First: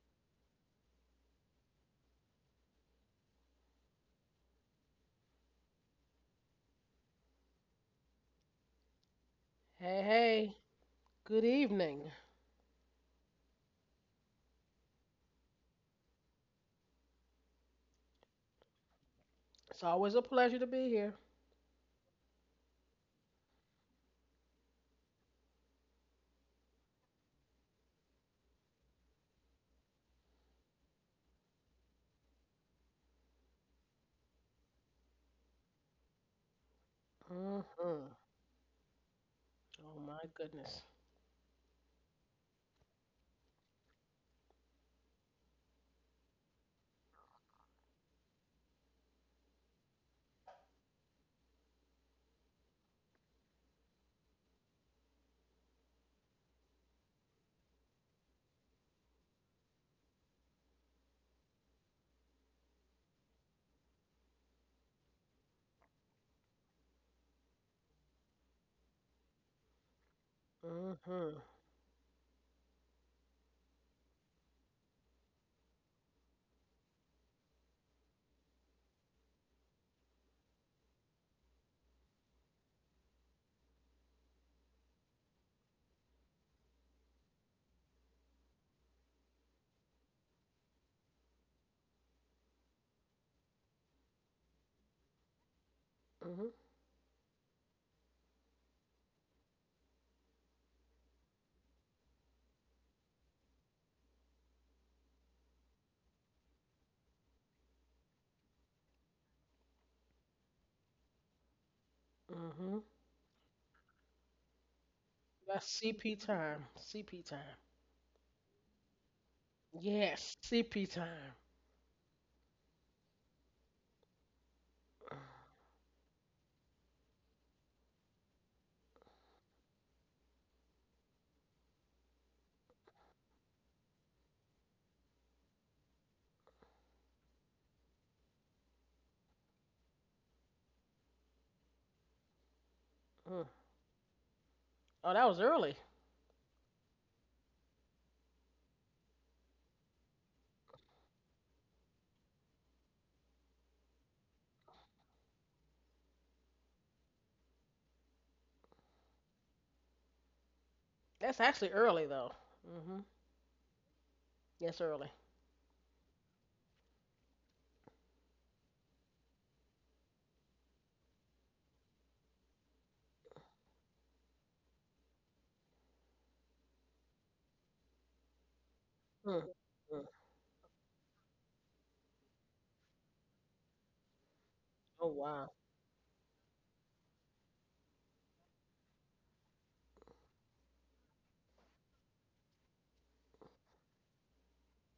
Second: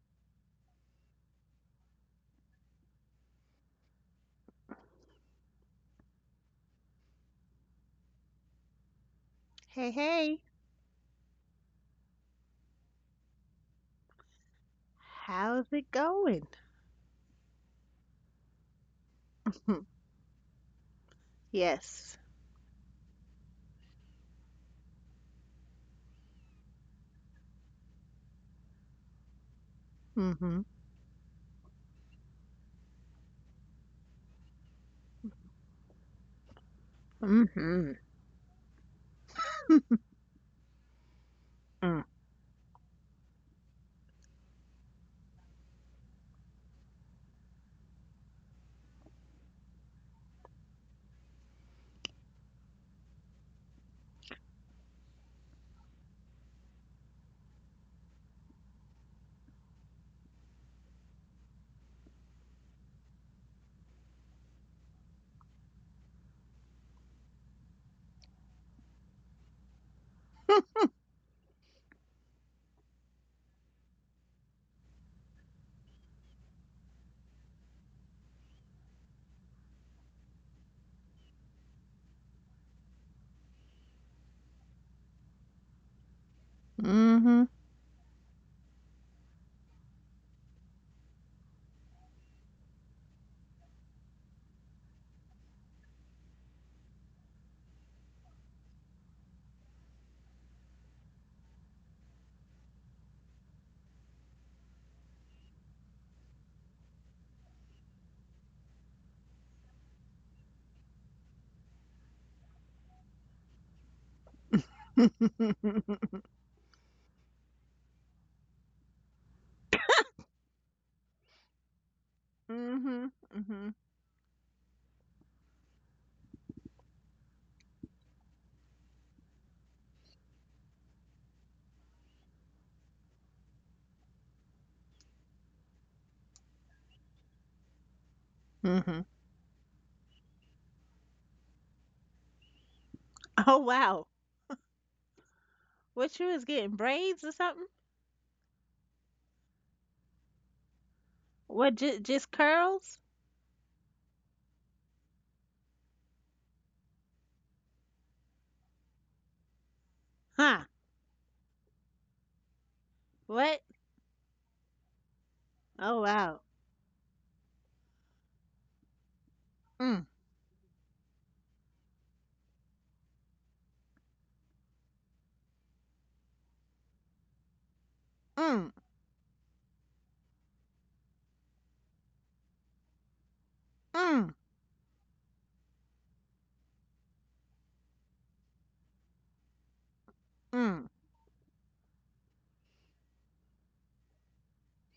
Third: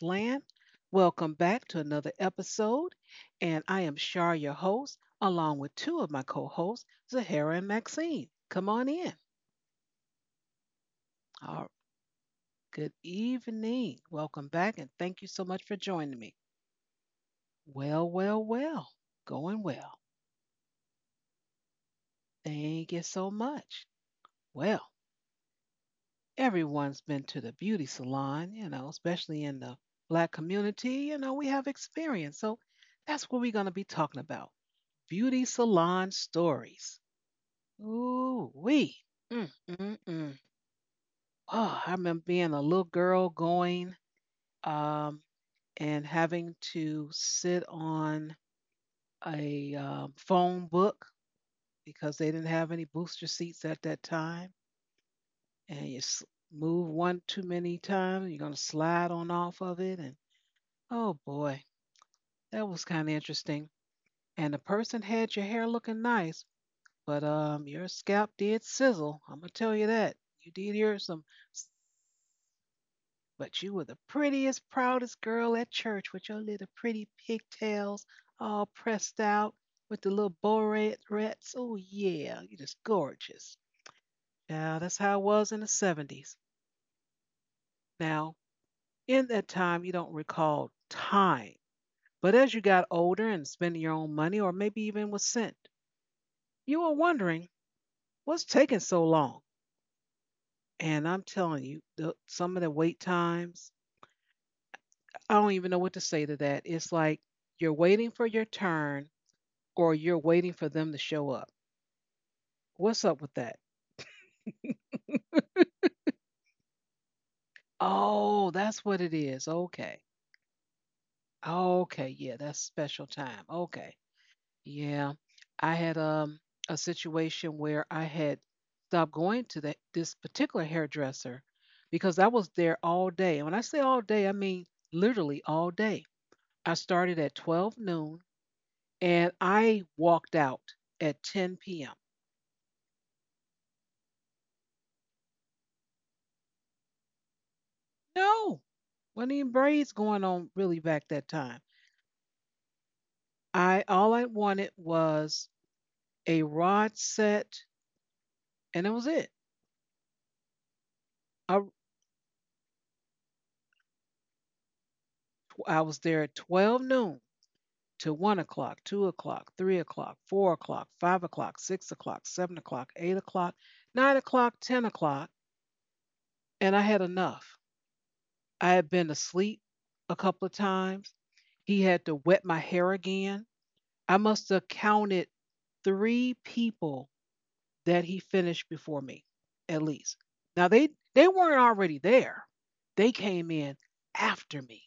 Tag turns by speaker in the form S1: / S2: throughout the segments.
S1: land. Welcome back to another episode. And I am Shar, your host, along with two of my co hosts, Zahara and Maxine. Come on in.
S2: Hey,
S3: Hey,
S2: hey,
S3: hey, good
S1: Right.
S3: evening.
S1: Good evening. Welcome back. And thank you so much
S2: how's
S1: for
S2: it
S1: joining me.
S2: going?
S1: Well, well, well. Going
S3: It's
S1: well.
S3: always a pleasure to be here.
S2: Yes.
S1: Thank you so much. Well, everyone's been to the beauty salon, especially in the black
S2: Mm-hmm.
S1: community. You know, we have experience. So that's what we're going to be talking about. Beauty salon stories.
S2: Mm-hmm.
S3: Oh
S1: Ooh, wee. Mm, mm,
S3: my
S1: mm.
S3: goodness.
S1: Oh, I remember being a little girl going um, and having to sit on a phone book because they didn't have any booster seats at that time. And you move one too many times, you're going to slide on off of it. And oh boy, that was kind of interesting. And the person had your hair looking nice. But your scalp did sizzle. I'm gonna tell you that. You did hear some,
S3: hmm
S1: s- but you were the prettiest, proudest girl at church with your little pretty pigtails all pressed out with the little bow rats. Oh yeah, you just gorgeous. Yeah, that's how it was in the '70s.
S2: Mm-hmm.
S1: Now, in that time, you don't recall time, but as you got older and spending your own money, or maybe even was sent,
S3: hmm
S1: you were wondering what's taking so long. And I'm telling you, some of the wait times, I don't even know what to say to that. It's like you're waiting for your turn or you're waiting for them to show up.
S3: hmm
S1: What's up with that?
S3: That's CP
S2: Mm-hmm.
S3: time. CP time.
S1: Oh, that's what it is. Okay.
S3: Yes, CP time.
S1: Okay. Yeah, that's special time.
S2: Mm-hmm.
S1: Okay. Yeah. I had a situation where I had stopped going to that this particular hairdresser because I was there all day. And when I say all day, I mean literally all day. I started at 12 noon
S2: Mm-hmm.
S1: and I walked out at 10 p.m.
S3: Mm.
S2: Oh, wow.
S3: Oh, that was early.
S2: What you was getting braids or something?
S1: No, wasn't even braids going on really back that time.
S2: What, just curls?
S1: I all I wanted was a rod set, and that was it.
S2: Huh.
S3: That's
S1: I
S3: actually early though. Hmm.
S2: What?
S3: Yes, early.
S1: I was
S2: Oh,
S1: there at
S2: wow.
S1: 12 noon to 1 o'clock, 2 o'clock, 3
S2: Mm,
S1: o'clock, 4 o'clock, 5 o'clock, 6 o'clock, 7 o'clock, 8 o'clock, 9 o'clock, 10 o'clock, and I had enough.
S2: mm,
S1: I had been
S3: Mm.
S1: asleep
S3: Mm.
S1: a couple of times. He had to wet my hair again. I
S2: mm,
S1: must have
S3: Oh
S1: counted
S3: wow.
S1: three people that he finished before me, at least. Now
S2: mm.
S1: they weren't already there. They came in after me.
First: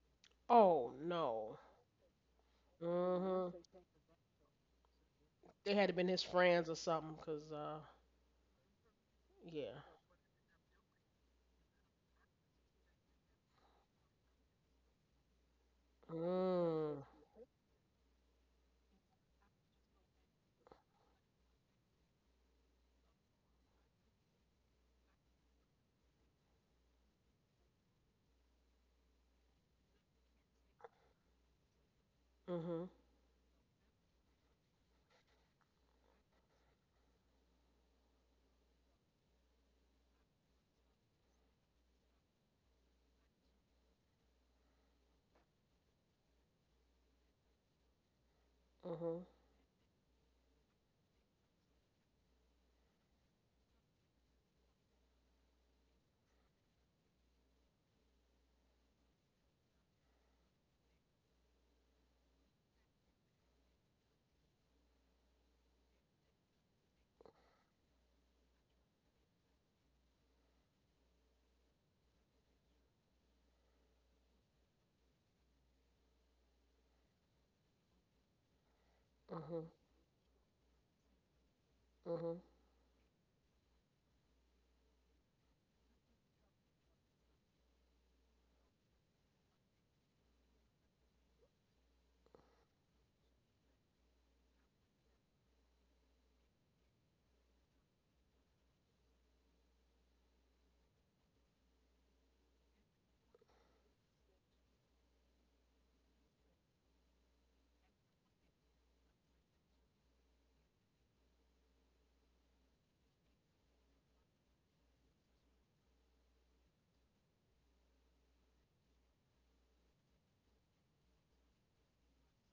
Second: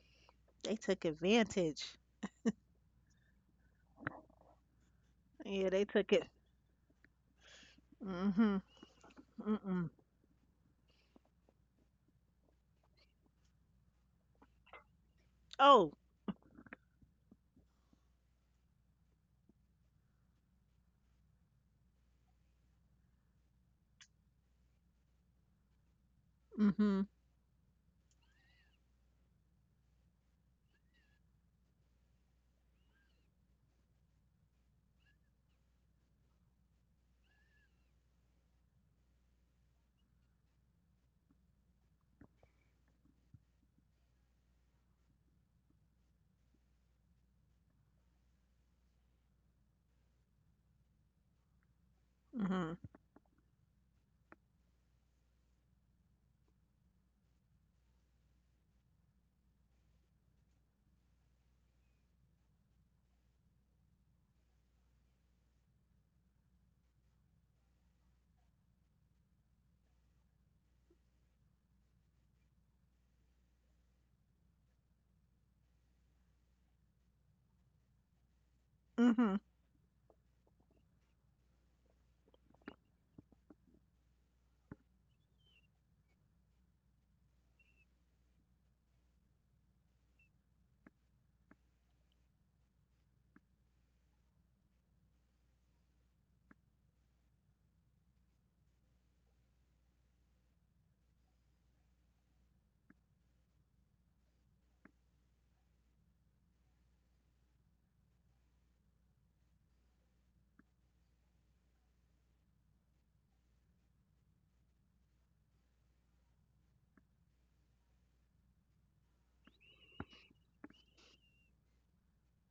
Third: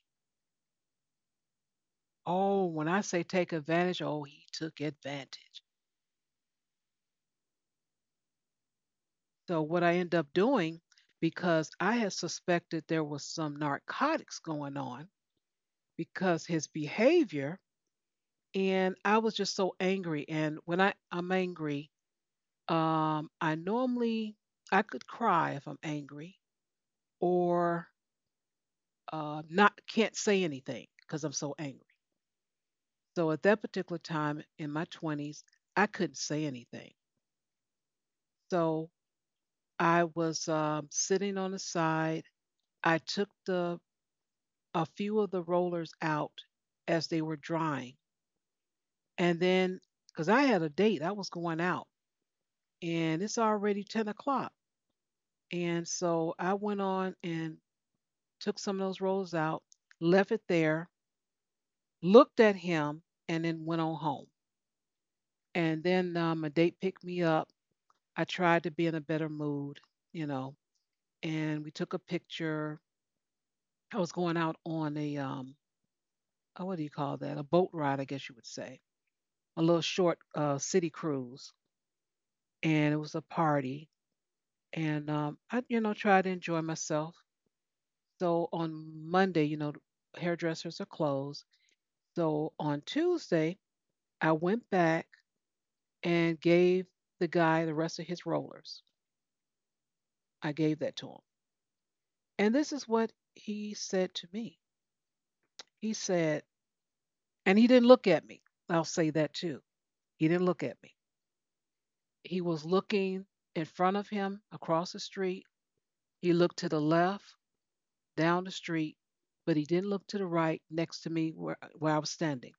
S2: They
S3: Oh
S2: took
S3: no.
S2: advantage.
S1: Oh, when I say take
S3: hmm
S1: advantage, oh, he took advantage.
S2: Yeah,
S3: They
S2: they
S3: had to been
S2: took
S3: his
S2: it.
S3: friends or something, cause
S2: Mm-hmm.
S1: So what
S3: yeah.
S1: I
S2: Mm-mm.
S1: end up doing, because I had suspected there was some narcotics going on,
S2: Oh.
S1: because his
S3: Mm.
S1: behavior, and I was just so angry. And when I'm angry, I normally I could cry if I'm angry.
S2: Mm-hmm.
S1: Or not can't say anything because I'm so angry.
S3: Mhm.
S1: So at that particular time in my 20s, I couldn't say anything. So I was sitting on the side. I took the a few of the rollers out as they were drying,
S3: Mhm.
S1: and then because I had a date, I was going out,
S2: Mm-hmm.
S1: and it's already 10 o'clock. And so I went on and took some of those rollers out, left it there, looked at him, and then went on home. And then a date picked me up. I tried to be in a better mood, you know, and we took a picture. I was going out on oh, what do you call that? A boat ride, I guess you would say,
S2: Mm-hmm.
S1: a
S3: Mhm.
S1: little short city cruise.
S3: Mhm.
S1: And it was a party. And I, tried to enjoy myself. So on Monday, hairdressers are closed. So on Tuesday, I went back and gave the guy the rest of his rollers. I gave that to him. And this is what he said to me. He said, and he didn't look at me. I'll say that too. He didn't look at me. He was looking in front of him across the street. He looked to the left, down the street, but he didn't look to the right next to me where I was standing.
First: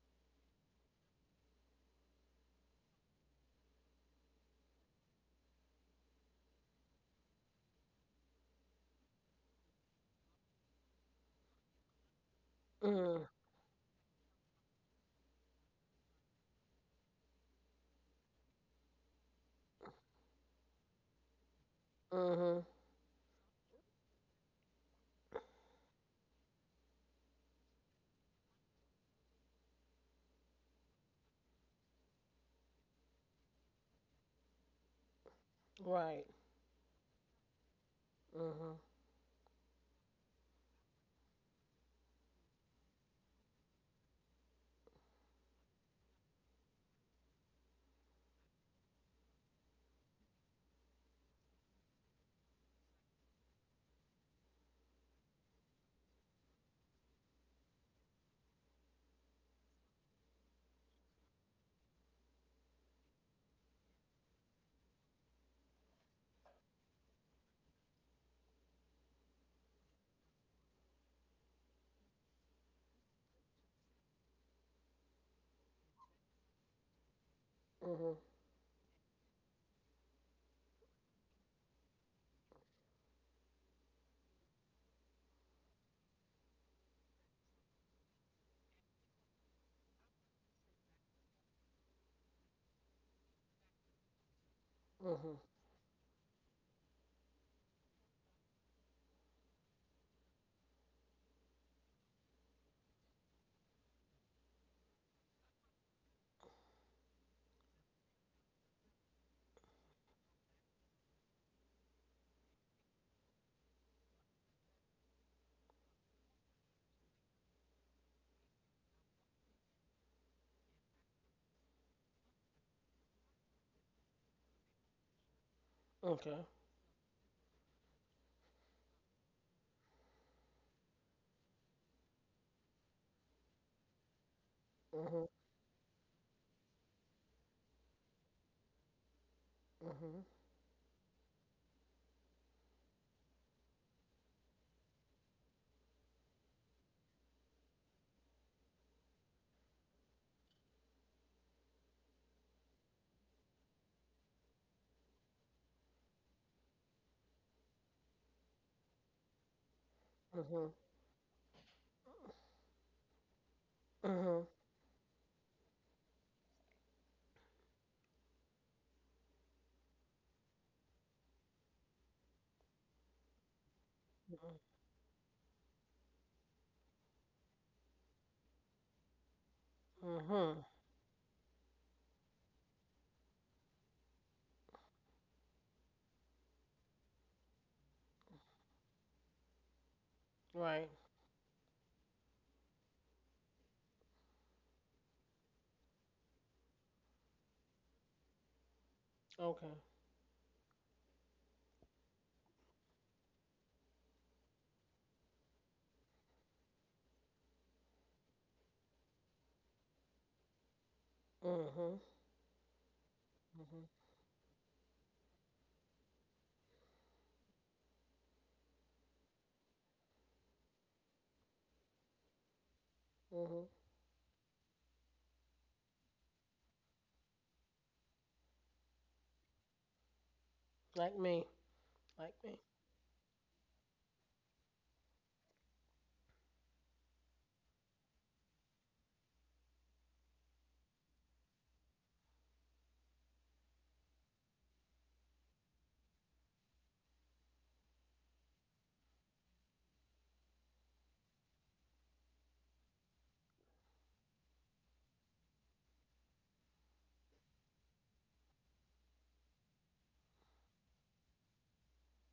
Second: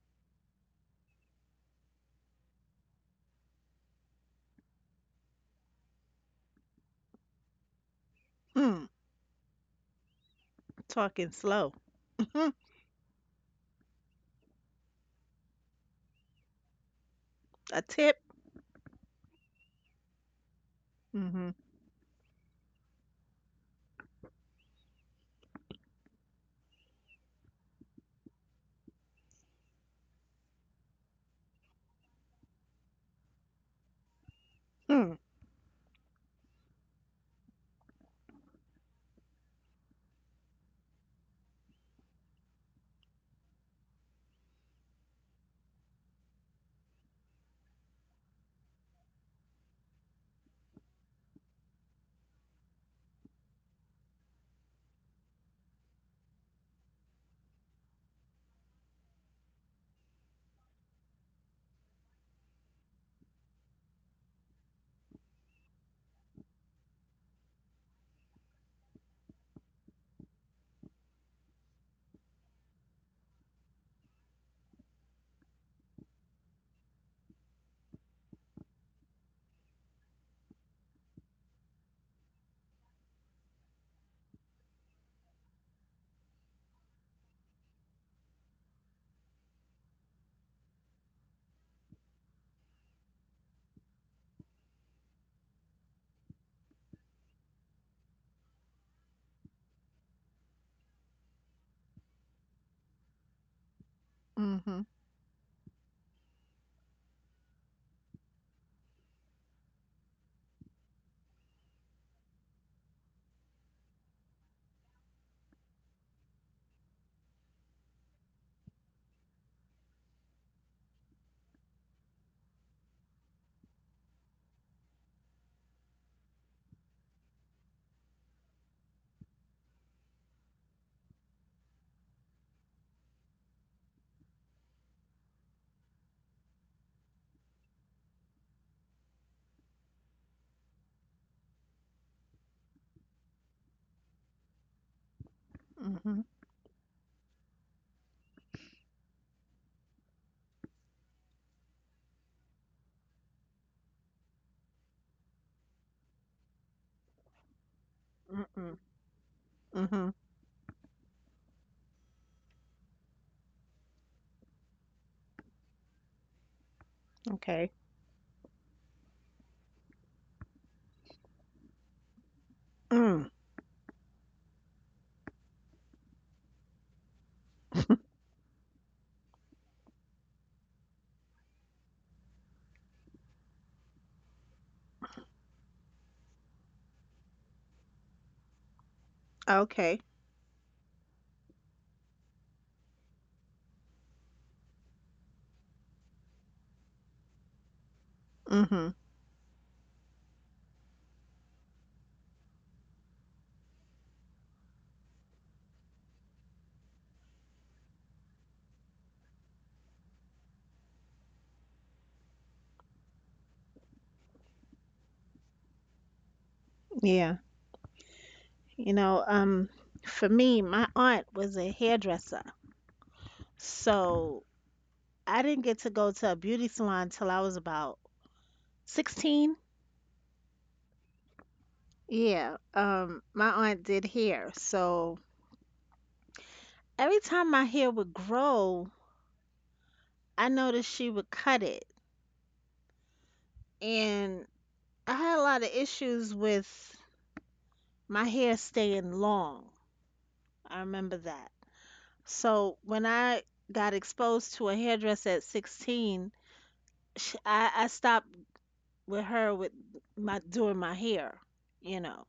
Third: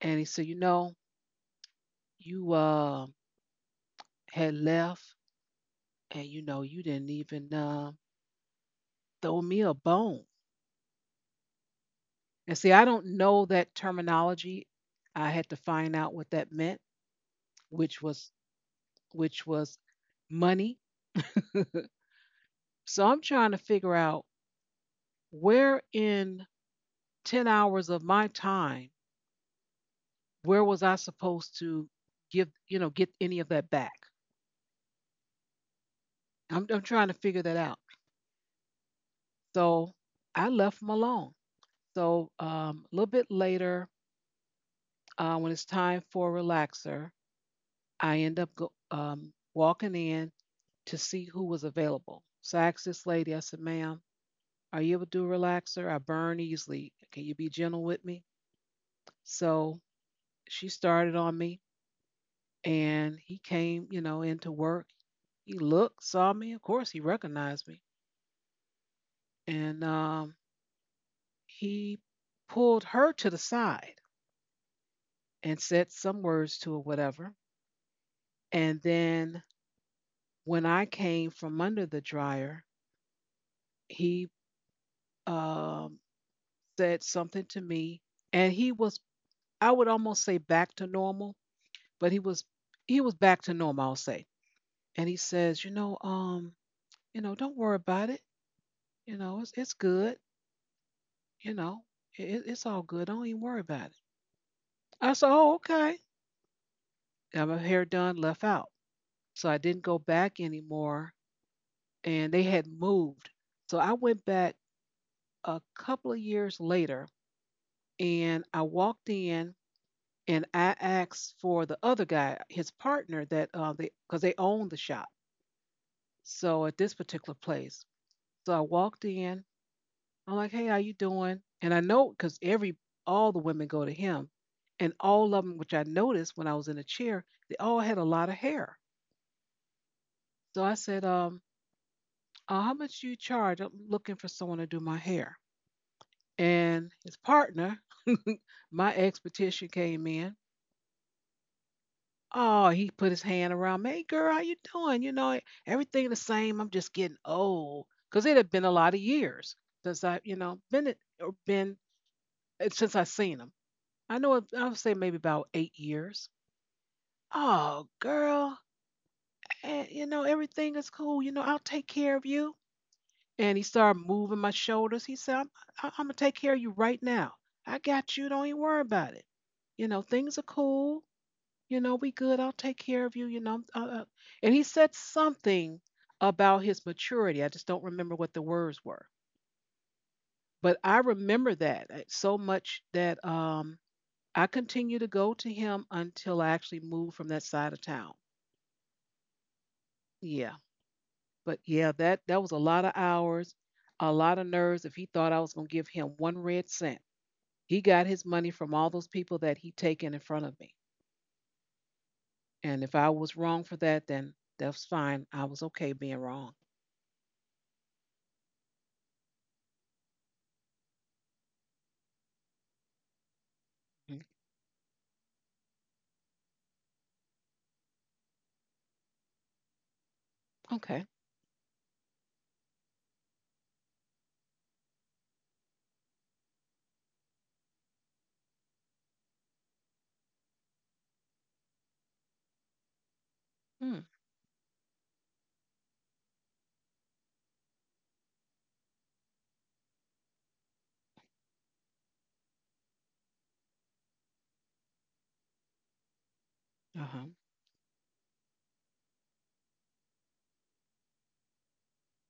S1: And he said, you know, you had left and you didn't even
S2: Mm.
S1: throw me a bone.
S2: Talking slow. A
S1: And see, I don't
S3: Mm.
S1: know that terminology. I had to find out what that meant, which
S2: tip?
S1: was which was money.
S2: Mhm.
S3: Mhm.
S1: So I'm trying to figure out where in 10 hours of my time, where was I supposed to get any of that back?
S2: Mm.
S3: Right.
S1: I'm trying to figure that out.
S3: Mhm.
S1: So I left them alone. So a little bit later, when it's time for a relaxer, I end up walking in to see who was available. So I asked this lady, I said, ma'am, are you able to do a relaxer? I burn easily. Can you be gentle with me? So she started on me and he came, into work. He looked, saw me. Of course, he recognized me. And he pulled her to the side and said some words to her, whatever.
S3: Mhm.
S1: And then when I came from under the dryer, he um, said something to me. And he was, I would almost say back to normal, but he was back to normal, I'll say. And he
S3: Mhm.
S1: says, don't worry about it. You know, it's good. You know, it's all good. Don't even worry about it.
S2: Mhm.
S1: I said, oh, okay. Got my hair done, left out. So I didn't go back anymore. And they had moved. So I went back a couple of years later and I walked in and I asked for the other guy, his partner that they, because they owned the shop.
S3: Okay.
S1: So at this particular place. So I walked in. I'm like, hey, how you doing? And I know because every all the women go to him, and
S3: Mhm.
S1: all of them, which I noticed when I was in a chair, they all had a lot of hair.
S3: Mhm.
S1: So I said, how much you charge? I'm looking for someone to do my hair.
S2: Mhm.
S1: And his partner, my ex-petition came in. Oh, he put his hand around me. Hey, girl, how you doing? You know, everything the same. I'm just getting old, because it had been a
S2: Mm-mm.
S1: lot of years since
S2: Mhm.
S1: I,
S3: Mhm.
S1: been it or been since I seen him. I know
S3: Mhm.
S1: I would say maybe about 8 years.
S2: Okay.
S1: Oh, girl, and, everything is cool. You know, I'll take care of you.
S2: Mm.
S1: And he started moving my
S3: Mhm.
S1: shoulders. He said, I'm going to take care of you right now. I got you. Don't even worry about it. You know, things are
S3: Mhm.
S1: cool. You know, we good. I'll take care of you. You know." And he said something about his maturity. I just don't remember what the words were.
S2: Okay.
S1: But
S3: Right.
S1: I remember that so much that I continue to go to him until I actually moved from that side of town.
S2: Mhm.
S3: Okay.
S1: Yeah. But yeah, that was a lot of hours, a lot of nerves. If he thought I was gonna give him one red cent, he got his money from all those people that he taken in front of me.
S3: Mhm.
S1: And if I was wrong for
S3: Mhm.
S1: that, then that's fine. I was okay being wrong.
S2: Yeah. You know, um, for me, my aunt was a hairdresser.
S3: Mhm.
S1: Mm,
S2: So I didn't get to go to a beauty salon till I was about 16.
S1: okay.
S3: Like me. Like me.
S2: Yeah. My aunt did hair. So every time my hair would grow, I noticed she would cut it.
S1: Mm.
S2: And I had a lot of issues with my hair staying long. I remember that. So when I got exposed to a hairdresser at 16,
S1: Uh huh.
S2: sh I stopped with her with my doing my hair, you know.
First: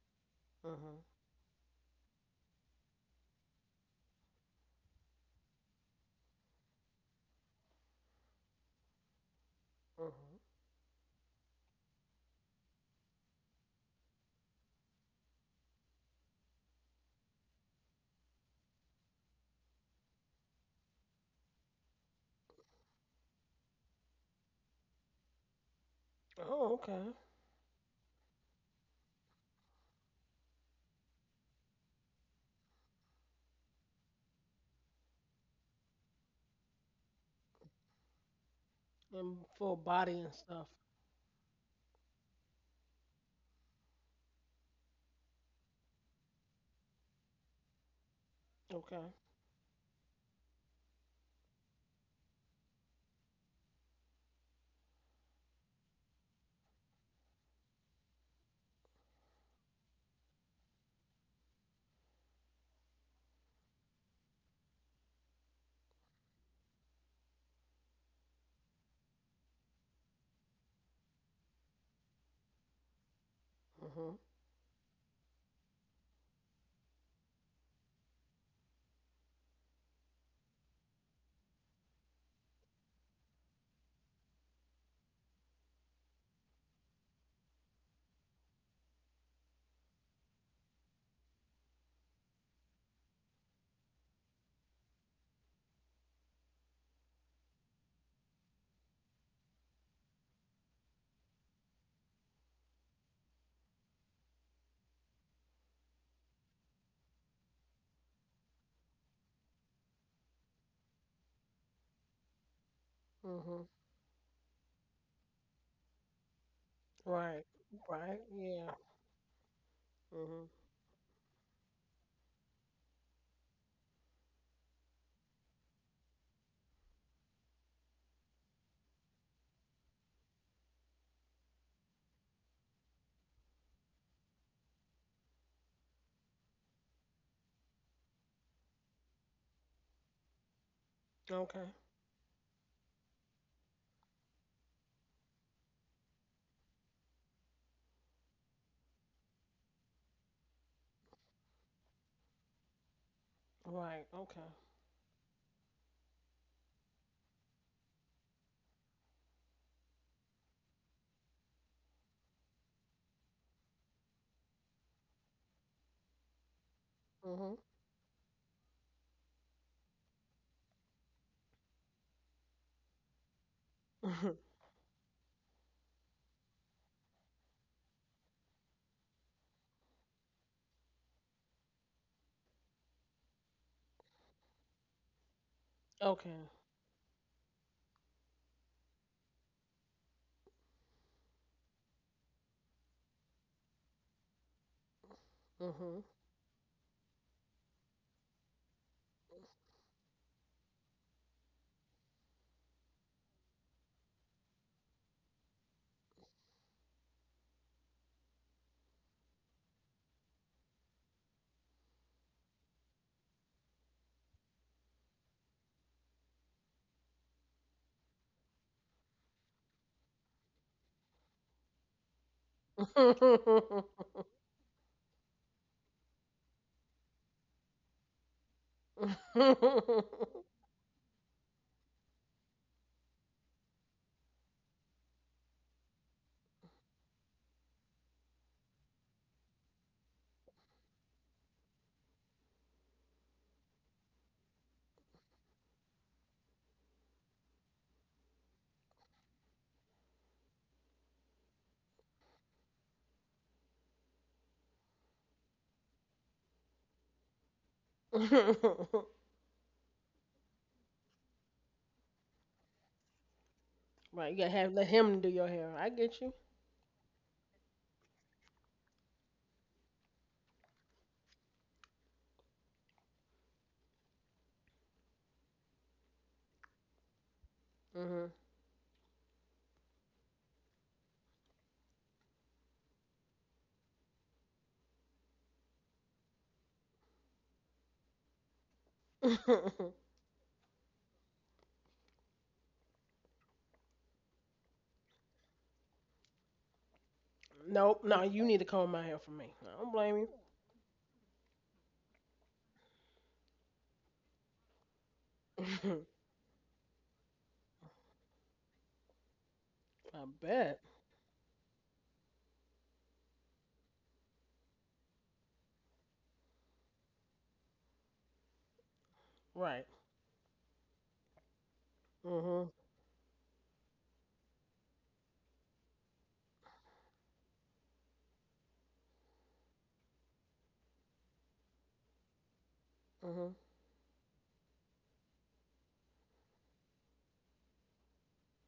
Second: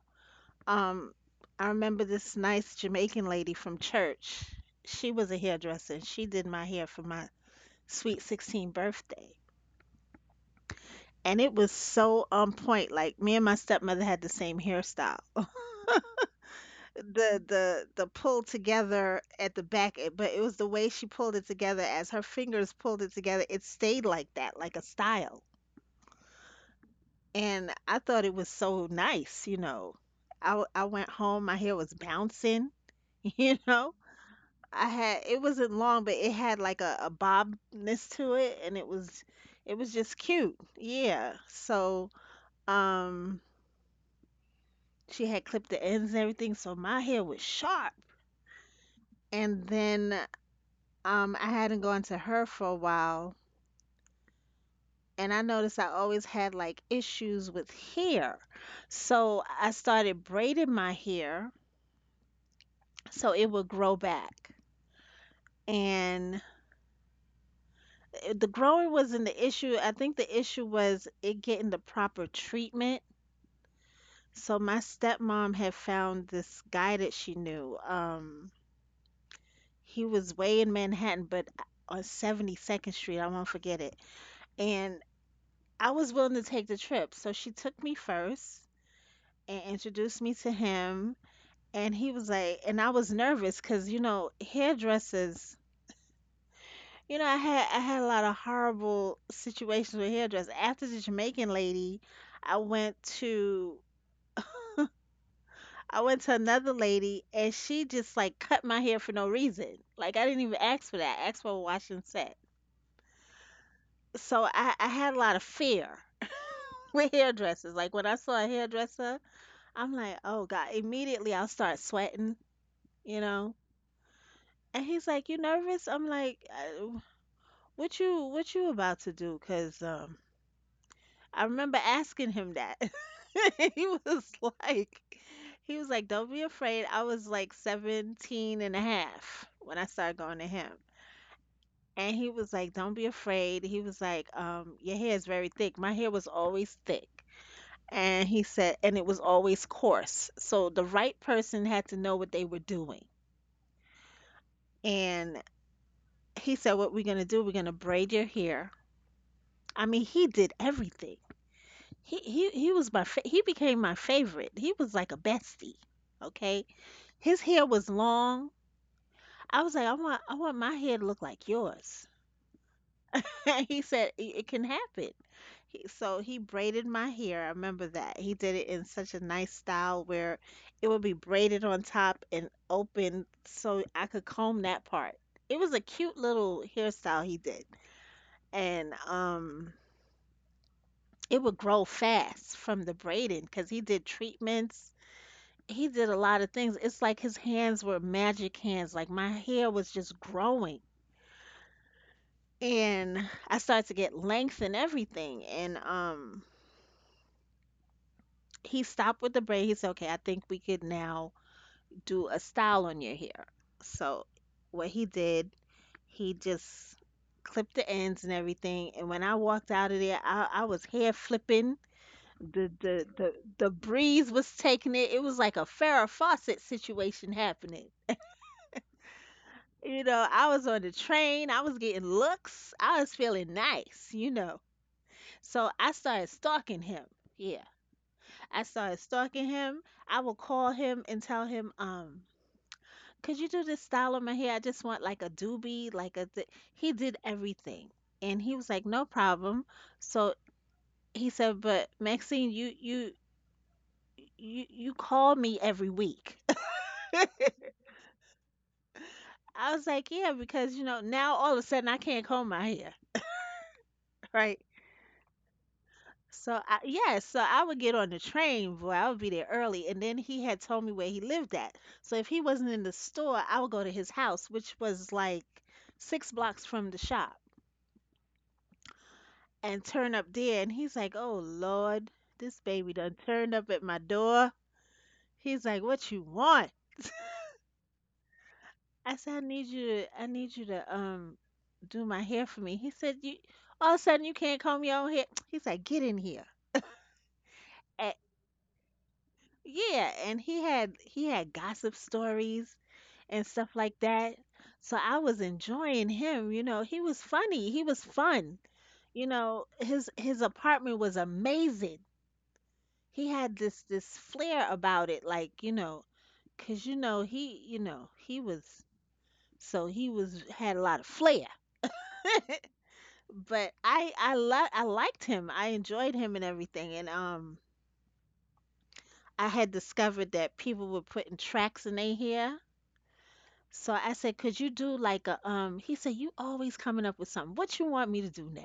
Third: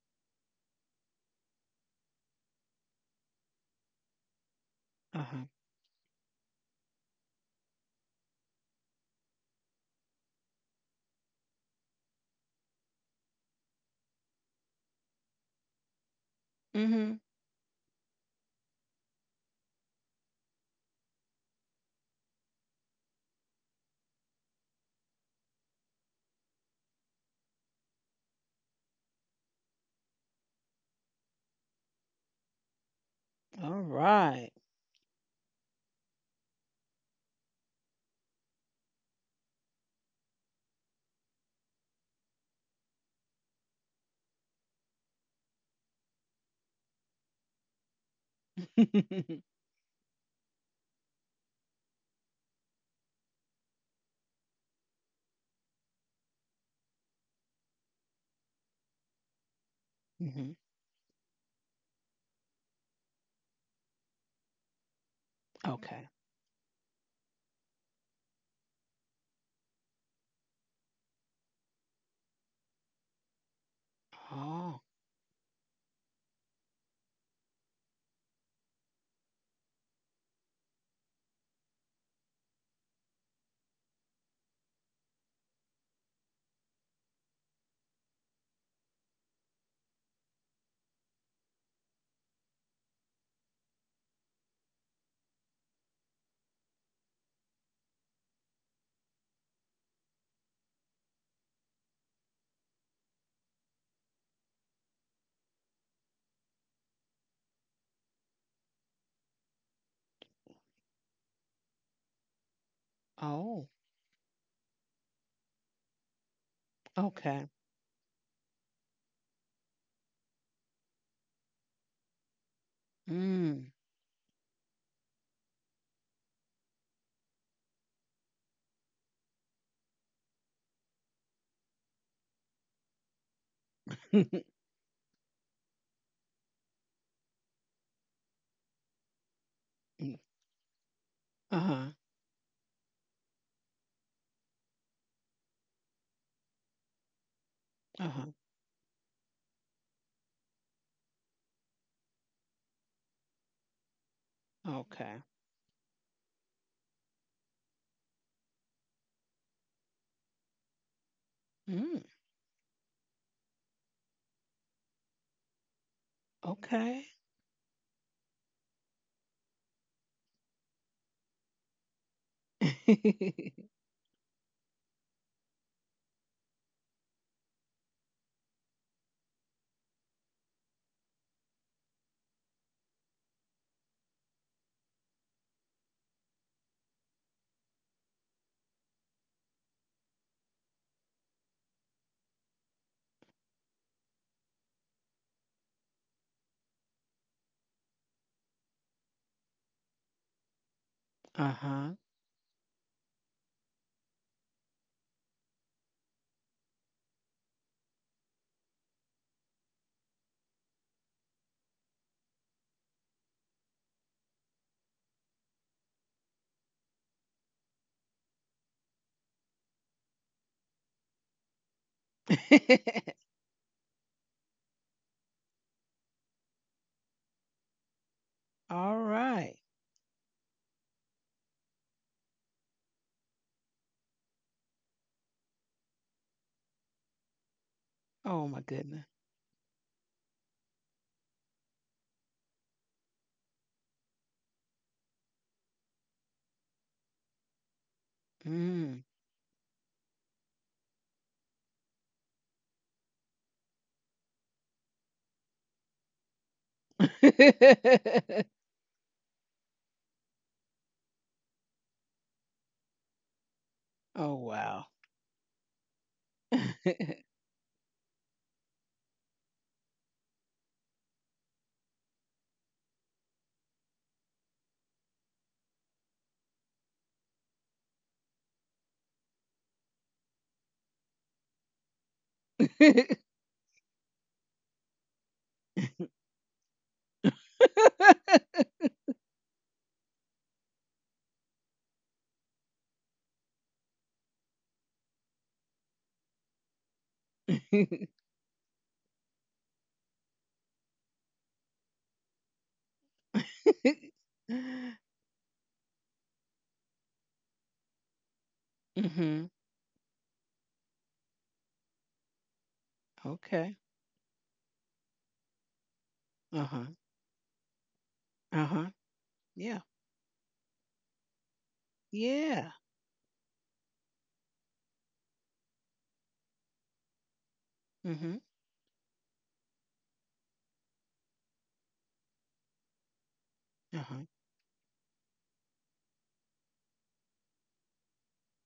S3: Mhm.
S2: Um, I remember this nice Jamaican lady from church. She
S1: Uh
S2: was a
S1: huh.
S2: hairdresser and she did my hair for my sweet 16 birthday.
S3: Mhm.
S2: And it was so on point. Like me and my stepmother had the same hairstyle.
S1: Mhm.
S2: The pull together at the back but it was the way she pulled it together. As her fingers pulled it together, it stayed like that, like a style,
S3: Oh, okay.
S2: and I thought it was so nice. I went home, my hair was bouncing. you
S1: All
S2: know
S1: right.
S2: I had, it wasn't long, but it had like a bobness to it, and it was,
S3: And full
S2: it was just
S3: body and
S2: cute.
S3: stuff.
S2: Um she had clipped the ends and everything, so my hair was sharp.
S3: Okay.
S2: And then, I hadn't gone to her for a while, and I noticed I always had like issues with hair. So I started
S1: Mhm.
S2: braiding my hair so it would grow back.
S1: Okay.
S2: And the growing wasn't the issue. I think the issue was it getting the proper treatment.
S3: Mhm.
S2: So my
S1: Oh.
S2: stepmom had found this guy that she knew. He was way in Manhattan, but on 72nd Street, I won't forget it. And I was willing to take the trip. So she took me first and introduced me to him. And he was like, and I was nervous because, you know, hairdressers, you know, I had a lot of horrible situations with hairdressers. After the Jamaican lady, I went to I went to another lady and she just like cut my hair for no reason. Like I didn't even ask for that. I asked for a wash and set.
S3: Mhm.
S1: Oh.
S2: So I had a lot of fear with
S3: Right.
S1: Okay.
S2: hairdressers. Like when I
S3: Right.
S2: saw a
S3: Yeah.
S2: hairdresser, I'm like, oh
S3: Mhm.
S2: God, immediately I'll start sweating, you know?
S1: Mm.
S2: And he's like, "You nervous?" I'm like, what you about to do?" 'Cause I remember asking him that. He
S1: Uh
S2: was like he was like, "Don't be afraid." I was like 17 and a half when I started going to him.
S3: Okay.
S1: huh.
S2: And he was like, "Don't be afraid." He was like, "Your hair is very thick." My hair was always thick.
S1: Uh-huh.
S2: And he said, and it was always coarse. So the right person had to know what they were doing.
S3: Right. Okay.
S1: Okay.
S2: And he said, what we're going to do, we're going to braid your hair. He did everything.
S1: Mm,
S2: He became my favorite. He was like a bestie. Okay,
S1: okay.
S2: his
S3: Mhm.
S2: hair was long. I was like, I want my hair to look like yours. And he said it, it can happen. So he braided my hair. I remember that. He did it in such a nice style where it would be braided on top and open so I could comb that part. It was a cute
S3: Okay.
S2: little hairstyle he did. And It would grow fast from the braiding, cause he did treatments. He
S3: Mhm.
S2: did a lot of things. It's like his hands were magic hands, like my hair was just growing.
S1: Uh-huh.
S2: And I started to get length and everything. And He stopped with the braid. He said, okay, I think we could now do a style on your hair. So what he did, he just clipped the ends and everything. And when I walked out of there, I was hair flipping. the the the the breeze was taking it. It was like a Farrah Fawcett situation happening.
S1: All
S3: Right,
S1: right.
S2: You know, I was on the train. I was getting looks. I was feeling nice. You know, so I started stalking him. Yeah,
S1: Oh my
S2: I started
S1: goodness.
S2: stalking him. I would call him and tell him, could you do this style of my hair? I just want like a doobie, like He did everything, and he was like,
S1: Mm.
S2: no problem. So he said, but Maxine, you call me every week. I was like, yeah, because you know now all of a sudden I can't comb my hair,
S3: you
S1: Oh
S3: gotta
S2: right?
S3: have let
S1: wow.
S3: him do your hair. I get you.
S2: So I would get on the train, boy, I would be there early, and then he had told me where he lived at. So if he wasn't in the store, I would go to his house, which was like six blocks from the shop,
S3: Mhm.
S2: and turn up there. And he's like, oh Lord, this baby done turned up at my door. He's like, what you want? I said, I need you to do my hair for me. He said, you all of a sudden you can't comb your own hair. He's like, get in here.
S3: Nope,
S2: A
S3: no, you need to comb my hair for me. I don't blame
S2: Yeah,
S3: you.
S2: and he had gossip stories and stuff like that. So I was enjoying him, you know. He was funny. He was fun. You
S1: Mhm.
S2: know,
S3: I
S2: his
S3: bet.
S2: apartment was amazing. He had
S1: Okay.
S2: this flair about it like, you know, 'cause
S1: Uh-huh.
S2: you know, he was
S1: Uh-huh. Yeah.
S3: Right.
S2: so he was, had a lot of flair.
S3: Mhm.
S1: Yeah.
S2: But I liked him. I enjoyed him and everything. And
S1: Mhm.
S2: I had discovered that people were putting tracks in their hair.
S3: Mhm.
S2: So I
S1: Uh-huh.
S2: said, could you do like a he said, you always coming up with something. What you want me to do now?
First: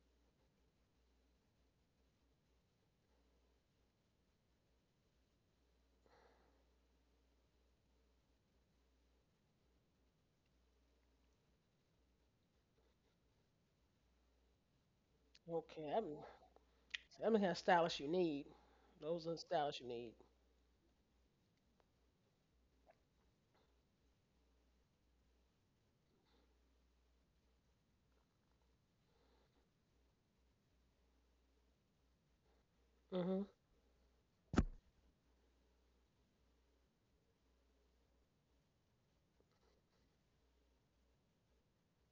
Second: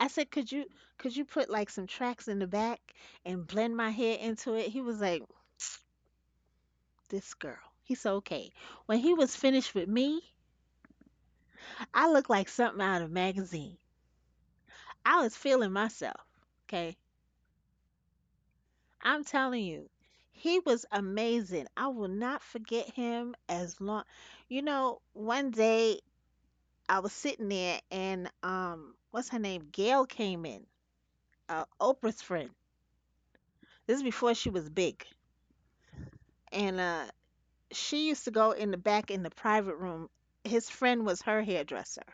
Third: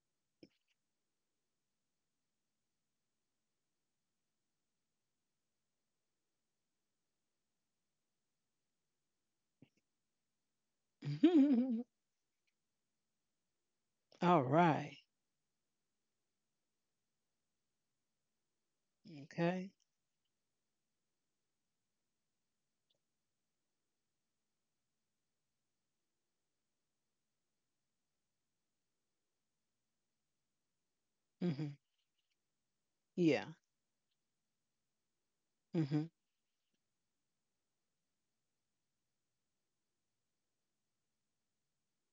S2: I said, could you put like some tracks in the back and blend my hair into it? He was like, this girl. He said, okay. When he was finished with me, I looked like something out of a magazine.
S1: All right.
S2: I was feeling
S3: Okay. I'm.
S2: myself. Okay.
S3: See, I'm the kind of stylist you need.
S2: I'm
S3: Those are the
S2: telling
S1: Okay.
S3: stylists you
S2: you,
S3: need.
S2: he was amazing. I will not forget him as long. You know, one day I was sitting there and what's her name? Gail came in,
S1: Mhm.
S2: Oprah's friend.
S1: Yeah.
S3: Mhm.
S2: This is before she was big,
S1: Mhm.
S2: and she used to go in the back in the private room. His friend was her hairdresser.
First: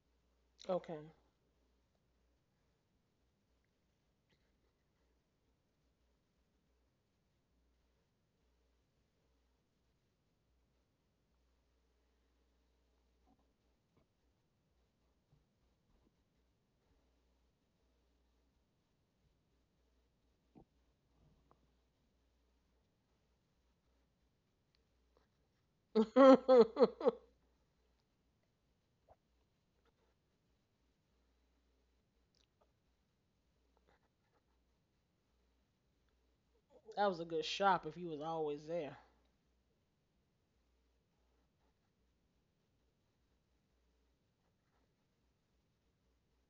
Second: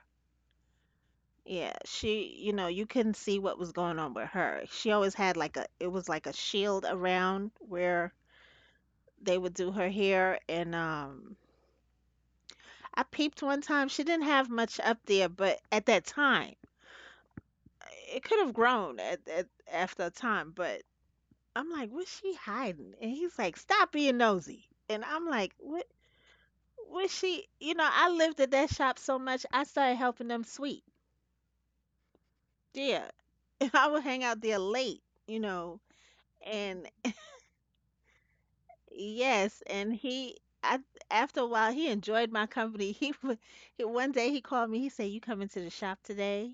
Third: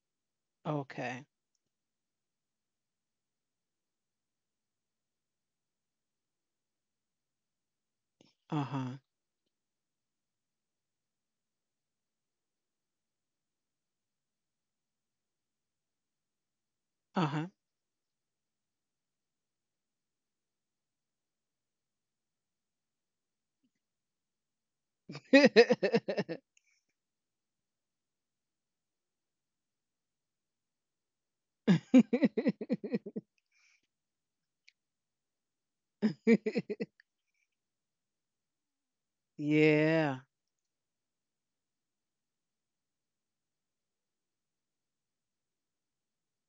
S3: Okay.
S1: Okay.
S2: Yeah, you know, you couldn't see what was going on with her. She always had like it was like a shield around where
S1: Uh-huh.
S2: they would do her hair. And I peeped one time. She didn't have much up there, but at that time,
S1: Uh-huh.
S2: it could have grown at after a time. But I'm like, what's she hiding? And he's like, stop being nosy. And I'm like, what? Well,
S3: That
S2: you know, I lived at that shop so much, I started helping them sweep. Yeah, and I would hang out there late, you know, and
S3: was a good shop if you was always there.
S2: yes, and
S1: Yeah.
S2: I, after a while, he enjoyed my company. One day he called me. He said, "You coming to the shop today?"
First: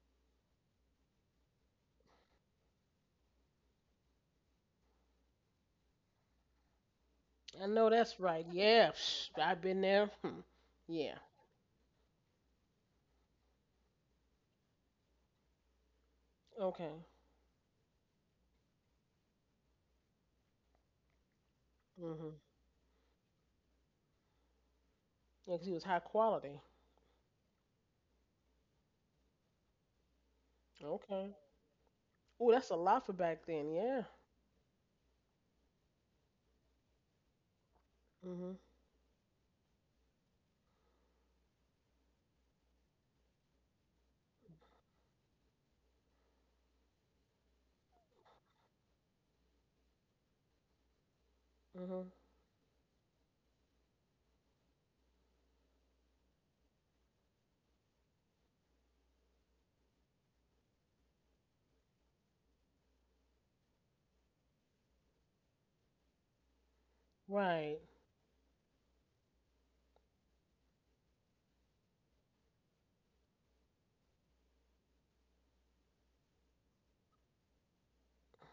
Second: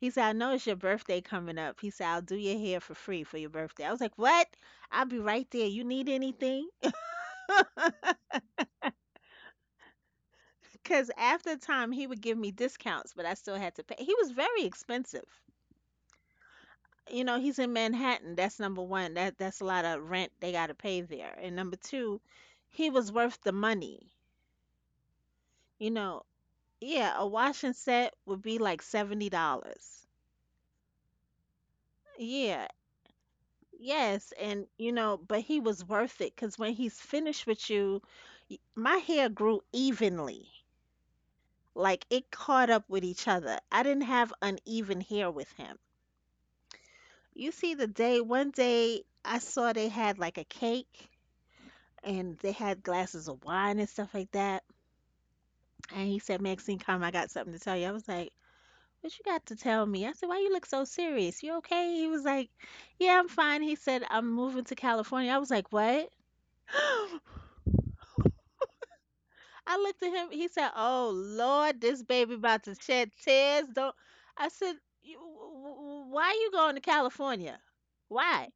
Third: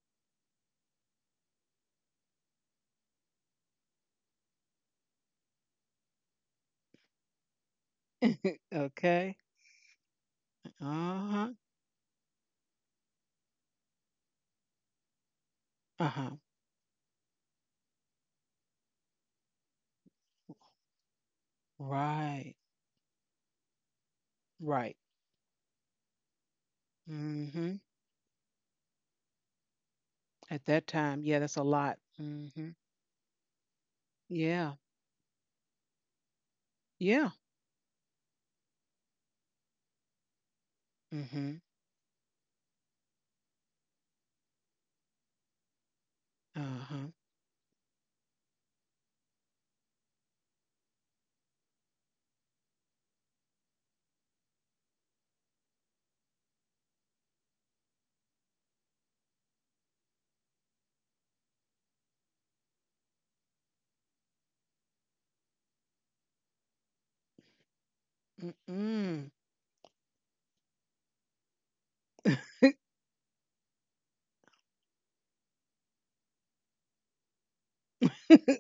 S2: He said, "I know it's your birthday coming up." He said, "I'll do your hair for free for your birthday." I was like, "What? I'll be right there. You need anything?"
S3: I know that's right. Yeah, psh,
S1: Okay.
S3: I've been there. Hmm.
S2: Because
S3: Yeah.
S1: Uh-huh.
S2: after time, he would give me discounts, but I still had to pay. He was very expensive.
S1: Uh-huh.
S3: Okay.
S2: You know, he's in Manhattan. That's number one. That's a lot of rent they got to pay there. And number two,
S3: Mhm.
S1: Right.
S2: he was worth the money.
S1: Right.
S3: Yeah, 'cause he was
S2: You
S3: high
S2: know,
S3: quality.
S2: yeah, a washing
S1: Mm-hmm.
S2: set would be like $70.
S1: At that time,
S3: Okay.
S1: yeah, that's a lot.
S3: Oh,
S2: Yeah,
S1: Mm-hmm.
S3: that's a lot for back then. Yeah.
S2: yes, and
S1: Yeah.
S2: you know, but he was worth it because when he's
S1: Yeah.
S2: finished with you,
S3: Mhm.
S2: my hair grew evenly.
S1: Mm-hmm.
S2: Like it caught up with each other. I didn't have uneven hair with him.
S1: Uh-huh.
S2: You see the day, one day I saw they had like a cake
S3: Mhm.
S2: and they had glasses of wine and stuff like that. And he said, Maxine, come, I got something to tell you. I was like, what you got to tell me? I said, why you look so serious? You okay? He was like, yeah, I'm fine. He said, I'm moving to California. I was like, what?
S3: Right.
S1: Mm-mm.
S2: I looked at him. He said, oh, Lord, this baby about to shed tears. Don't. I said, "You- why you going to California? Why?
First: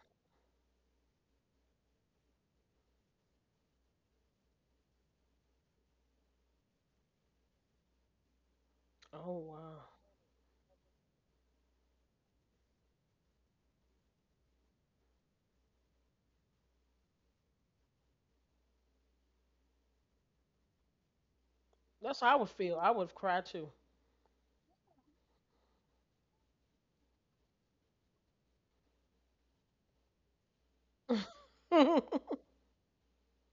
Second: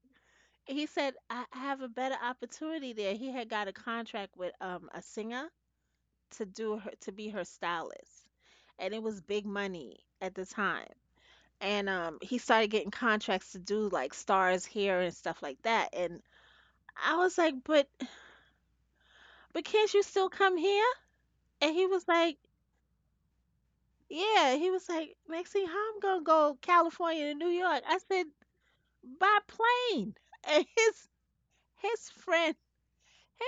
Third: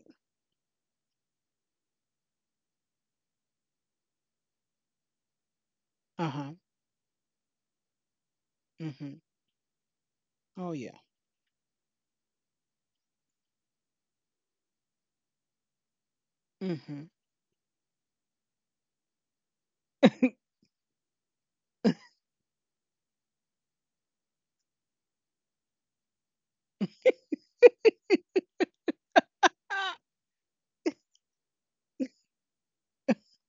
S2: He said, I have a better opportunity there. He had got a contract with a singer
S1: Uh-huh.
S2: to be her stylist, and it
S1: Mm-hmm.
S2: was
S3: Oh
S2: big
S3: wow.
S2: money at the
S1: Oh
S2: time.
S1: yeah.
S2: And he started getting contracts to do like stars here and stuff like that. And
S1: Mm-hmm.
S2: I was like, but can't you still come here? And he was
S3: That's how I
S2: like,
S3: would feel. I would have cried too.
S2: yeah. He was like, Maxine, how I'm gonna go California to New York? I said, by
S1: Ah.
S2: plane. And his his friend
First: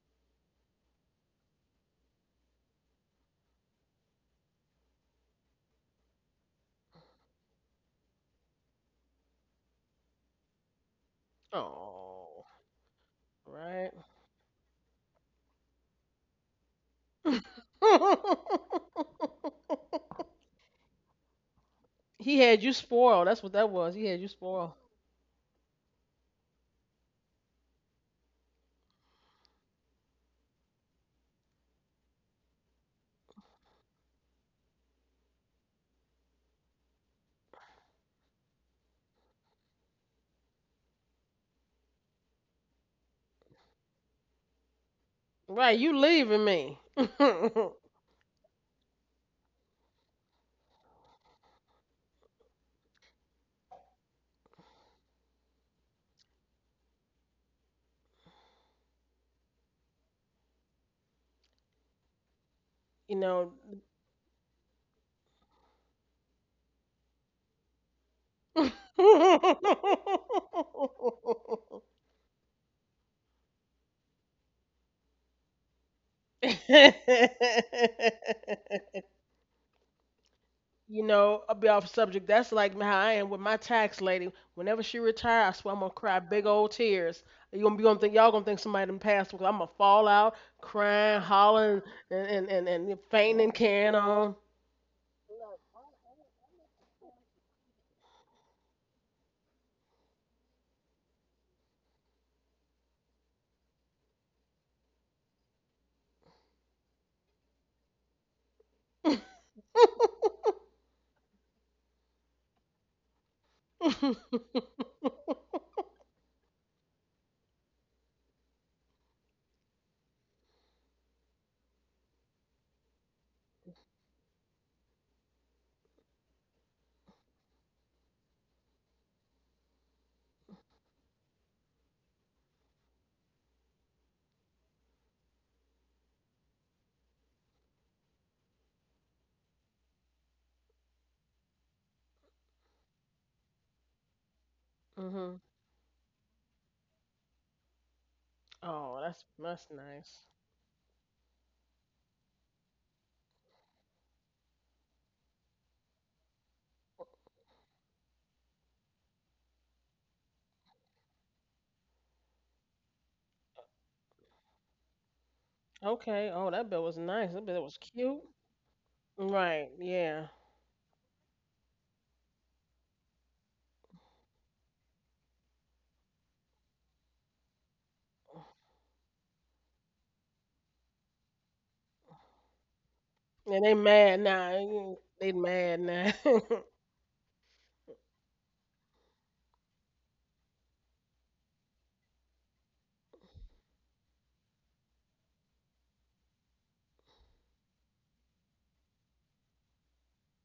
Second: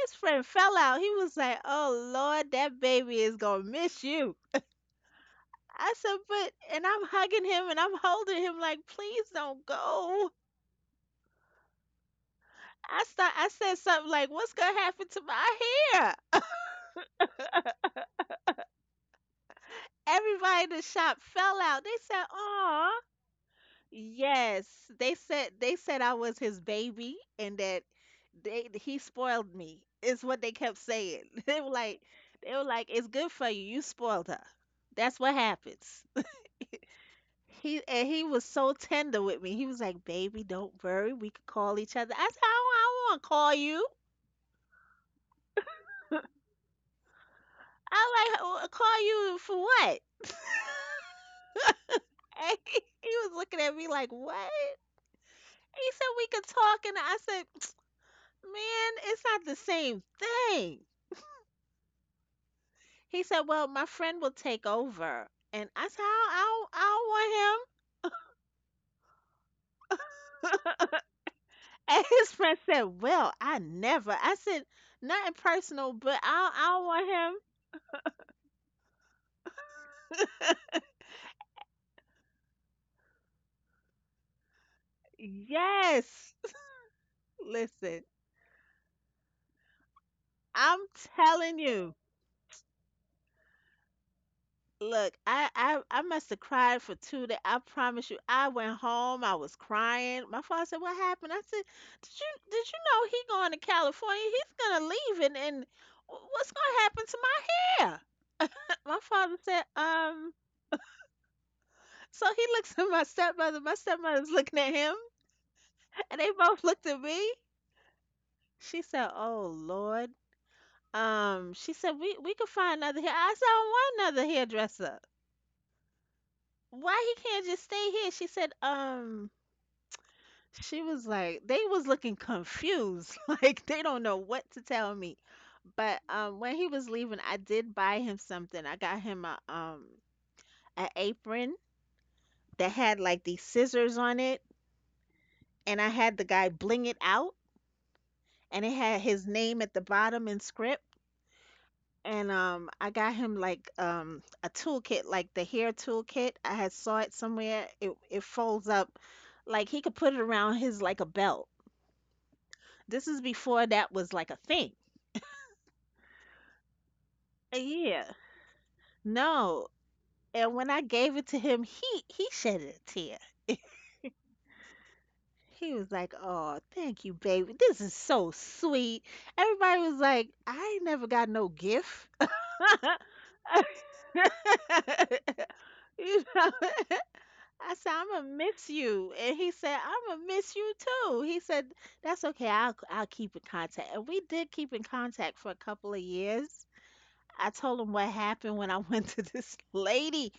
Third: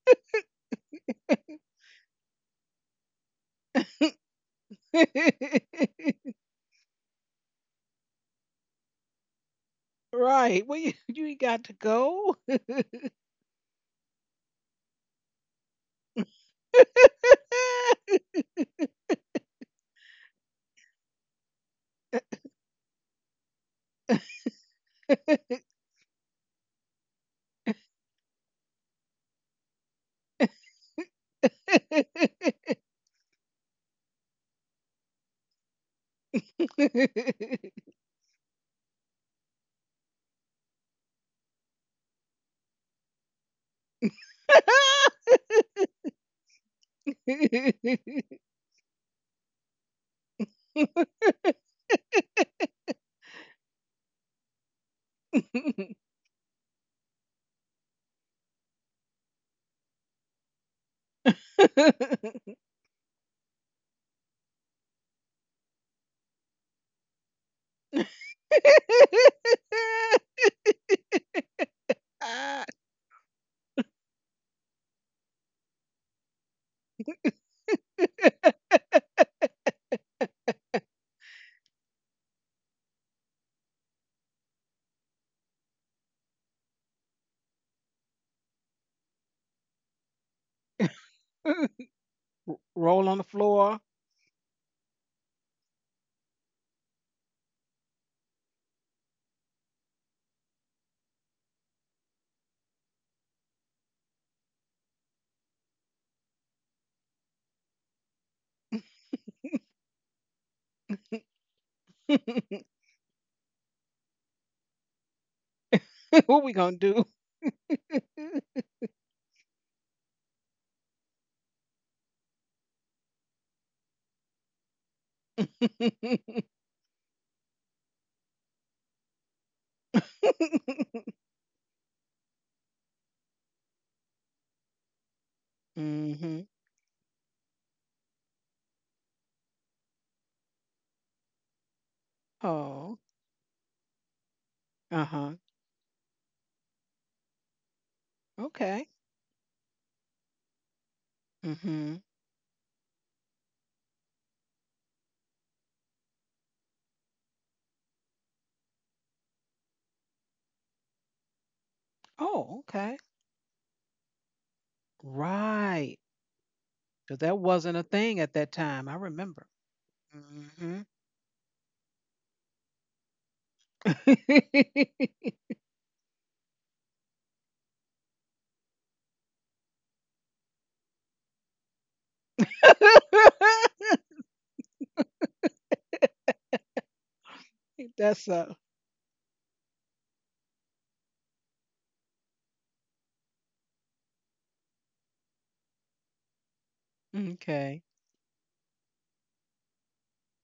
S2: friend fell out. He was like, oh Lord, that baby is gonna miss you. I said, but and I'm hugging him and I'm holding him like, please don't go.
S1: Right. Well, you ain't got to go.
S3: Oh.
S2: I start, I said
S3: Right.
S2: something like, what's gonna happen to my hair? Everybody in the shop fell out. They said,
S3: He had you
S2: "Aw,
S3: spoiled. That's what that was. He had you
S2: yes."
S3: spoiled.
S2: They said I was his baby and that they he spoiled me. Is what they kept saying. They were like, it's good for you. You spoiled her. That's what happens. He and he was so tender with me. He was like, "Baby, don't worry. We could call each other." I said, I don't want to call you.
S3: Right. You leaving me.
S2: I like call you for what?" And he was looking at me like, "What?" He said, "We could talk," and I said, "Man, it's not the same thing."
S3: You
S2: He
S3: know.
S2: said, "Well, my friend will take over," and I said, I don't want him." And his friend said, "Well, I never." I said, "Nothing personal, but I don't want
S3: You know, I'll be off subject. That's like how I am with my tax lady. Whenever she
S2: him."
S3: retire, I swear I'm gonna cry
S2: Yes.
S3: big old tears. You gonna be gonna
S2: Listen,
S3: think y'all gonna think somebody done passed because I'm gonna fall out
S2: I'm
S3: crying,
S2: telling
S3: hollering,
S2: you.
S3: and
S1: Roll on the
S3: fainting and
S1: floor.
S3: carrying on.
S2: Look, I must have cried for 2 days. I promise you, I went home. I was crying. My father said, "What happened?" I said, Did you know he going to California? He's gonna leave, and what's gonna happen to my hair?" My father said." So he looks at my stepmother. My stepmother's looking at him, and they
S1: What we
S2: both
S1: gonna
S2: looked
S1: do?
S2: at me. She said, "Oh Lord." She said, We could find another hair." I said, "I don't want another hairdresser." Why he can't just stay here? She said, she was like, they was looking confused. Like they don't know what to tell me. But
S1: Hmm.
S2: when he was leaving, I did buy him something. I got him a an apron that
S1: Oh,
S2: had like these scissors on it,
S1: uh huh.
S3: hmm
S2: and I had the guy bling it out, and it
S1: Okay.
S3: Oh,
S2: had
S3: that's
S2: his
S3: that's
S2: name at the
S3: nice.
S2: bottom in script.
S1: Hmm.
S2: And I got him like a toolkit, like the hair toolkit. I had saw it somewhere. It folds up like he could put it around his like a belt.
S1: Oh, okay.
S2: This is before that was like a thing.
S1: Right.
S3: Okay. Oh, that bill was
S1: Because
S3: nice.
S1: that
S3: That bill was
S1: wasn't a
S2: Yeah.
S1: thing
S3: cute.
S1: at that time. I remember.
S3: Right.
S2: No.
S3: Yeah.
S2: And when
S1: Hmm.
S2: I gave it to him, he shed a tear. He was like, "Oh, thank you, baby. This is so sweet." Everybody was like, "I ain't never got no gift."
S3: And they mad now. They mad now.
S2: You know? I said, "I'm
S1: That's
S2: gonna
S1: a
S2: miss you," and he said, "I'm gonna miss you too." He said, "That's okay. I'll keep in contact." And we did keep in contact for a couple of years. I
S1: Okay.
S2: told him what happened when I went to this lady.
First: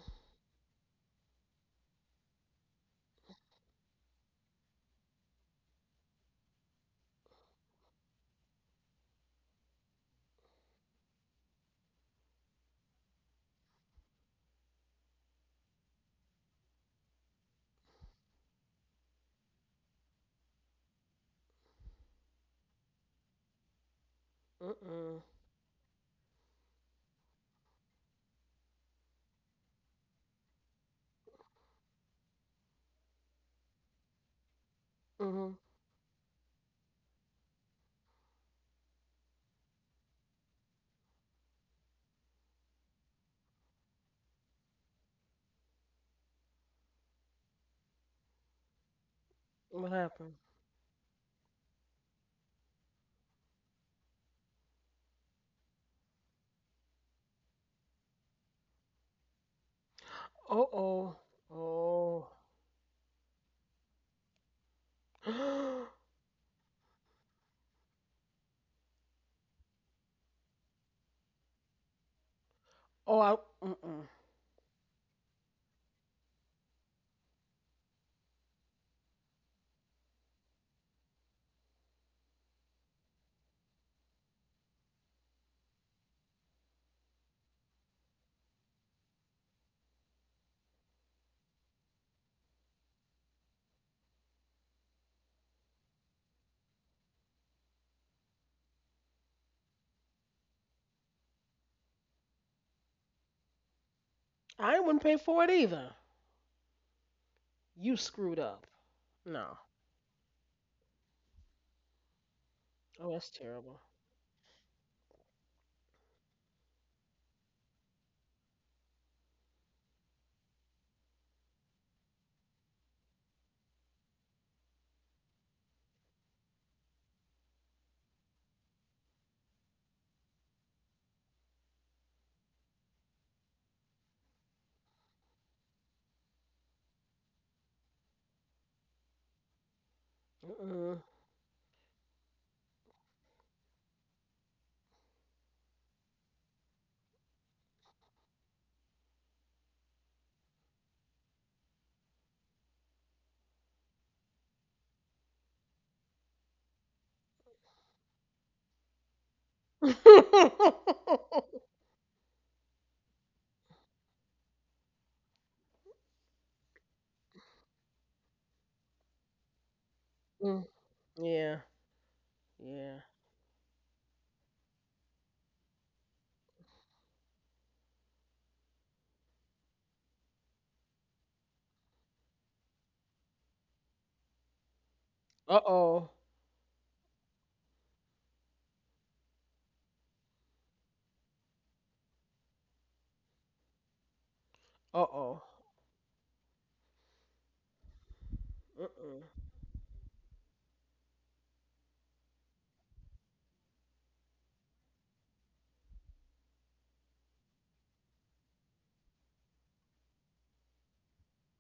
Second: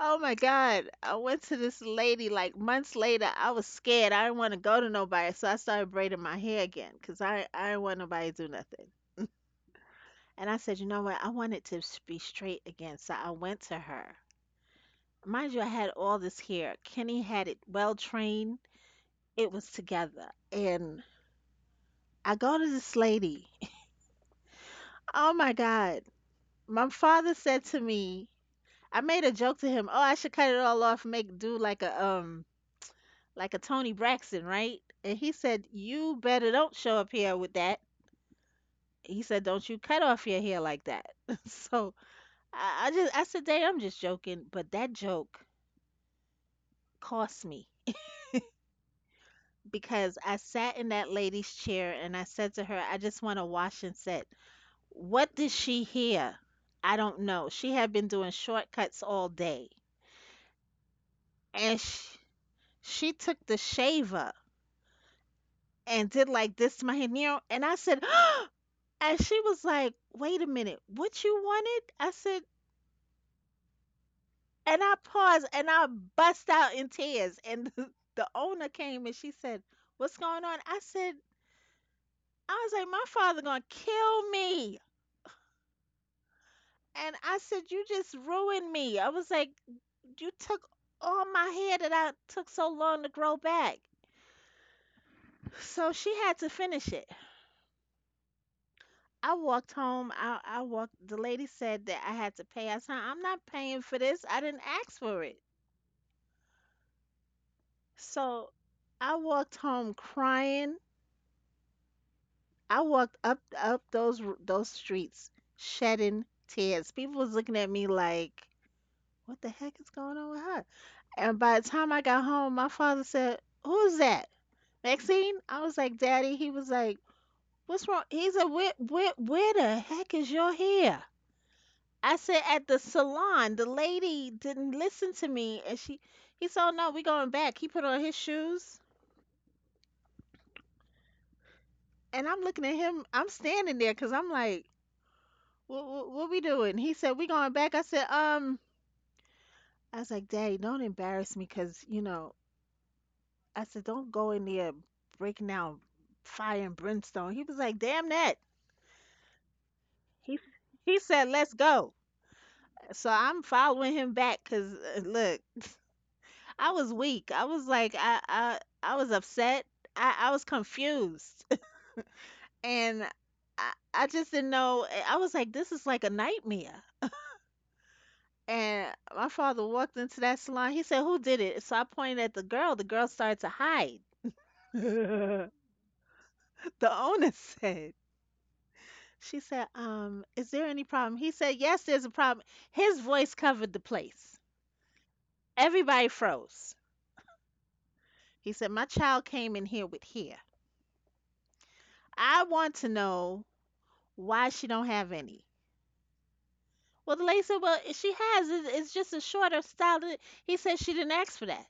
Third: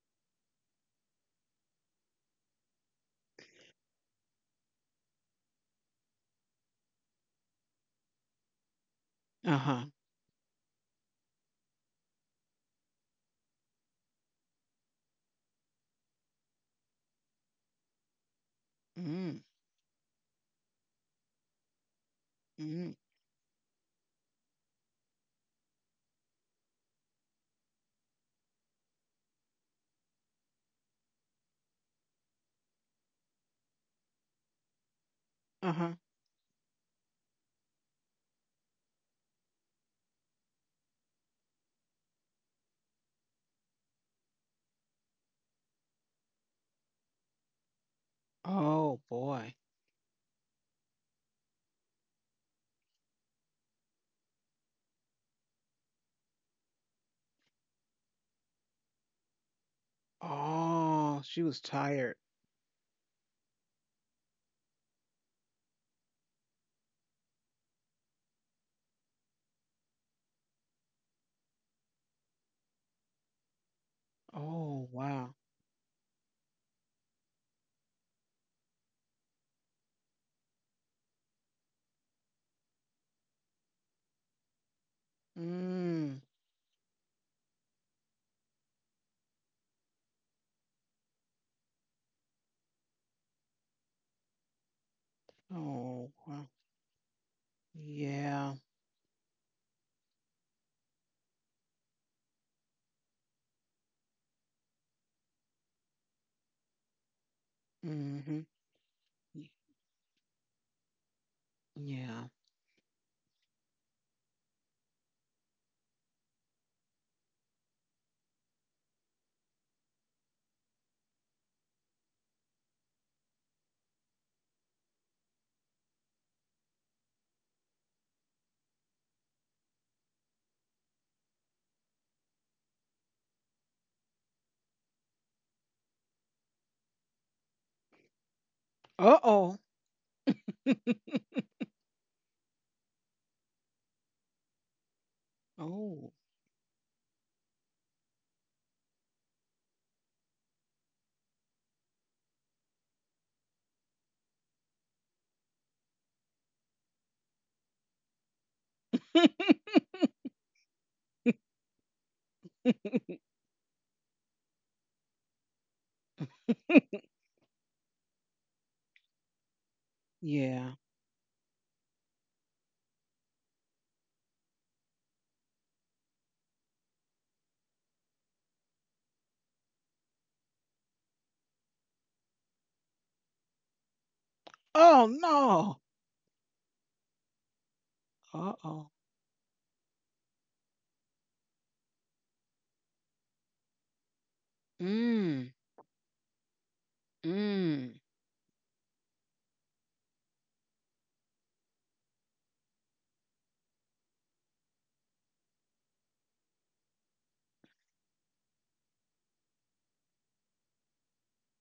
S2: Oh my God. I went to this lady like months later. I was scared. I didn't want to go to nobody. So I started braiding my hair again because I didn't want nobody to do nothing.
S1: Uh-huh.
S2: And I said, you know what? I want it to be straight again. So I went to her. Mind you, I had all this hair. Kenny had it well trained.
S1: Mm,
S2: It was together. And I go to
S1: mm,
S2: this lady.
S3: Mm-mm.
S2: Oh my God. My father said to me, I made a joke to him, oh, I should cut it all off, make do like a Tony Braxton, right? And he
S3: Mm-hmm.
S2: said,
S1: uh-huh.
S2: "You better don't show up here with that." He said, "Don't you cut off your hair like that." So I said, "Dave, I'm just joking," but that joke cost me
S1: Oh boy.
S3: What
S2: because
S3: happened?
S2: I sat in that lady's chair and I said to her, "I just want to wash and set." What did she hear? I don't know. She had been doing shortcuts all day,
S3: Oh,
S1: Oh, she was
S2: and
S1: tired.
S3: oh,
S2: she took the shaver
S3: oh.
S2: and did like this to my hair, Nero, and I said. And she was like, wait a minute, what you wanted? I said,
S3: Oh, I, mm-mm.
S2: and
S1: Oh
S2: I
S1: wow.
S2: paused and I bust out in tears. And the owner came and she said, what's going on? I said, I was like, my father gonna kill me.
S1: Mm.
S2: And I said, you just ruined me. I was like, you took all my hair that I took so long to grow back. So
S1: Oh
S2: she had
S1: wow.
S2: to finish it.
S1: Yeah.
S2: I walked home. I walked. The lady said that I had to pay. I said, I'm not paying for this. I didn't
S3: I
S2: ask
S3: wouldn't pay
S2: for it.
S3: for it either. You
S1: Mm-hmm.
S3: screwed
S2: So
S3: up.
S2: I walked
S3: No.
S2: home crying.
S1: Yeah.
S2: I
S3: Oh,
S2: walked
S3: that's
S2: up
S3: terrible.
S2: those those streets shedding tears. People was looking at me like, "What the heck is going on with her?" And by the time I got home, my father said, "Who's that, Maxine?" I was like, "Daddy." He was like, "What's wrong?" He said, Where the heck is your hair?" I said, "At the salon. The lady didn't listen to me, and she." He said, oh, "No, we going back." He put on his shoes.
S1: Uh-oh.
S3: Mm-mm.
S2: And I'm looking at him. I'm standing there because I'm like,
S1: Oh.
S2: what we doing? He said, we going back. I said, I was like, Daddy, don't embarrass me because, you know, I said, don't go in there breaking down fire and brimstone. He was like, damn that.
S1: Oh.
S2: He, he said, let's go. So I'm following him back because, look, I was weak. I was like, I was upset. I was
S3: Mm,
S1: Yeah.
S2: confused.
S3: yeah,
S2: And
S3: yeah.
S2: I just didn't know. I was like, this is like a nightmare. And my father walked into that salon. He said, who did it? So I pointed at the girl. The girl started to hide.
S1: Oh
S2: The
S1: no.
S3: Uh-oh.
S2: owner said,
S1: Uh-oh.
S2: she said, is there any problem? He said, yes, there's a problem. His voice covered the place.
S3: Uh-oh.
S1: Mm.
S2: Everybody froze.
S1: Mm.
S2: He said, my child
S3: Mm-mm.
S2: came in here with hair. I want to know why she don't have any. Well, the lady said, well, she has. It's just a shorter style. He said, she didn't ask for that.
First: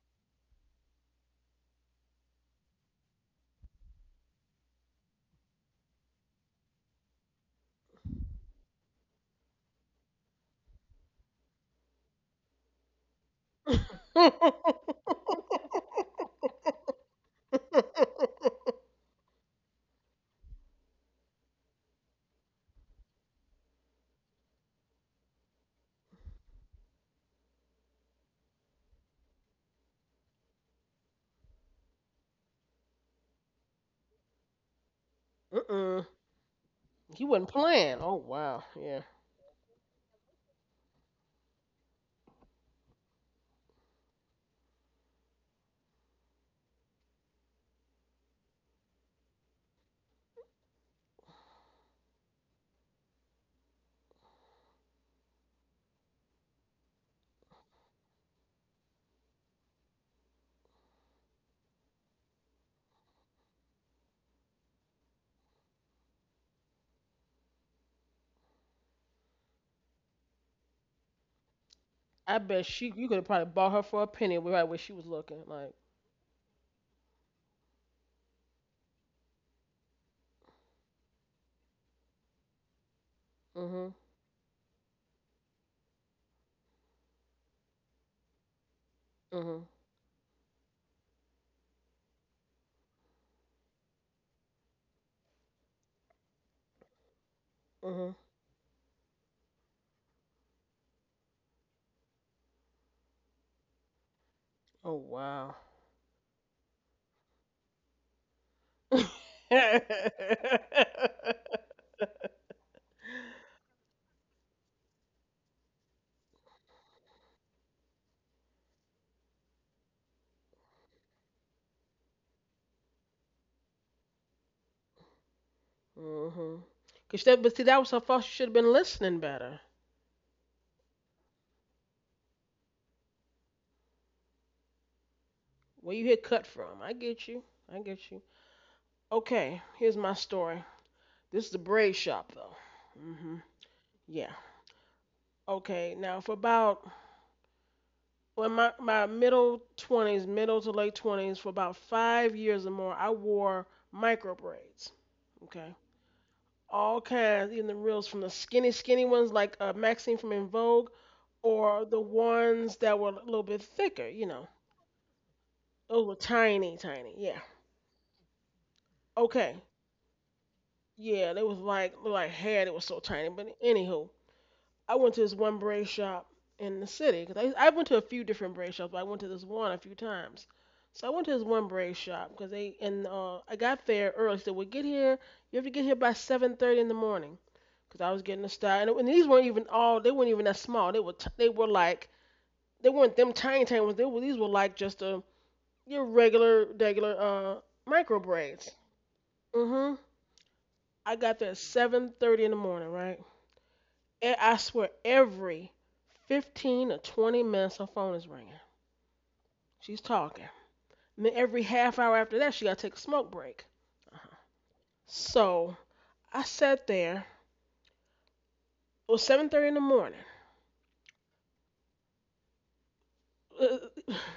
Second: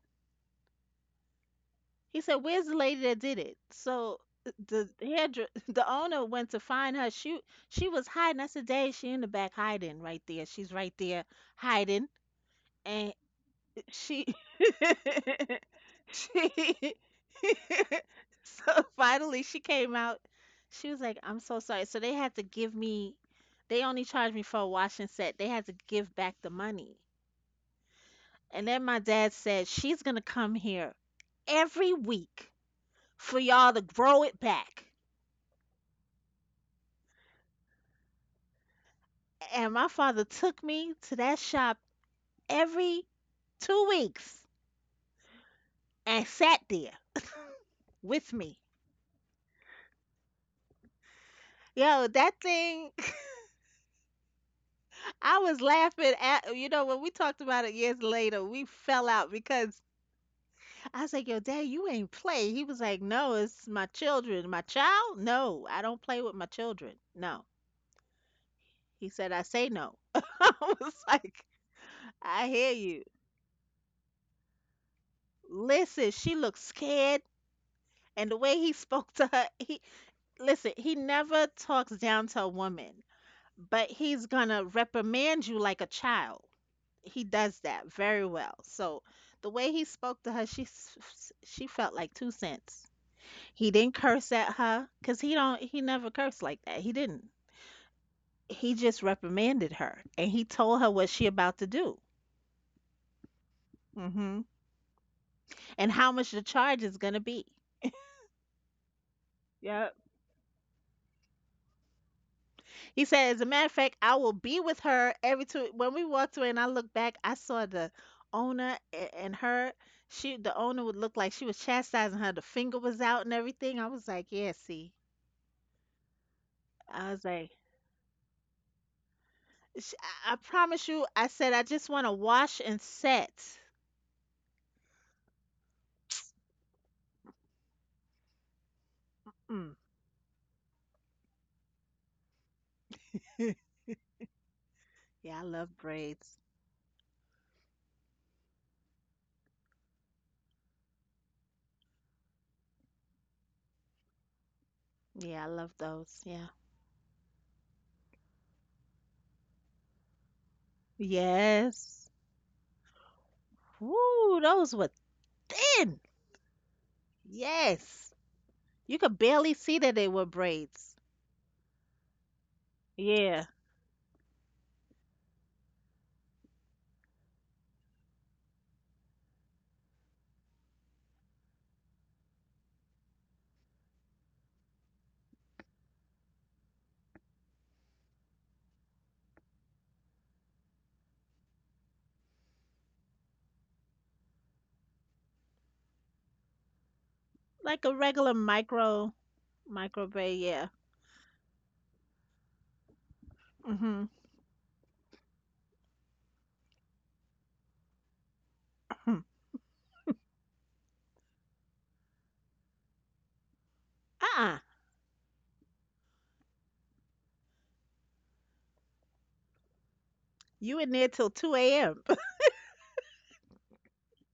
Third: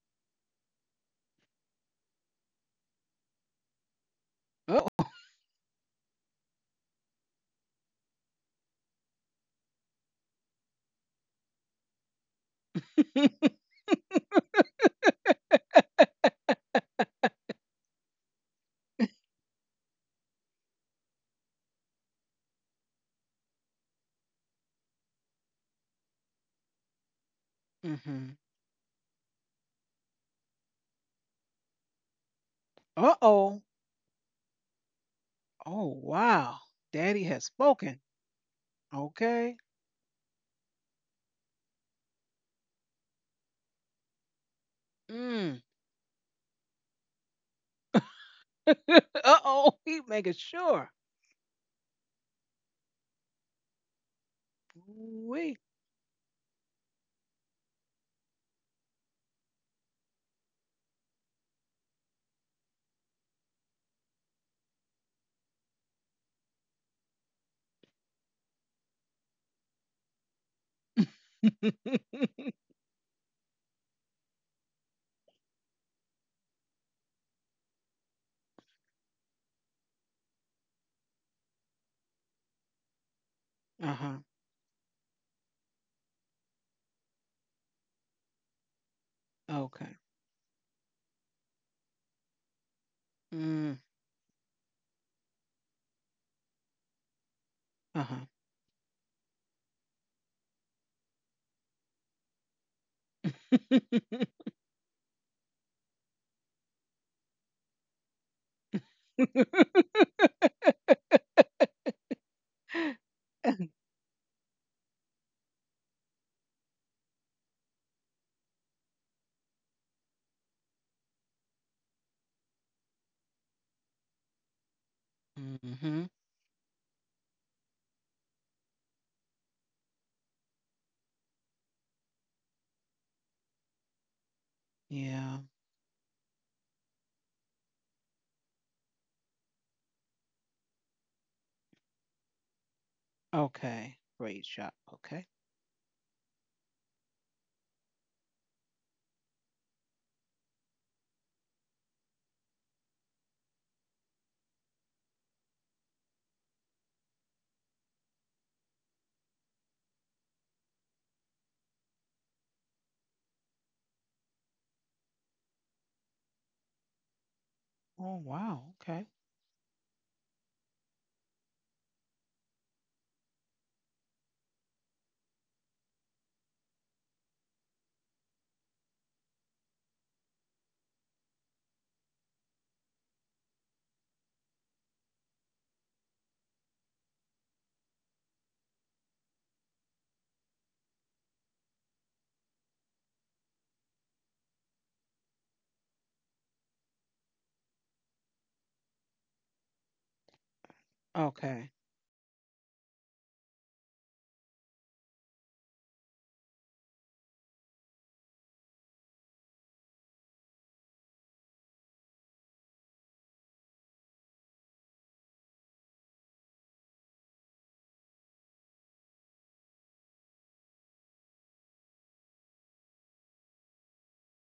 S2: He said, "Where's the lady that did it?" So the
S1: Uh-oh.
S2: hairdresser, the owner went to find her. She was hiding. I said, "Dad, she in the back hiding right there. She's right there hiding." And she she so finally she came out. She was like, "I'm so sorry." So they had to give me. They only charged me for a washing set. They had to give back the money.
S1: Mm-hmm.
S2: And then my dad said, "She's gonna come here every week
S1: Uh-oh.
S2: for
S1: Oh
S2: y'all to grow it back.
S1: Oh
S3: Mm-mm.
S1: wow.
S3: He
S1: Daddy
S3: wasn't
S1: has
S3: playing.
S1: spoken.
S3: Oh, wow. Yeah.
S1: Okay.
S2: And my father took me to that shop every 2 weeks
S1: Mm.
S2: and sat there with me.
S1: Uh-oh, he making sure.
S2: Yo, that thing, I
S1: Wait.
S2: was laughing at, you know, when we talked about it years later, we fell out because I was like, yo, dad, you ain't play. He was like, no, it's my children. My child? No, I don't play with my children. No. He said, I say no. I was like,
S3: I
S2: I
S3: bet
S2: hear
S3: she, you
S2: you.
S3: could have probably bought her for a penny right where she was looking. Like,
S2: Listen, she looked scared. And the way he spoke to her, listen, he never talks down to a woman,
S3: mm-hmm,
S2: but
S1: Uh-huh.
S2: he's gonna reprimand you like a child. He does that very well. So the
S3: mm-hmm,
S2: way he
S1: Okay.
S2: spoke to her, she felt like two cents. He
S1: Mm,
S2: didn't curse at her because he never cursed like that. He didn't.
S3: mm-hmm.
S1: uh-huh.
S2: He just reprimanded her and he told her what she about to do hmm
S3: Oh, wow.
S2: and how much the charge is gonna be.
S3: Hmm.
S2: Yep. He said, as a matter of fact, I will be with her every two. When we walked away and I looked back, I saw the owner and her. She, the owner would look like she was chastising her. The finger was out and everything. I was like, yeah, see.
S1: Mm-hmm.
S2: I
S3: Cause
S2: was
S3: that, but see,
S2: like,
S3: that was her fault. She should have been listening better.
S2: "Sh- I promise you. I said, I just want to wash and set.
S1: Yeah.
S3: Where you hit cut from? I get you. I get you. Okay,
S2: Mm.
S3: here's my story. This is the braid shop though. Hmm.
S1: Okay.
S3: Yeah.
S1: Great shot. Okay.
S2: Yeah, I love
S3: Okay. Now for
S2: braids.
S3: about well, my middle twenties, middle to late twenties, for about 5 years or more, I wore micro braids.
S2: Yeah, I
S3: Okay.
S2: love those. Yeah.
S3: All kinds, even the reels from the skinny, skinny ones like Maxine from In Vogue or the
S2: Yes.
S3: ones that were a little bit thicker, you know.
S2: Woo, those were
S3: Those
S2: thin.
S3: were tiny, tiny. Yeah.
S1: Oh
S2: Yes.
S1: wow.
S2: You
S1: Okay.
S2: could barely
S3: Okay.
S2: see that they were braids.
S3: Yeah, they was like hair that was so tiny.
S2: Yeah.
S3: But anywho, I went to this one braid shop in the city because I went to a few different braid shops. But I went to this one a few times. So I went to this one braid shop because they and I got there early. So we get here. You have to get here by 7:30 in the morning because I was getting a style. And these weren't even all. They weren't even that small. They were like they weren't them tiny tiny ones. They were these were like just a your regular, regular
S2: Like a
S3: micro
S2: regular
S3: braids.
S2: micro
S3: Mhm.
S2: microwave, yeah.
S3: I got there at
S1: Okay.
S3: 7:30 in the morning, right?
S2: Mm-hmm.
S3: And I swear every 15 or 20 minutes her phone is ringing. She's talking. And then every half hour after that, she got to take a smoke break.
S2: Uh-uh.
S3: So I sat there. It was 7:30 in the morning.
S2: You in there till 2 a.m.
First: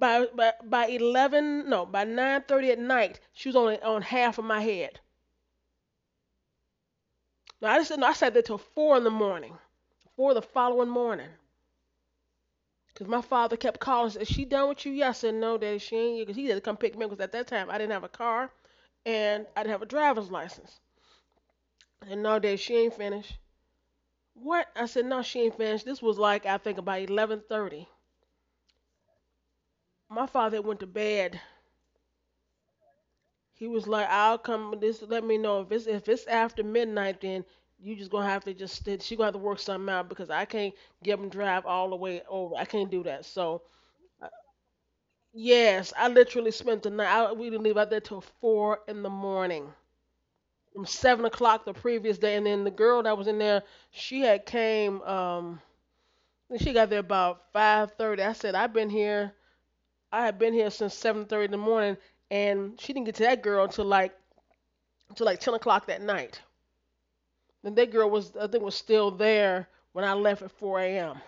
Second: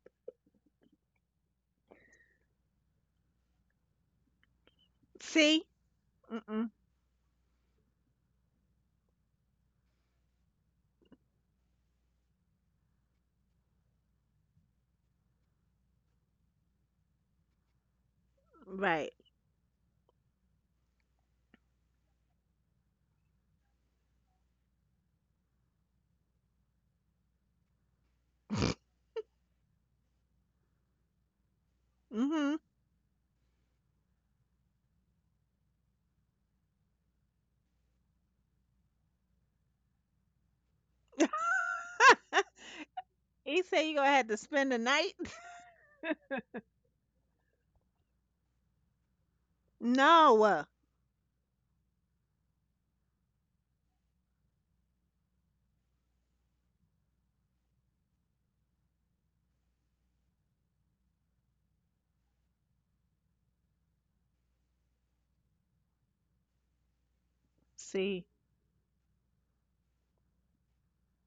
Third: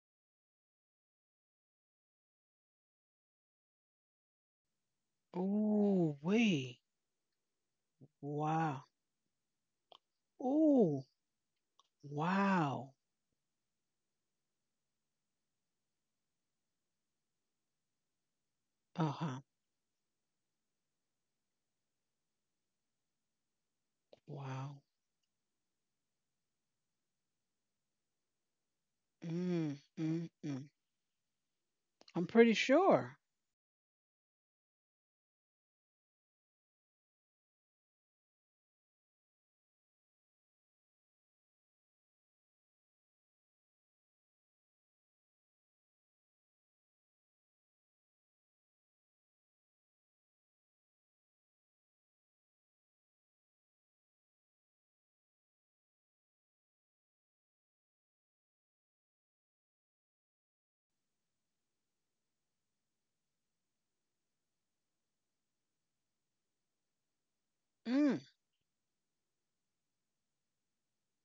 S3: By 11, no, by 9:30 at night, she was only on half of my head.
S2: See?
S1: Ooh
S2: Mm-mm.
S1: wait.
S3: No, I just no, I sat there till
S1: Wow.
S3: four in the morning, four the following
S1: Ooh.
S3: morning.
S1: Wow.
S3: Cause my father kept calling. Is she done with you? Yes and no, Daddy. She ain't. Cause he had to come pick me up. Cause at that time I didn't have a car
S2: Right.
S1: Uh-huh.
S3: and I didn't have a driver's license. And no, Daddy, she ain't finished. What?
S1: Wow.
S3: I said no, she ain't finished. This was like I think about 11:30.
S1: Mm,
S3: My
S1: mm,
S3: father
S1: mm.
S3: went to bed.
S1: I'm pretty
S2: Mm-hmm.
S1: sure.
S3: He was like, I'll come. This let me know if it's after midnight. Then you just gonna have to just she gonna have to work something out because I can't give him drive all the way over. I can't do that. So
S2: He said you gonna have to spend the night?
S3: yes, I literally spent the night. We didn't leave out there till four in the morning.
S2: No.
S3: From 7 o'clock the previous day, and then the girl that was in there, she had came. I think she got there about 5:30. I said I've been here. I had been here since 7:30 in the morning, and she didn't get to that girl until like 10 o'clock that night. And that girl
S1: Mm.
S2: See?
S3: was I think was still there when I left at four a.m.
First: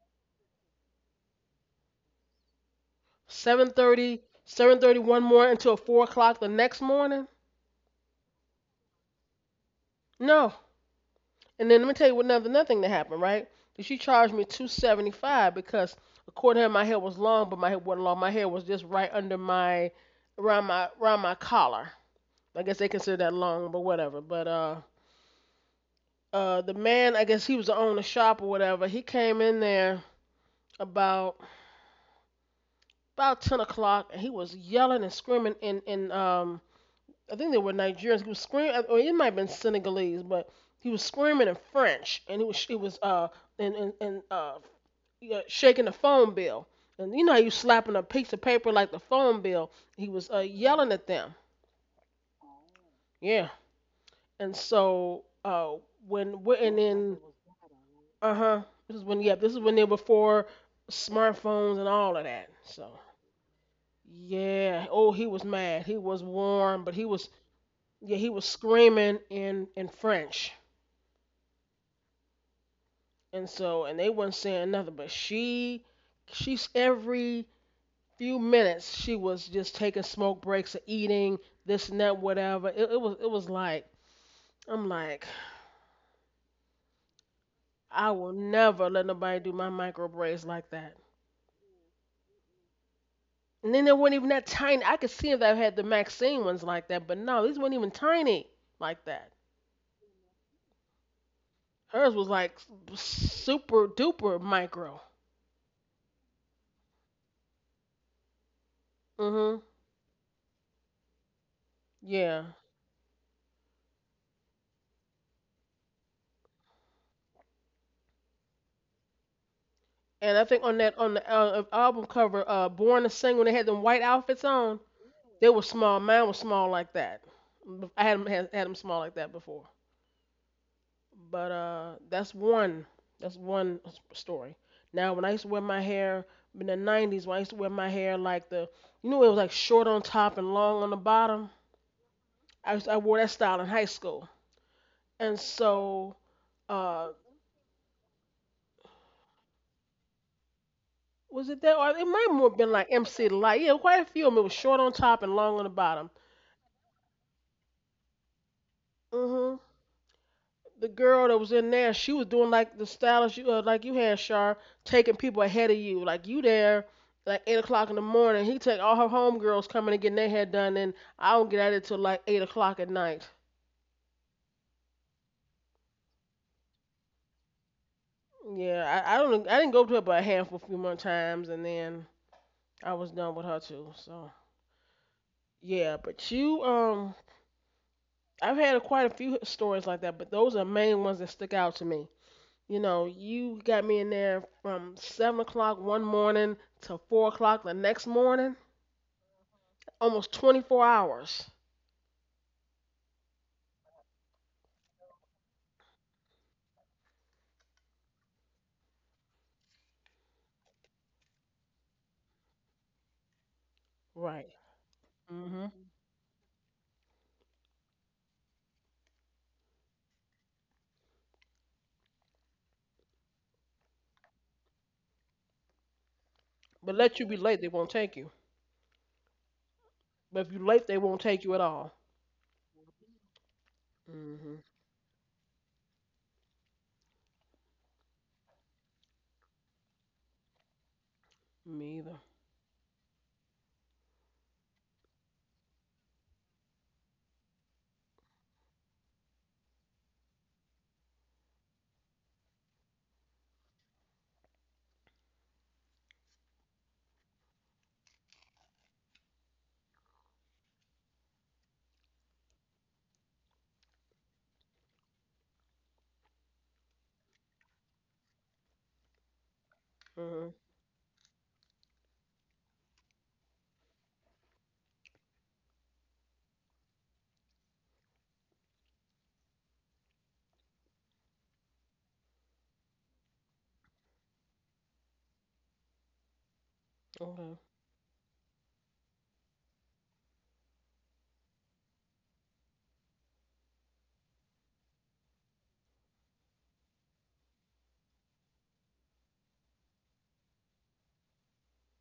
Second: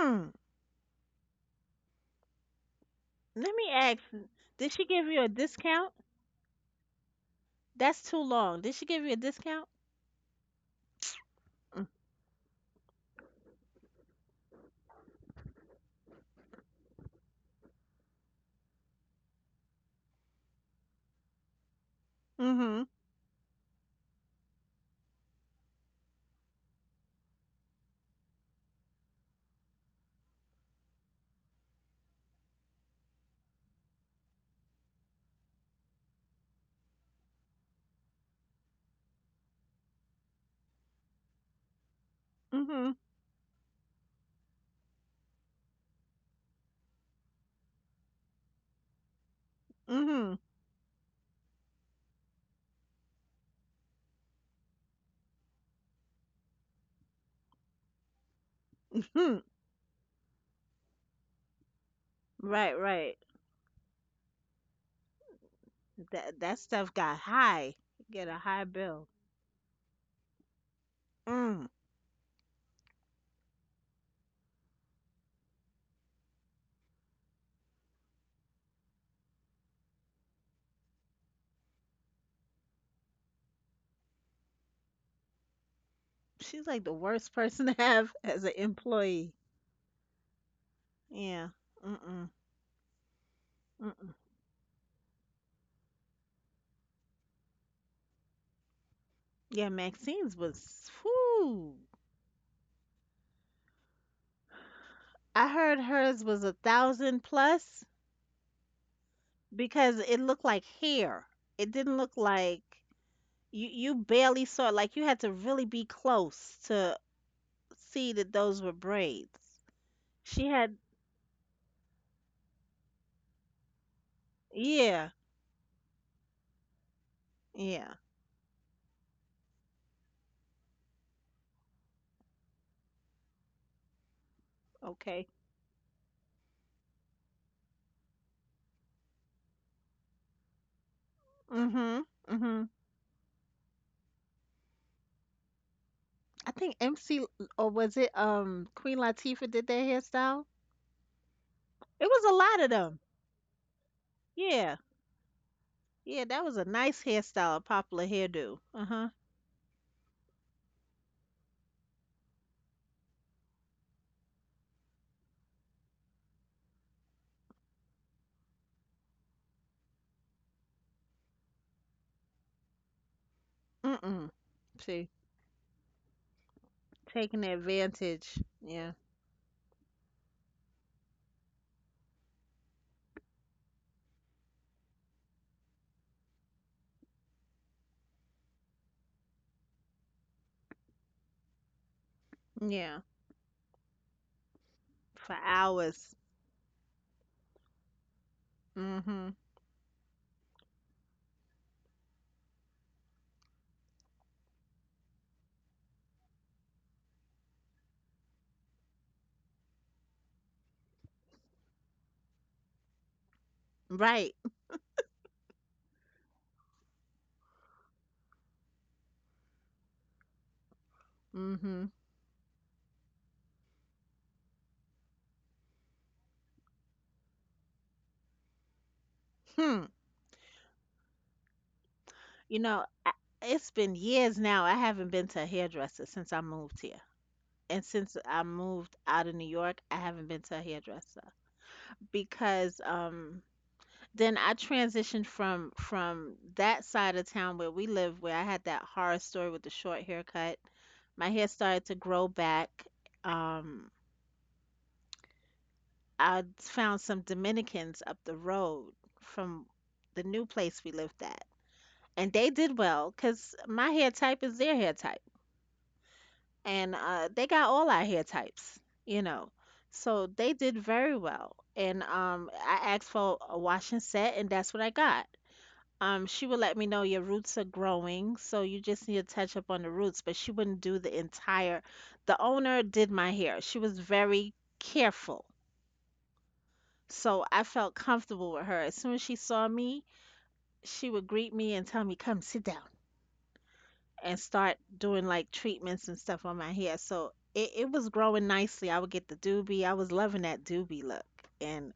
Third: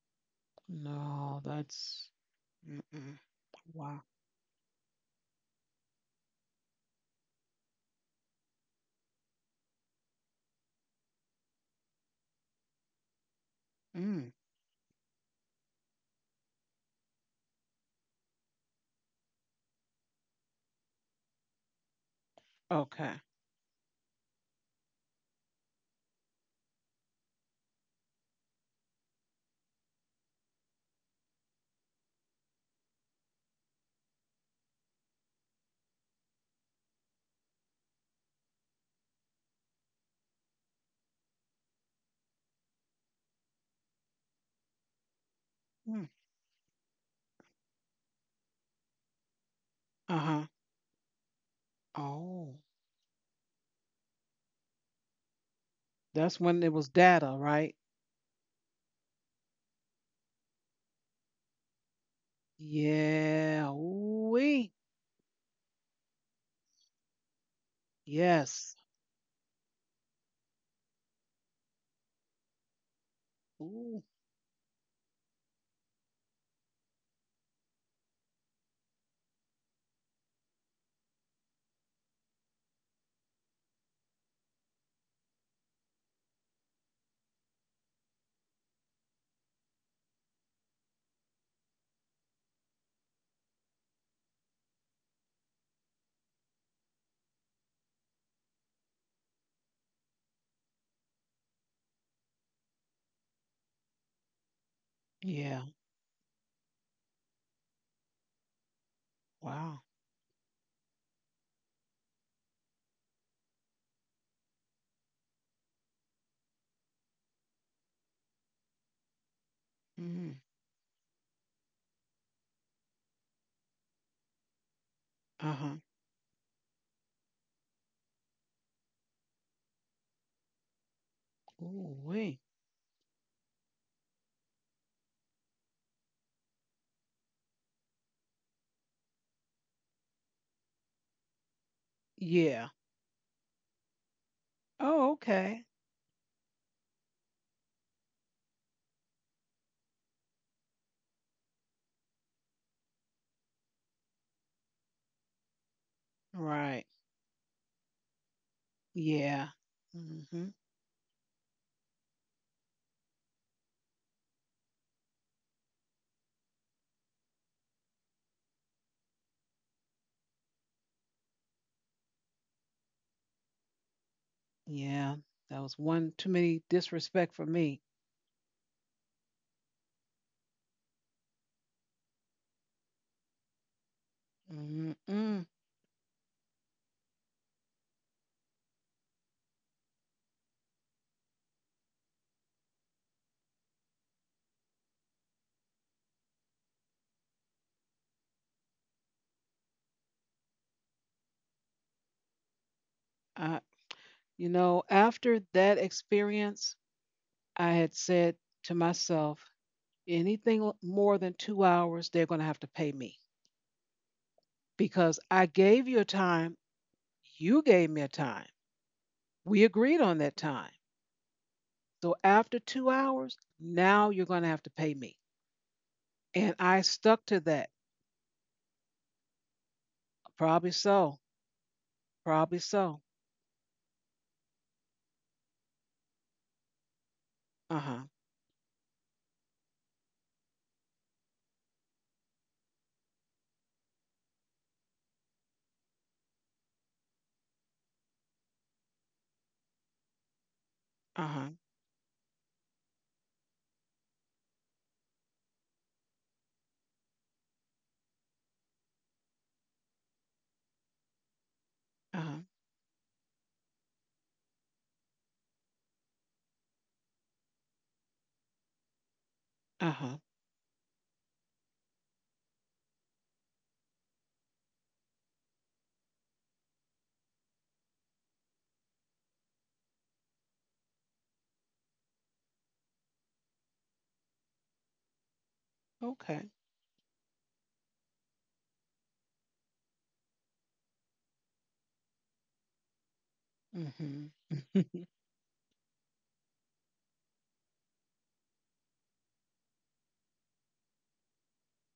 S2: Mm.
S1: No, that's mm-mm.
S2: Let me
S3: Seven
S1: Wow.
S2: ask.
S3: thirty,
S2: Did
S3: seven
S2: she
S3: thirty,
S2: give you
S3: one
S2: a
S3: 7:30 more until
S2: discount?
S3: 4 o'clock the next morning.
S2: That's too long. Did she give you a discount?
S3: No, and then
S2: Mm.
S3: let me tell you what another nothing thing that happened, right? She
S1: Mm.
S3: charged me 275 because according to her my hair was long, but my hair wasn't long. My hair was just right under my around my collar. I guess
S2: Mm-hmm.
S3: they
S1: Okay.
S3: consider that long, but whatever. But the man, I guess he was the owner of the shop or whatever, he came in there about about 10 o'clock and he was yelling and screaming in I think they were Nigerians. He was screaming, or it might have been Senegalese, but he was screaming in French, and he was he
S2: Mm-hmm.
S3: was and yeah, shaking the
S1: Mm.
S3: phone bill, and you know how you slapping a piece of paper like the phone bill. He was
S2: Mm-hmm.
S1: Uh-huh.
S3: yelling at them.
S1: Oh,
S3: Yeah, and so
S1: that's
S3: when we
S1: when it
S3: and
S1: was
S3: then
S1: data, right?
S3: uh huh. This is when yeah,
S2: Hmm.
S3: this is when they were before smartphones and all of that.
S2: Right,
S3: So
S2: right.
S1: Yeah. Ooh-wee.
S3: yeah, oh he was mad. He was
S2: That that
S3: warm, but
S2: stuff
S3: he
S2: got
S3: was
S2: high. Get a high
S1: Yes.
S2: bill.
S3: screaming in French.
S2: Mm.
S3: And so, and
S1: Ooh.
S3: they weren't saying nothing, but she, she's every few minutes she was just taking smoke breaks and eating this and that, whatever. It was like, I'm like,
S2: She's like the worst person to
S3: I
S2: have
S3: will
S2: as an
S3: never let
S2: employee.
S3: nobody do my micro braids like that.
S2: Yeah. Mm-mm.
S3: And then they weren't
S2: Mm-mm.
S3: even that tiny. I could see if they had the Maxine ones like that, but no, these weren't even tiny like that.
S2: Yeah, Maxine's was whoo.
S3: Hers was like super duper micro.
S2: I
S1: Yeah.
S2: heard hers was 1,000 plus
S3: Mhm.
S1: Wow.
S2: because it looked like hair. It didn't look
S3: Yeah.
S2: like you barely saw it. Like you had to really be close to see that those were braids.
S3: And
S1: Mm.
S3: I
S2: She
S3: think
S2: had,
S3: on the album cover, "Born to Sing," when they had them white outfits on,
S2: yeah,
S3: they were
S1: Uh-huh.
S3: small. Mine was small like that.
S2: yeah.
S3: I had them small like that before. But that's
S1: Ooh-wee.
S3: one. That's one story. Now, when I
S2: Okay.
S3: used to wear my hair in the '90s, when I used to wear my hair like the, it was like short on top and long on the bottom.
S2: Mhm.
S1: Yeah.
S2: Mhm.
S3: I wore that style in high school,
S1: Oh,
S3: and
S1: okay.
S3: so
S2: I think
S3: uh,
S2: MC, or was it Queen Latifah did that hairstyle?
S3: was it that, or it
S2: It
S3: might
S2: was
S3: have
S2: a
S3: more been
S2: lot of
S3: like
S2: them.
S3: MC Light. Yeah, quite a few of them. It was short
S2: Yeah,
S3: on top and long on the bottom.
S2: yeah, that was a
S1: Right.
S2: nice hairstyle, a popular hairdo. Uh huh.
S1: Yeah.
S3: hmm
S1: Mm-hmm.
S3: the girl that was in there, she was doing like the stylish you like you had, Shar, taking people ahead of you. Like you there, like 8 o'clock in the morning. He take all her homegirls coming and getting their hair done, and I don't get at it till like 8 o'clock at night.
S2: Mm-mm. See,
S1: Yeah. That was one too many disrespect for
S2: taking
S1: me.
S2: advantage. Yeah,
S3: Yeah, I didn't go to her but a handful a few more times, and then I was done with her too. So
S1: Mm-mm.
S3: yeah, but you I've had quite a few stories like that, but those are main ones that stick out to me. You
S2: yeah,
S3: know, you got me in there from seven
S2: for
S3: o'clock one
S2: hours.
S3: morning to 4 o'clock the next morning,
S2: Mm-hmm.
S3: almost 24 hours.
S1: I, you know, after that experience, I had said to myself, anything more than 2 hours, they're going to have to pay me.
S2: Right.
S3: Right.
S1: Because I
S3: Hmm.
S1: gave you a time, you gave me a time. We agreed on that time.
S2: Mm-hmm.
S1: So after 2 hours, now you're going to have to pay me. And I
S3: But let you
S1: stuck
S3: be
S1: to
S3: late, they
S1: that.
S3: won't take you.
S2: Hmm.
S3: But if you
S1: Probably
S3: late, they won't
S1: so.
S3: take you at all.
S1: Probably
S2: You know,
S1: so.
S2: I, it's been years
S3: hmm
S2: now. I haven't been to a hairdresser since I moved here,
S1: Uh
S2: and
S1: huh.
S2: since I moved out of New York, I haven't been to a hairdresser
S3: Me either.
S2: because then I transitioned from that side of town where we live, where I had that horror story with the short haircut.
S1: Uh
S2: My hair
S1: huh.
S2: started to grow back. Um, I found some Dominicans up the road from the new place we lived at.
S1: Uh
S2: And
S1: huh.
S2: they did well because my hair type is their hair type. And they got all our hair types, you know.
S1: Uh huh.
S2: So
S3: Hmm.
S2: they did very well. And I asked for a wash and set, and that's what I got. She would let me know your roots are growing, so you just need to touch up on the roots, but she wouldn't do the entire. The owner did my hair. She was very careful.
S1: Okay.
S2: So
S3: Okay.
S2: I felt comfortable with her. As soon as she saw me, she would greet me and tell me, "Come sit down,"
S1: Mm
S2: and start doing like treatments and stuff on my hair. So it was growing nicely. I would get the doobie. I was loving that doobie look. And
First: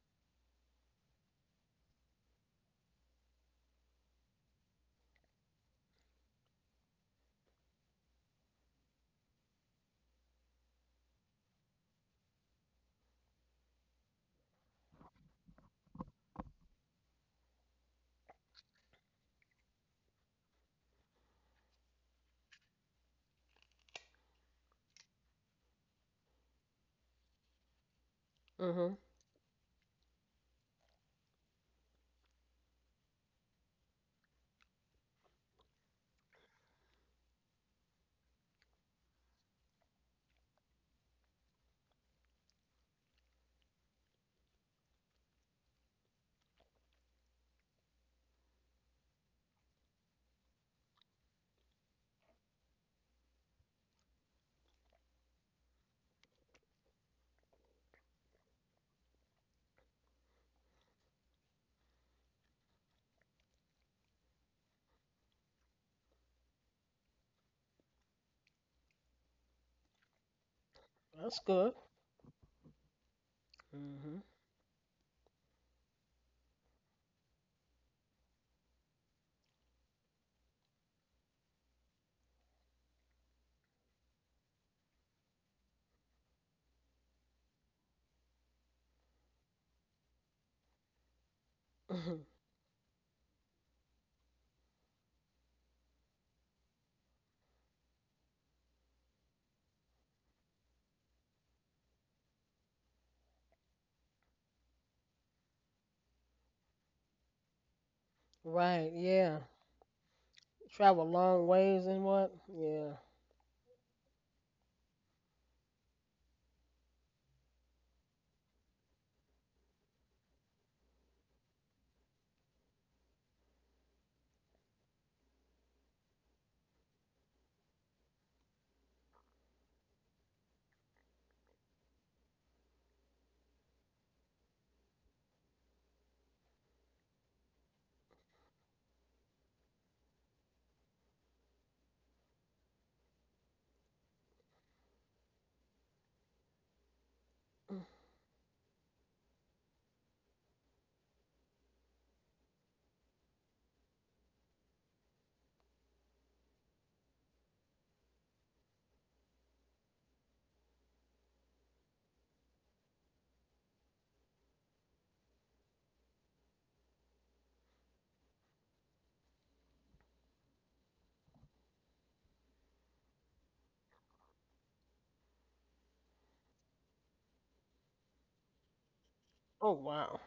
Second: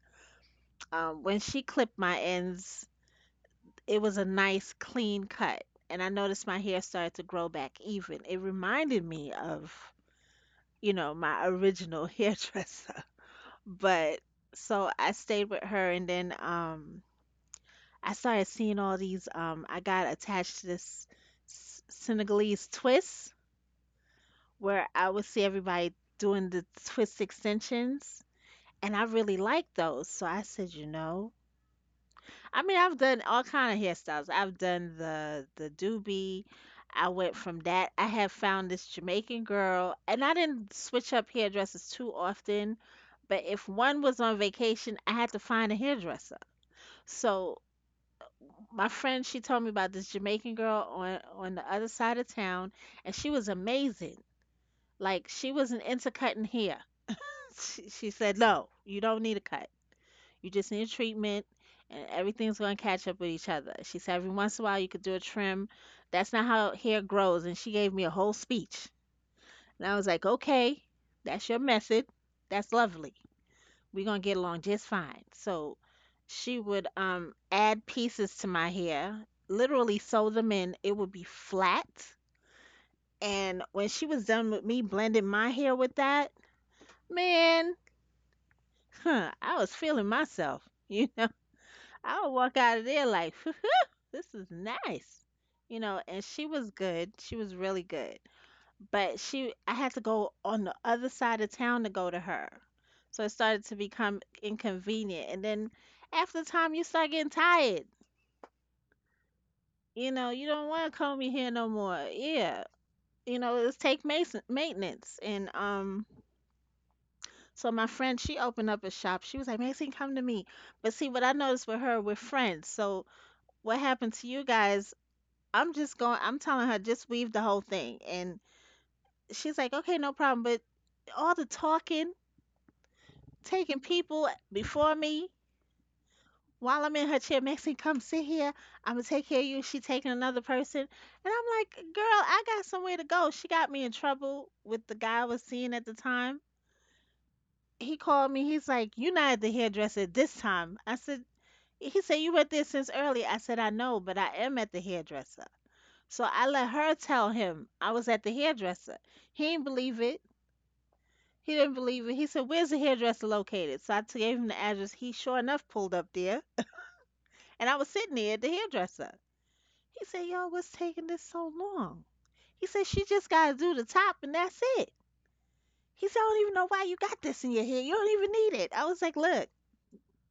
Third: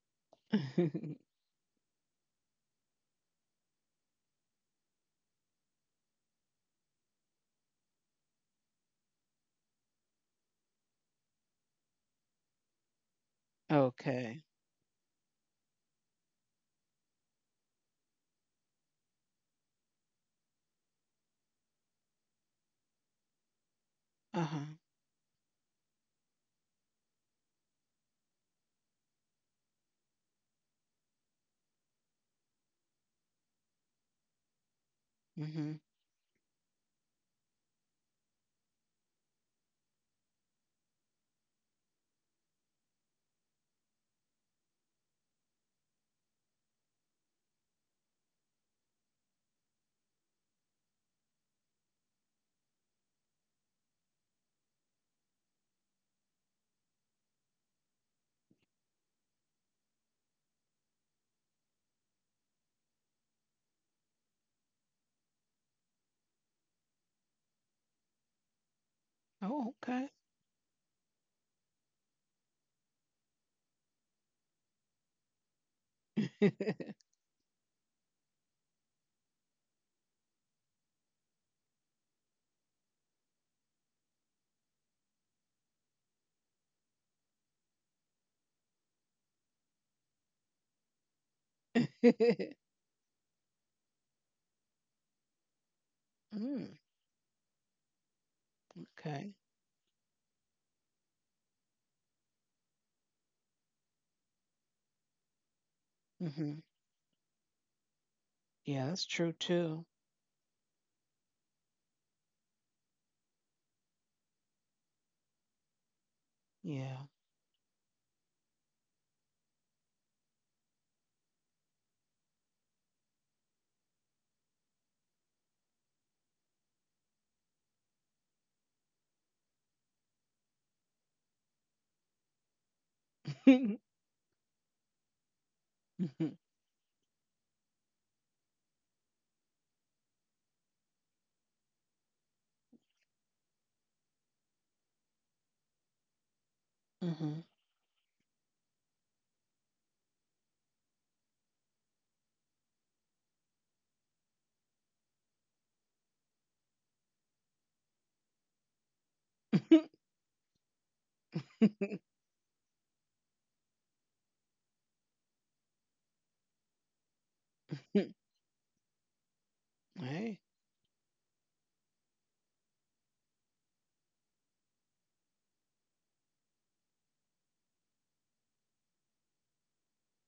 S1: hmm.
S2: when she clipped my ends, it was a nice clean cut and I noticed my hair started to grow back even. It reminded me of, you know, my original hairdresser. But
S1: Okay.
S2: so I stayed with her and then I started seeing all these I got attached to this Senegalese twist
S1: Uh huh.
S2: where I would see everybody doing the twist extensions and
S3: hmm
S2: I really liked those. So I said, you know, I mean, I've done all kind of hairstyles. I've done the
S1: Mm hmm.
S2: doobie. I went from that. I have found this Jamaican girl, and I didn't switch up hairdressers too often. But if one was on vacation, I had to find a hairdresser. So my friend, she told me about this Jamaican girl on the other side of town, and she was amazing. Like she wasn't into cutting hair. She said, "No, you don't need a cut. You just need a treatment and everything's going to catch up with each other." She said every once in a while you could do a trim. That's not how hair grows. And she gave me a whole speech.
S1: Oh,
S2: And I was
S1: okay.
S2: like, okay,
S3: That's
S2: that's your
S3: good.
S2: method. That's lovely. We're
S3: Hmm.
S2: going to get along just fine. So she would add pieces to my hair, literally sew them in. It would be flat. And when she was done with me blending my hair with that, man, huh, I was feeling myself. You
S3: Mhm.
S2: I'll walk out of there like, this is nice. You know, and she was
S1: Mm,
S2: good. She was really good. But
S1: okay.
S2: she I had to go on the other side of town to go to her. So it started to become inconvenient. And then
S1: Mm
S2: after
S1: hmm.
S2: time you start getting tired.
S1: Yeah,
S3: Right.
S1: that's true
S3: Yeah.
S1: too.
S2: You know, you don't want to
S3: Travel
S2: comb your
S3: long
S2: hair no
S3: ways
S2: more.
S3: and what?
S2: Yeah.
S3: Yeah.
S2: You know, it's take mason maintenance. And
S1: Yeah.
S2: so my friend, she opened up a shop. She was like, "Maxine, come to me." But see what I noticed with her, we're friends. So what happened to you guys, I'm just going, I'm telling her, just weave the whole thing. And she's like, okay, no problem. But all the talking, taking people before me
S1: Mm-hmm.
S2: while I'm in her chair, "Maxine, come sit here. I'm going to take care of you." She taking another person. And I'm like, girl, I got somewhere to go. She got me in trouble with the guy I was seeing at the time.
S1: Mm-hmm.
S2: He called me. He's like, "You're not at the hairdresser this time." I said, he said, "You were there since early." I said, "I know, but I am at the hairdresser." So I let her tell him I was at the hairdresser. He didn't believe it. He didn't believe it. He said, "Where's the hairdresser located?" So I gave him the address. He sure enough pulled up there. And I was sitting
S1: Hey.
S2: there at the hairdresser. He said, "Yo, what's taking this so long?" He said, "She just got to do the top and that's it." He said, "I don't even know why you got this in your hair. You don't even need it." I was like, "Look."
S3: Oh wow.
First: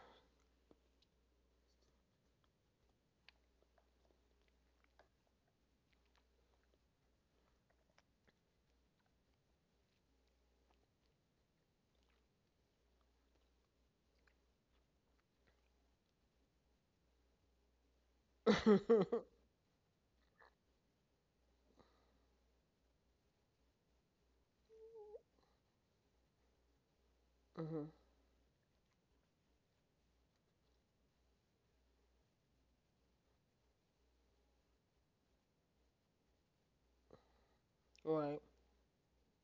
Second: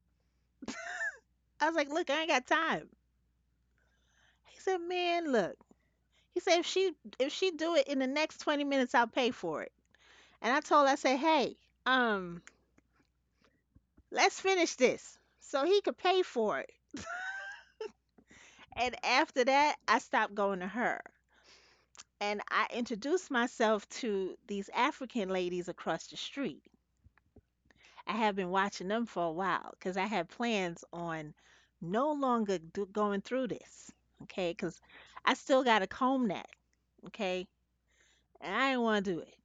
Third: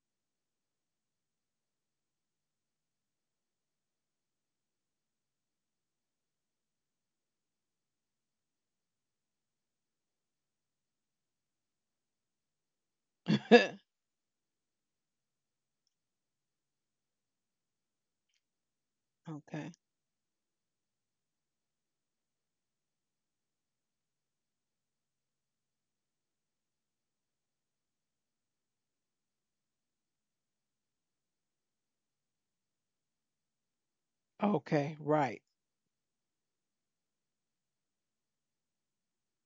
S2: I was like, "Look, I ain't got time." He said, "Man, look." He said, "If she do it in the next 20 minutes, I'll pay for it." And I told her, I said, "Hey, um, let's finish this so he could pay for it."
S3: Hmm.
S2: And after
S1: Okay.
S2: that, I stopped going to her. And I introduced myself to these African ladies across the street. I have been watching them for a while because I had plans on no longer going through this. Okay. Because
S1: Okay.
S2: I
S1: Right.
S2: still got to comb that. Okay.
S3: Right.
S2: And I didn't want to do it.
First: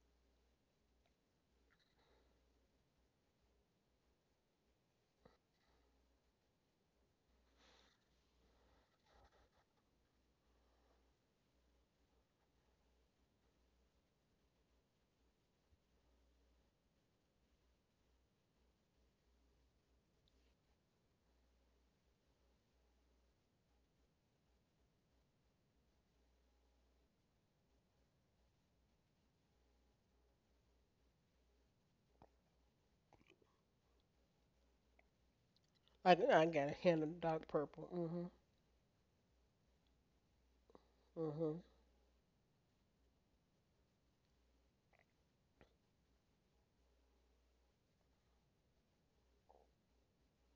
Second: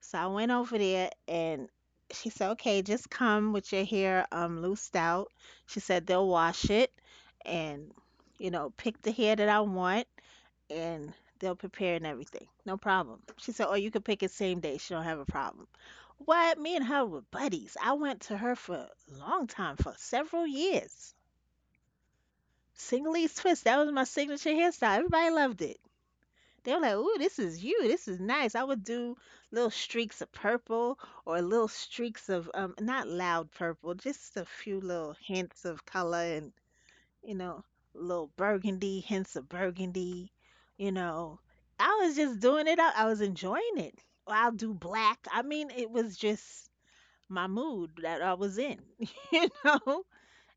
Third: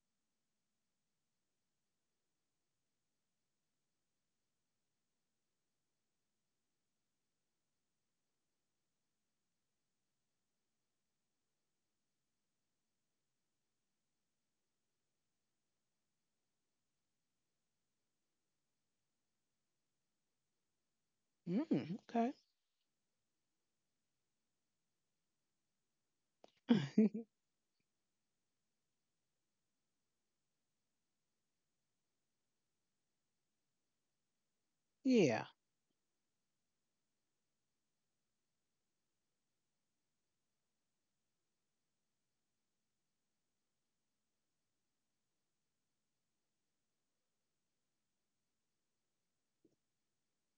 S2: So I went over there and she said, "Okay, just come with your hair loosed out." She said they'll wash it and, you know, pick the hair that I want and they'll prepare and everything. No problem. She said, "Oh, you could pick it same day." She don't have a problem. What? Me and her were buddies. I went to her for a long time, for several years.
S1: Mm, okay.
S2: Single East Twist, that was my signature hairstyle. Everybody loved it. They were like, "Ooh, this is you. This is nice." I would do little streaks of purple or little streaks of not loud purple, just a few little
S1: Yeah.
S2: hints of
S3: I
S2: color
S3: I
S2: and
S3: gotta handle
S2: you
S3: dark
S2: know,
S3: purple.
S2: little burgundy, hints of burgundy, you know.
S3: Hmm
S2: I was just doing it out. I was enjoying it. Or I'll do black. I mean, it was just my mood that I was in, you know.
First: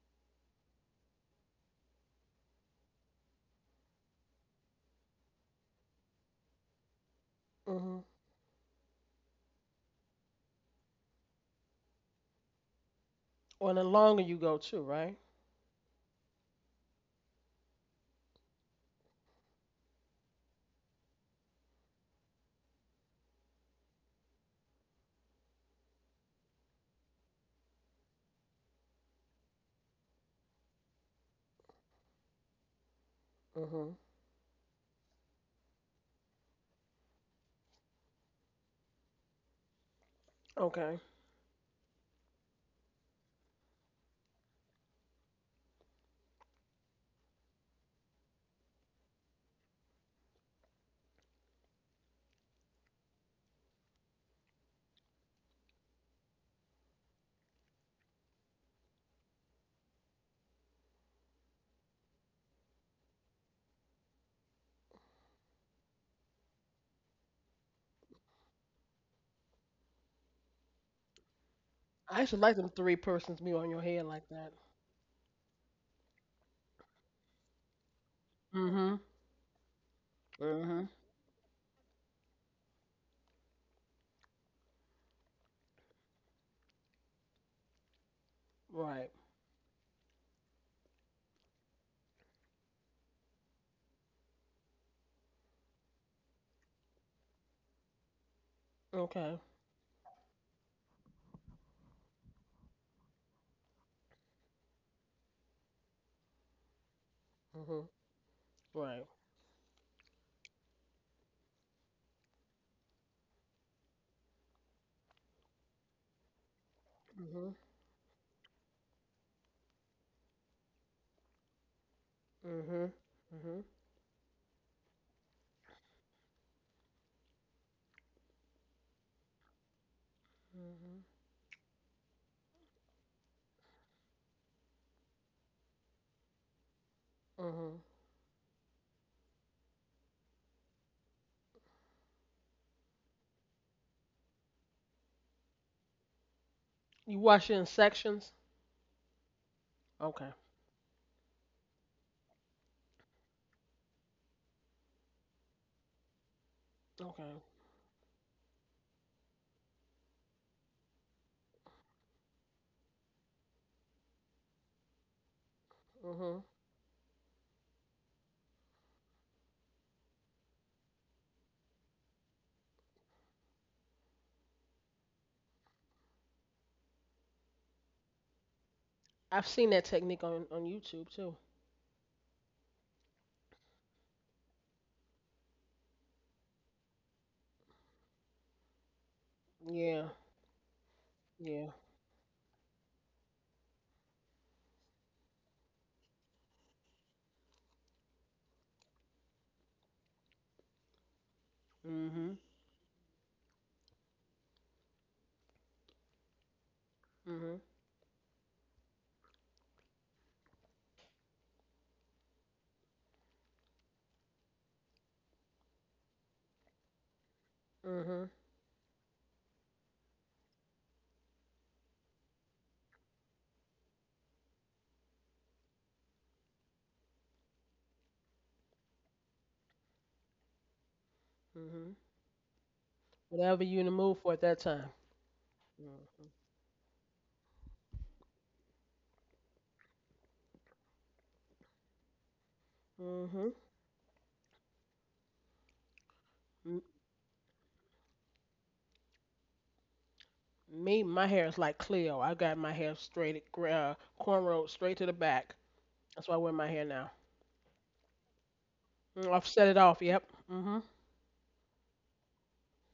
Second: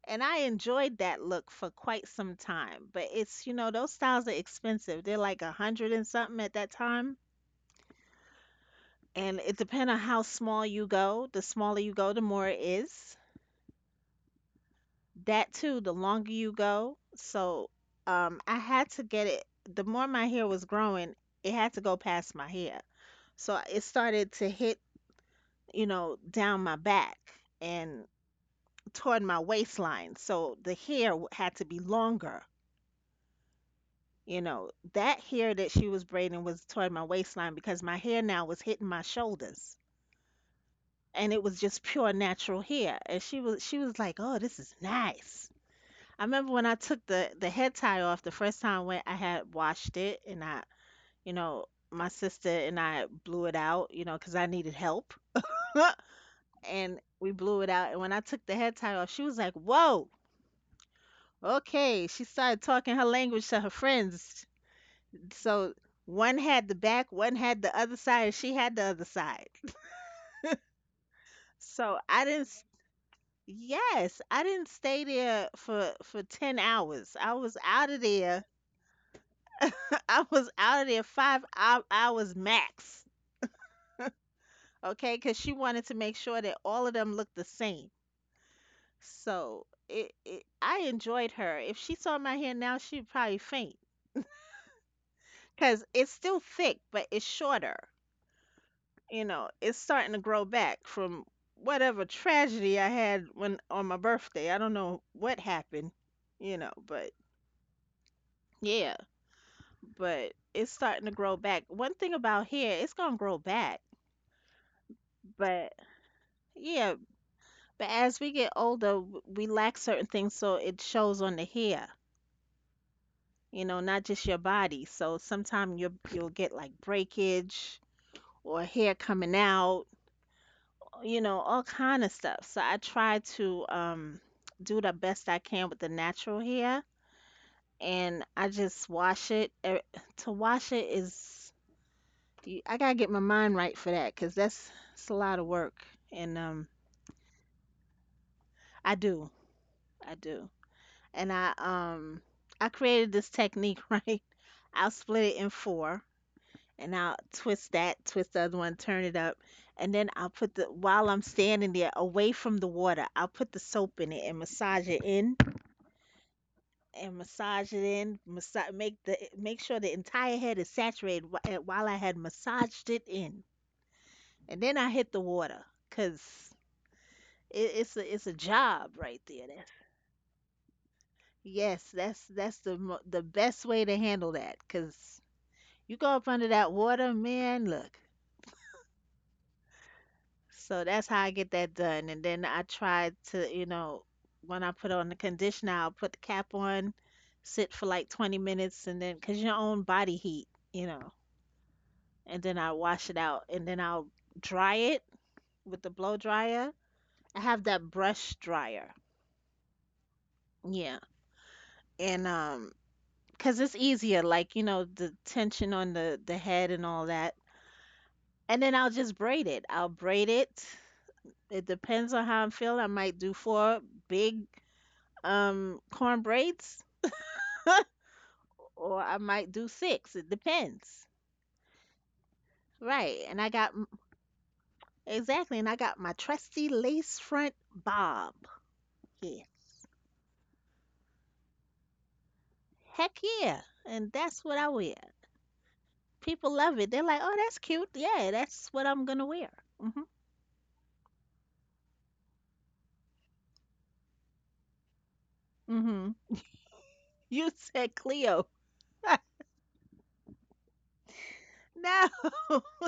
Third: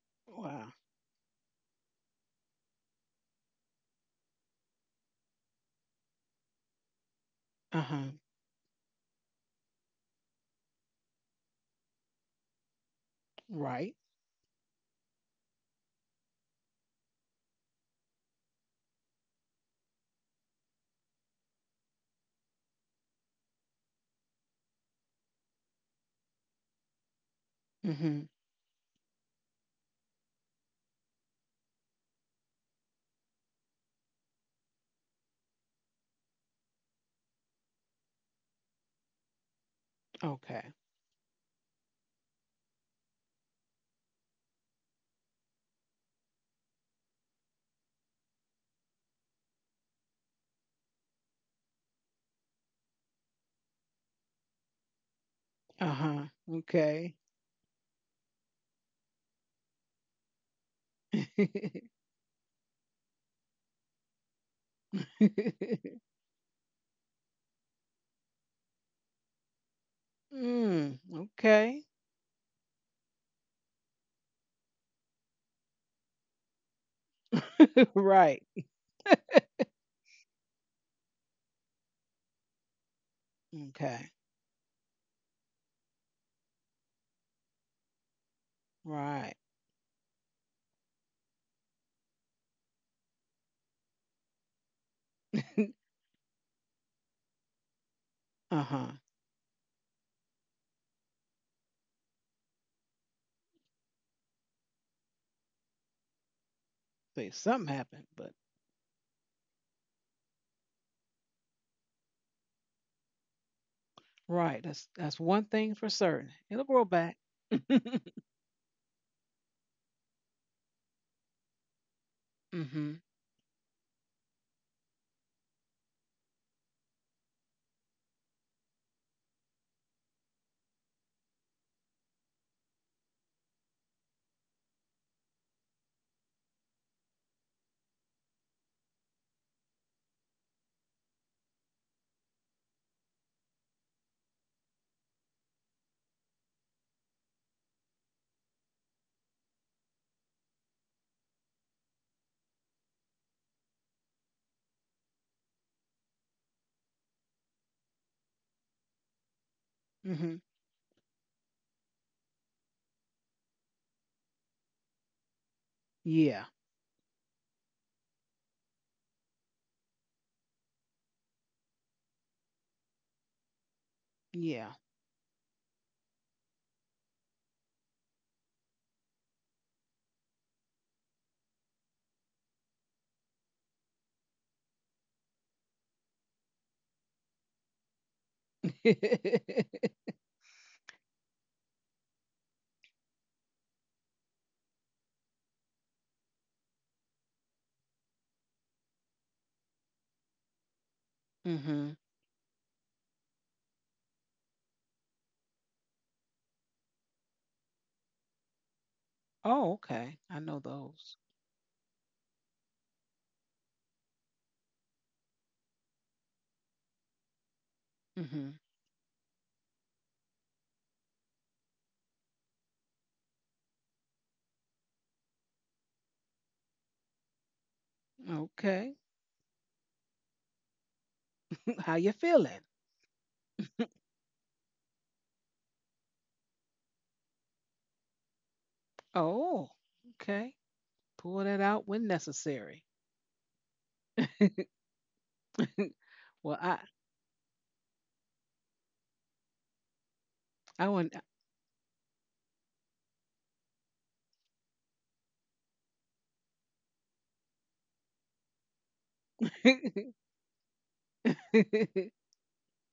S2: And I
S1: Wow.
S2: enjoyed that look for quite some time, but it's, you know, those styles are expensive. They're like a hundred and something at that time.
S1: Uh
S3: hmm
S1: huh.
S2: And it depends on how small you go. The smaller you go, the more it is.
S3: Well, the
S1: Right.
S3: longer you go too, right?
S2: That too, the longer you go. So I had to get it. The more my hair was growing, it had to go past my hair. So it started to hit, you know, down my back and
S1: Mm-hmm.
S2: toward my waistline. So the hair had to be longer.
S3: Mhm.
S2: You know, that hair that she was braiding was toward my waistline because my hair now was hitting my shoulders.
S1: Okay.
S3: Okay.
S2: And it was just pure natural hair. And she was like, "Oh, this is nice." I remember when I took the head tie off the first time when I had washed it and I, you know, my sister and I blew it out, you know, 'cause I needed help.
S1: Uh huh.
S2: And
S1: Okay.
S2: we blew it out. And when I took the head tie off, she was like, "Whoa, okay." She started talking her language to her friends. So one had the back, one had the other side, and she had the other side.
S1: Mm, okay.
S2: So
S3: I
S2: I
S3: actually
S2: didn't.
S3: like them three persons meal on your head
S2: Yes,
S3: like
S2: I
S3: that.
S2: didn't stay there for 10 hours. I was out of
S1: Right.
S2: there.
S3: Hmm.
S2: I was out
S3: Mm-hmm.
S2: of there five hours max.
S1: Okay.
S2: Okay, because she wanted to make sure that all of them looked the same.
S3: Right.
S1: Right.
S2: So it I enjoyed her. If she saw my hair now, she'd probably faint because it's still thick, but it's shorter.
S1: Uh huh.
S2: You
S3: Okay.
S2: know, it's starting to grow back from whatever tragedy I had when on my birthday. I don't know what happened, you know, but
S1: See, something
S3: Mhm.
S1: happened, but
S2: yeah,
S3: Right.
S2: but it's starting to grow back. One thing about hair, it's gonna grow back,
S1: right. That's one thing
S2: but
S1: for certain. It'll grow
S2: yeah,
S1: back.
S3: Mhm.
S2: but as we get older, we lack certain things, so it shows on the hair,
S3: Mhm.
S1: Mm-hmm.
S3: Mhm.
S2: you know, not just your body. So sometimes you'll get like breakage or hair coming out,
S3: Mhm.
S2: you know, all kind of stuff. So I try to do the best I can with the natural hair
S3: Mhm.
S2: and I just wash it. To wash it is you- I gotta get my mind right for that 'cause that's it's a lot of work and
S3: You wash it in sections.
S2: I do. I
S3: Okay.
S2: do. And I created this technique, right? I'll split it in four and I'll
S3: Okay.
S2: twist that, twist the other one, turn it up, and then I'll
S1: Mm-hmm.
S2: put the while I'm standing there away from the water, I'll put the soap in it and massage it in
S1: Yeah.
S3: Mhm.
S2: and massage it in, massage, make sure the entire head is saturated while I had massaged it in, and
S1: Yeah.
S2: then I hit the water, cause it's a job right
S3: I've
S2: there.
S3: seen that technique on YouTube too.
S2: Yes, that's the the best way to handle that, cause you go up under that water, man. Look,
S1: Mm-hmm.
S3: Yeah.
S2: so that's how I get
S3: Yeah.
S2: that done, and then I try to, when I put on the conditioner, I'll put the cap on, sit for like 20 minutes, and then cause your own body heat, you know.
S3: Hmm.
S2: And then I wash it out and then I'll dry it with the blow dryer. I
S3: Mhm.
S2: have that brush dryer.
S1: Oh, okay. I know
S2: Yeah.
S1: those.
S2: And 'cause it's easier, like, you know, the tension on the head and all that.
S3: Mhm.
S1: Hmm.
S2: And then I'll just braid it. I'll braid it. It depends on how I'm feeling. I might do four big corn braids
S1: Okay.
S2: or I might do six. It depends.
S1: How
S3: Mhm.
S1: you feeling?
S2: Right. And I
S3: Whatever
S2: got
S3: you in the mood for at that time.
S2: Exactly, and I
S3: Mhm.
S2: got my trusty lace front bob. Yeah.
S1: Oh, okay. Pull that out when necessary.
S2: Heck
S3: Mhm.
S2: yeah. And that's what I wear. People
S1: well,
S2: love it. They're like, oh, that's cute. Yeah, that's what I'm going to wear. hmm
S1: I
S3: Me,
S1: want
S3: my hair is like Cleo. I got my hair straight, cornrowed straight to the back.
S2: hmm
S3: That's why I wear my hair now.
S2: You said Cleo.
S3: Mm, I've set it off. Yep. Mhm.
S2: No.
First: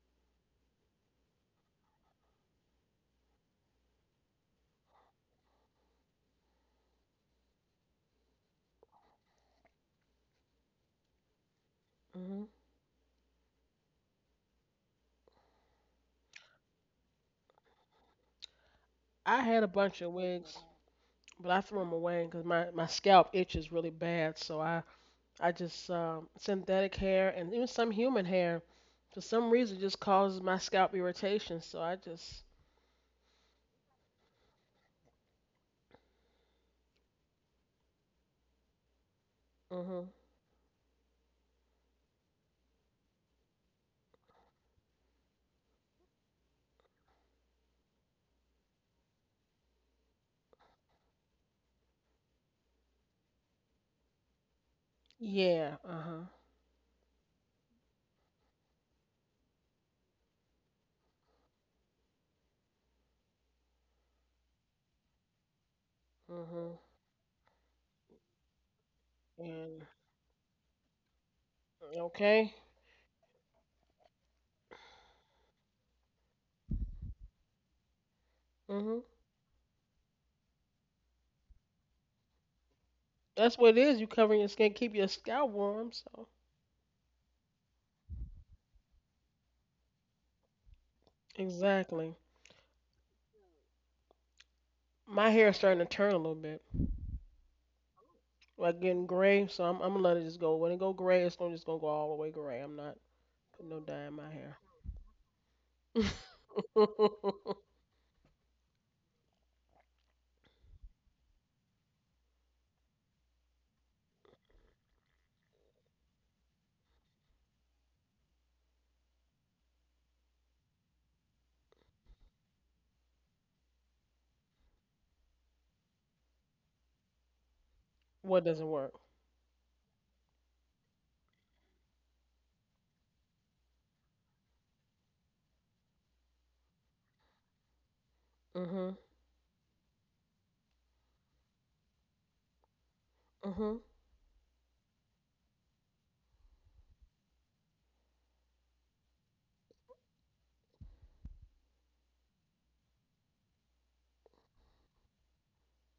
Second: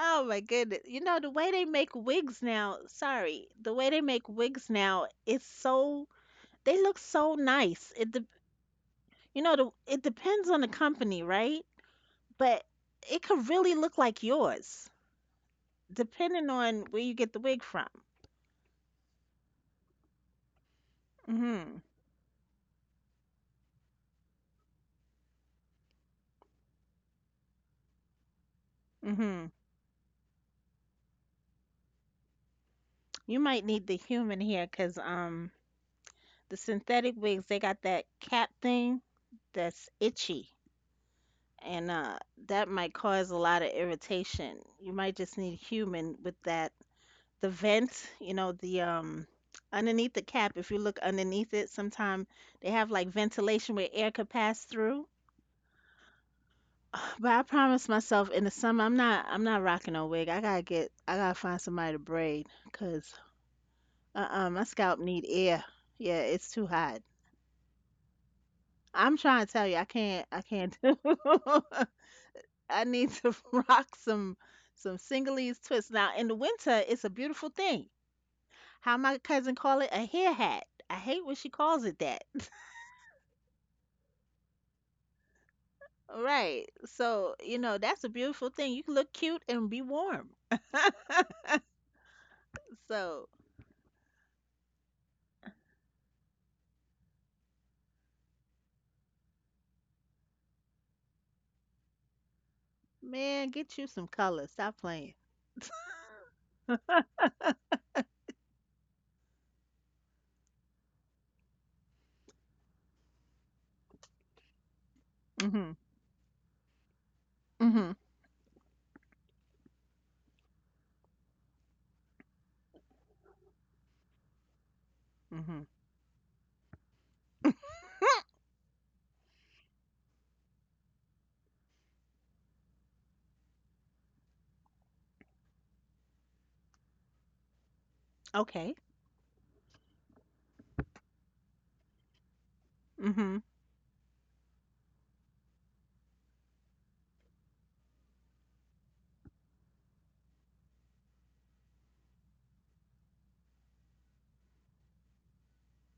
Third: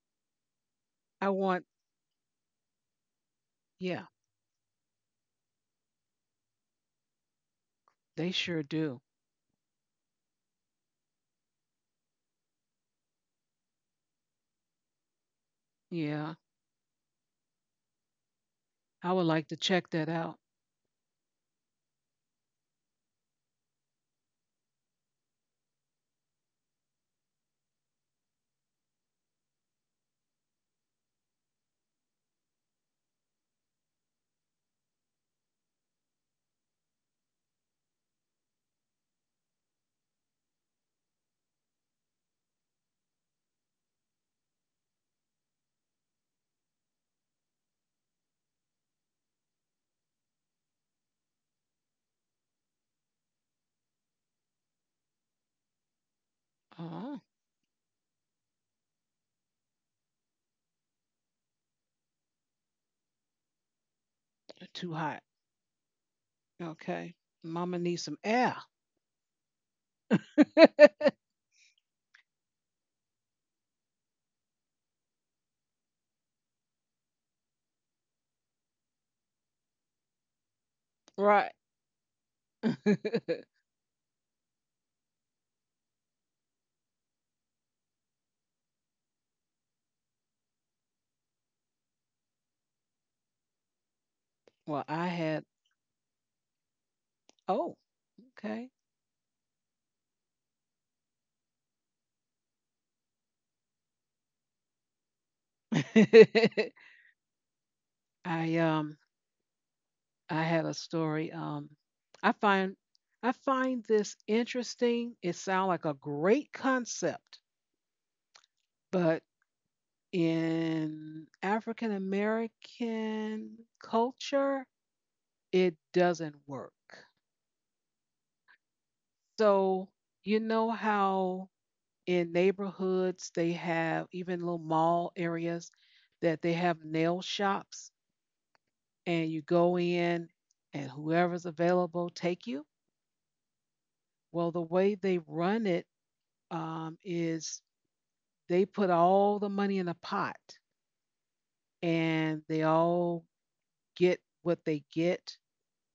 S2: Oh my goodness. You know,
S1: I
S2: the way they
S1: want
S2: make wigs now, sorry, The way they
S1: Yeah,
S2: make wigs now, it's so, they look so nice.
S1: they sure do.
S2: You know, it depends on the company, right?
S3: Mhm.
S2: But it could really look like yours,
S1: Yeah.
S2: depending on where you get the wig from.
S1: I would
S3: I
S1: like to
S3: had a
S1: check
S3: bunch of
S1: that out.
S3: wigs, but I threw
S2: hmm
S3: them away because my scalp itches really bad. So I just synthetic hair and even some human hair, for
S2: hmm
S3: some reason, just causes my scalp irritation. So I just.
S2: You might need the human here because, the synthetic wigs, they got that cap thing that's
S3: Mhm.
S2: itchy, and that might cause a lot of irritation. You might just need human with that. The vent, you know, the underneath the cap. If you look underneath it, sometimes they have like ventilation where air could pass through.
S3: Yeah. Uh huh.
S1: Oh,
S2: But I promised myself in the summer I'm not rocking no wig. I gotta find somebody to braid because my
S1: they're too
S2: scalp
S1: hot.
S2: need air. Yeah, it's too
S3: Mhm.
S2: hot.
S1: Okay. Mama needs some air.
S2: I'm trying to tell you, I
S3: And
S2: can't. I can't do.
S3: okay.
S2: I need to rock some singlets twists. Now in the winter, it's a beautiful thing. How
S3: Mhm.
S2: my cousin call it a hair hat. I hate when she
S1: Right.
S2: calls it that.
S3: That's what it is. You covering your skin, keep your scalp warm. So.
S2: Right. So you know that's a beautiful thing. You can look cute and be warm.
S3: Exactly.
S2: So
S1: well, I
S3: My hair
S1: had
S3: is starting to turn a little bit,
S1: Oh, okay.
S3: like getting gray. So I'm gonna let it just go. When it go gray, it's gonna just gonna go all the way gray. I'm not
S2: man,
S3: putting
S2: get
S3: no
S2: you
S3: dye
S2: some
S3: in my
S2: color.
S3: hair.
S2: Stop playing.
S1: I um I had a story. I find I find this interesting. It sounds
S2: Mhm.
S1: like a great concept,
S2: Mhm.
S1: but in African American culture,
S2: Mhm.
S1: it doesn't work.
S3: What doesn't work?
S1: So you know how in neighborhoods they have even little mall areas that they have nail shops,
S2: Okay.
S3: Mhm.
S1: and you go in, and whoever's available take you.
S2: Mhm.
S3: Mhm.
S1: Well, the way they run it is they put all the money in a pot and they all get what they get.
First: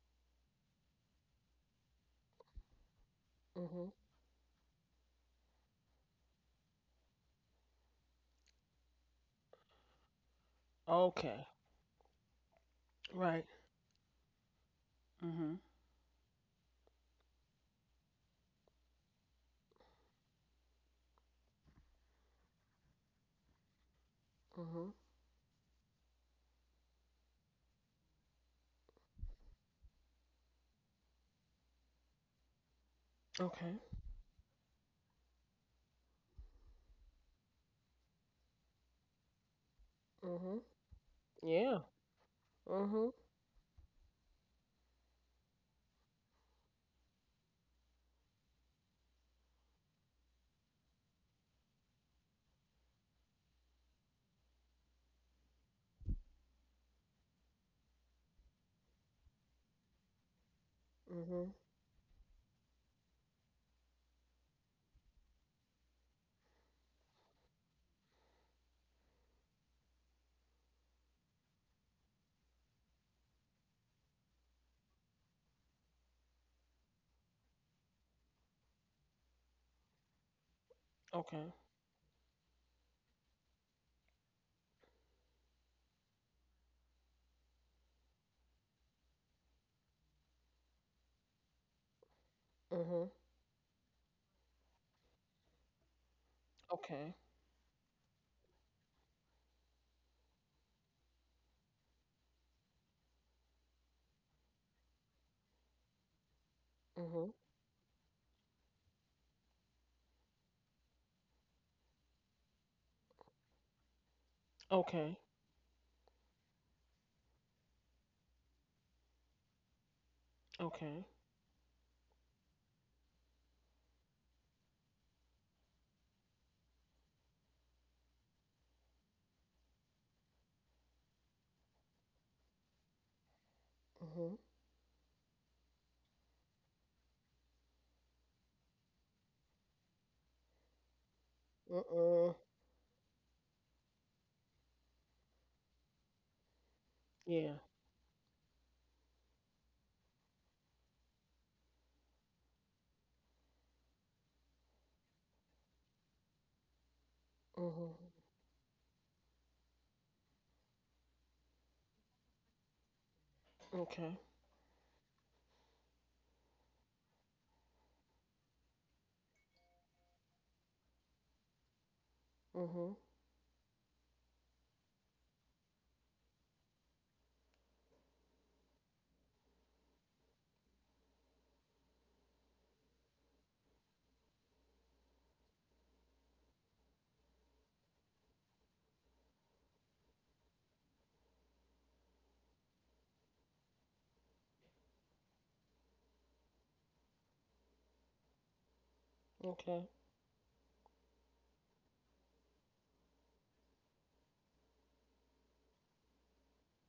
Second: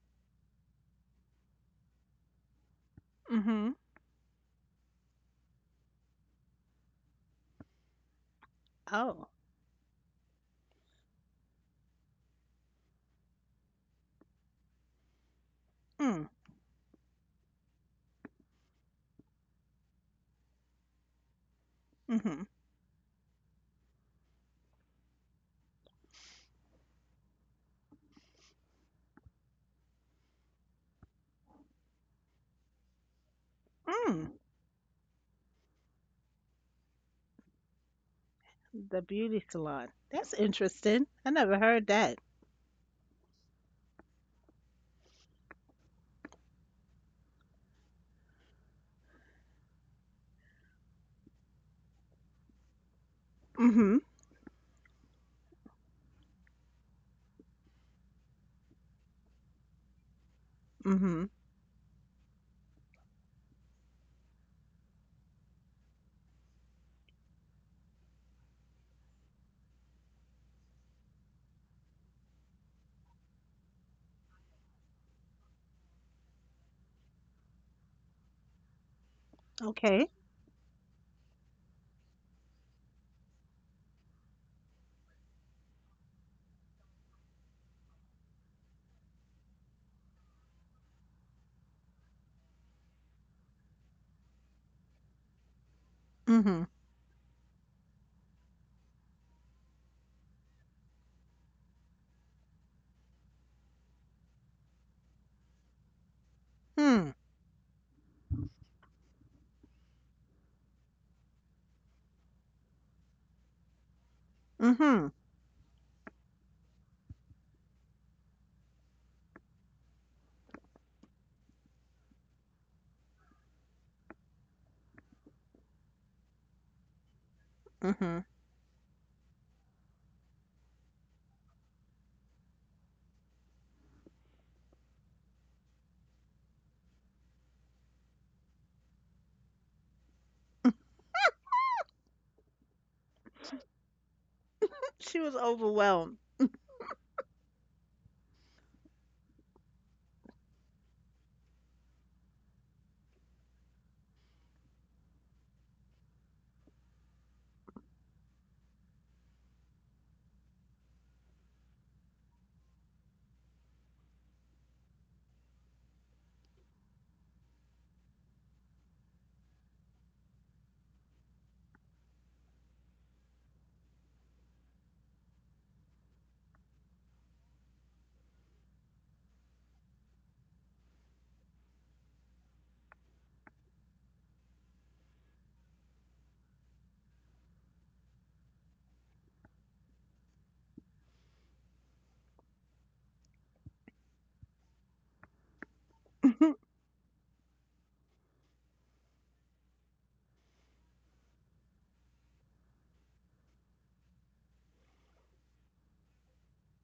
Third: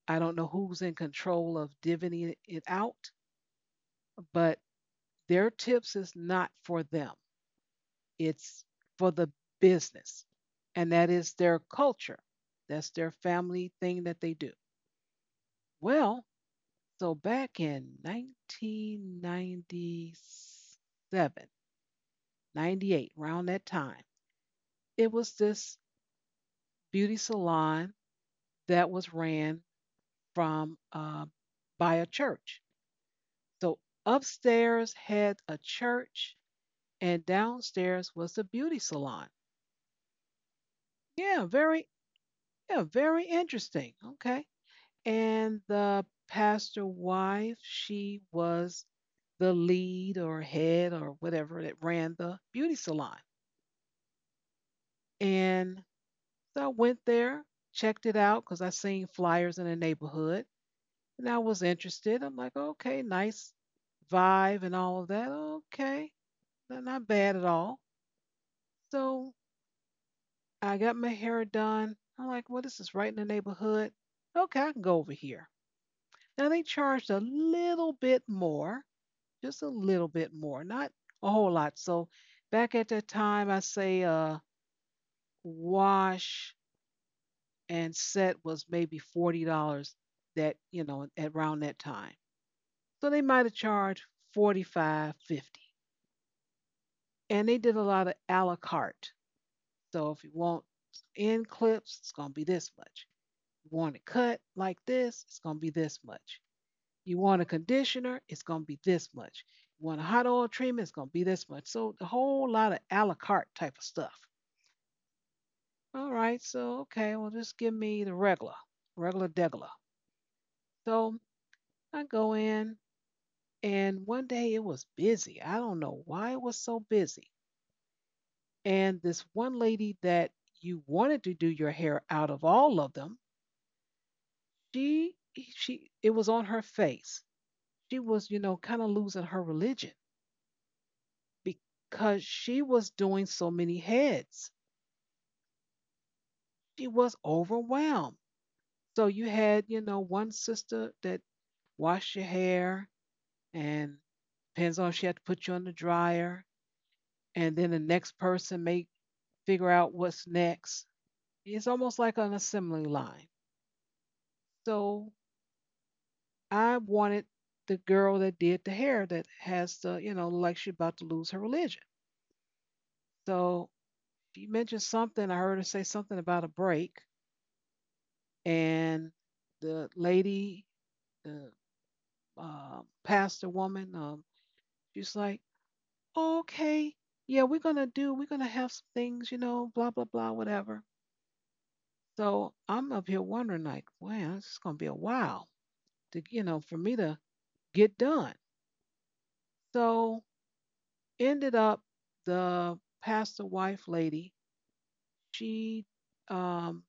S1: I don't know who's in control of divvying it out,
S2: Mhm.
S3: Mhm.
S1: but their tips is not for them. It's for
S2: Oh.
S1: the business. And that is
S3: Okay.
S1: their culture. That's their
S3: Right.
S1: family thing that they do.
S3: Mhm.
S1: Well,
S2: Mm.
S1: so back in 1997,
S2: Mhm.
S1: 98, around that time,
S3: Mhm.
S1: it was this beauty salon that was ran from by a church. So
S3: Okay.
S2: Mm.
S1: upstairs had a church, and downstairs was the beauty
S2: The
S1: salon.
S2: beauty salon. That's
S3: Mhm.
S2: interesting. I
S1: Yeah,
S2: never
S3: Yeah.
S1: very
S2: heard that.
S1: yeah,
S3: Mhm.
S1: very interesting. Okay, and the pastor wife, she was the lead or head or whatever that ran the beauty salon.
S2: Mhm,
S1: And so I went there, checked it out because I seen flyers in the neighborhood.
S2: mhm.
S1: And I
S3: Mhm.
S1: was interested. I'm like, okay, nice vibe and all of that. Okay, not not bad at all. So I got my hair done. I'm like, well, this is right in the neighborhood. Okay, I can go over here. Now they charged a little bit more, just a
S2: Okay.
S1: little bit more, not a
S3: Okay.
S1: whole lot. So back at that time, I say wash and set was maybe $40. That you know, at around that time.
S3: Mhm.
S1: So they might have charged 45, 50.
S2: Mhm.
S3: Okay.
S1: And they did a lot of a la carte. So if you want end clips, it's going to be this much. You want it cut like this, it's going to be this much.
S2: Hmm.
S1: You
S3: Mhm.
S1: want a conditioner, it's going to be this much. You want a hot oil treatment, it's going to be this much. So a whole lot of a la carte type of stuff.
S3: Okay.
S2: Mhm.
S1: All right, so okay, well, just give me the regular degular.
S3: Okay.
S1: So I go in, and one day it was busy. I don't know why it was so busy.
S2: Mhm.
S1: And this one lady that you wanted to do your hair out of all of them,
S3: Mhm.
S1: she she it was on her face. She was, you know, kind of losing her religion
S3: Uh.
S1: because
S3: uh
S1: she was doing so many heads.
S2: She was overwhelmed.
S1: She was
S3: Yeah.
S1: overwhelmed. So you had, you know, one sister that washed your hair and depends on if she had to put you on the dryer. And then the
S3: Mhm.
S1: next person may figure out what's next. It's almost like an assembly line.
S3: Okay.
S1: So I wanted the girl that did the hair that has the, you know, like she about to lose her religion.
S3: Mhm.
S1: So she mentioned something. I heard her say something about a break, and the lady, the pastor woman, she's like, "Oh, "Okay, yeah, we're gonna do. We're gonna have some things, you know, blah blah blah, whatever." So I'm up here wondering, like, wow, this is gonna be a while to, you know, for me to get done.
S3: Okay.
S1: So ended up the pastor wife lady she um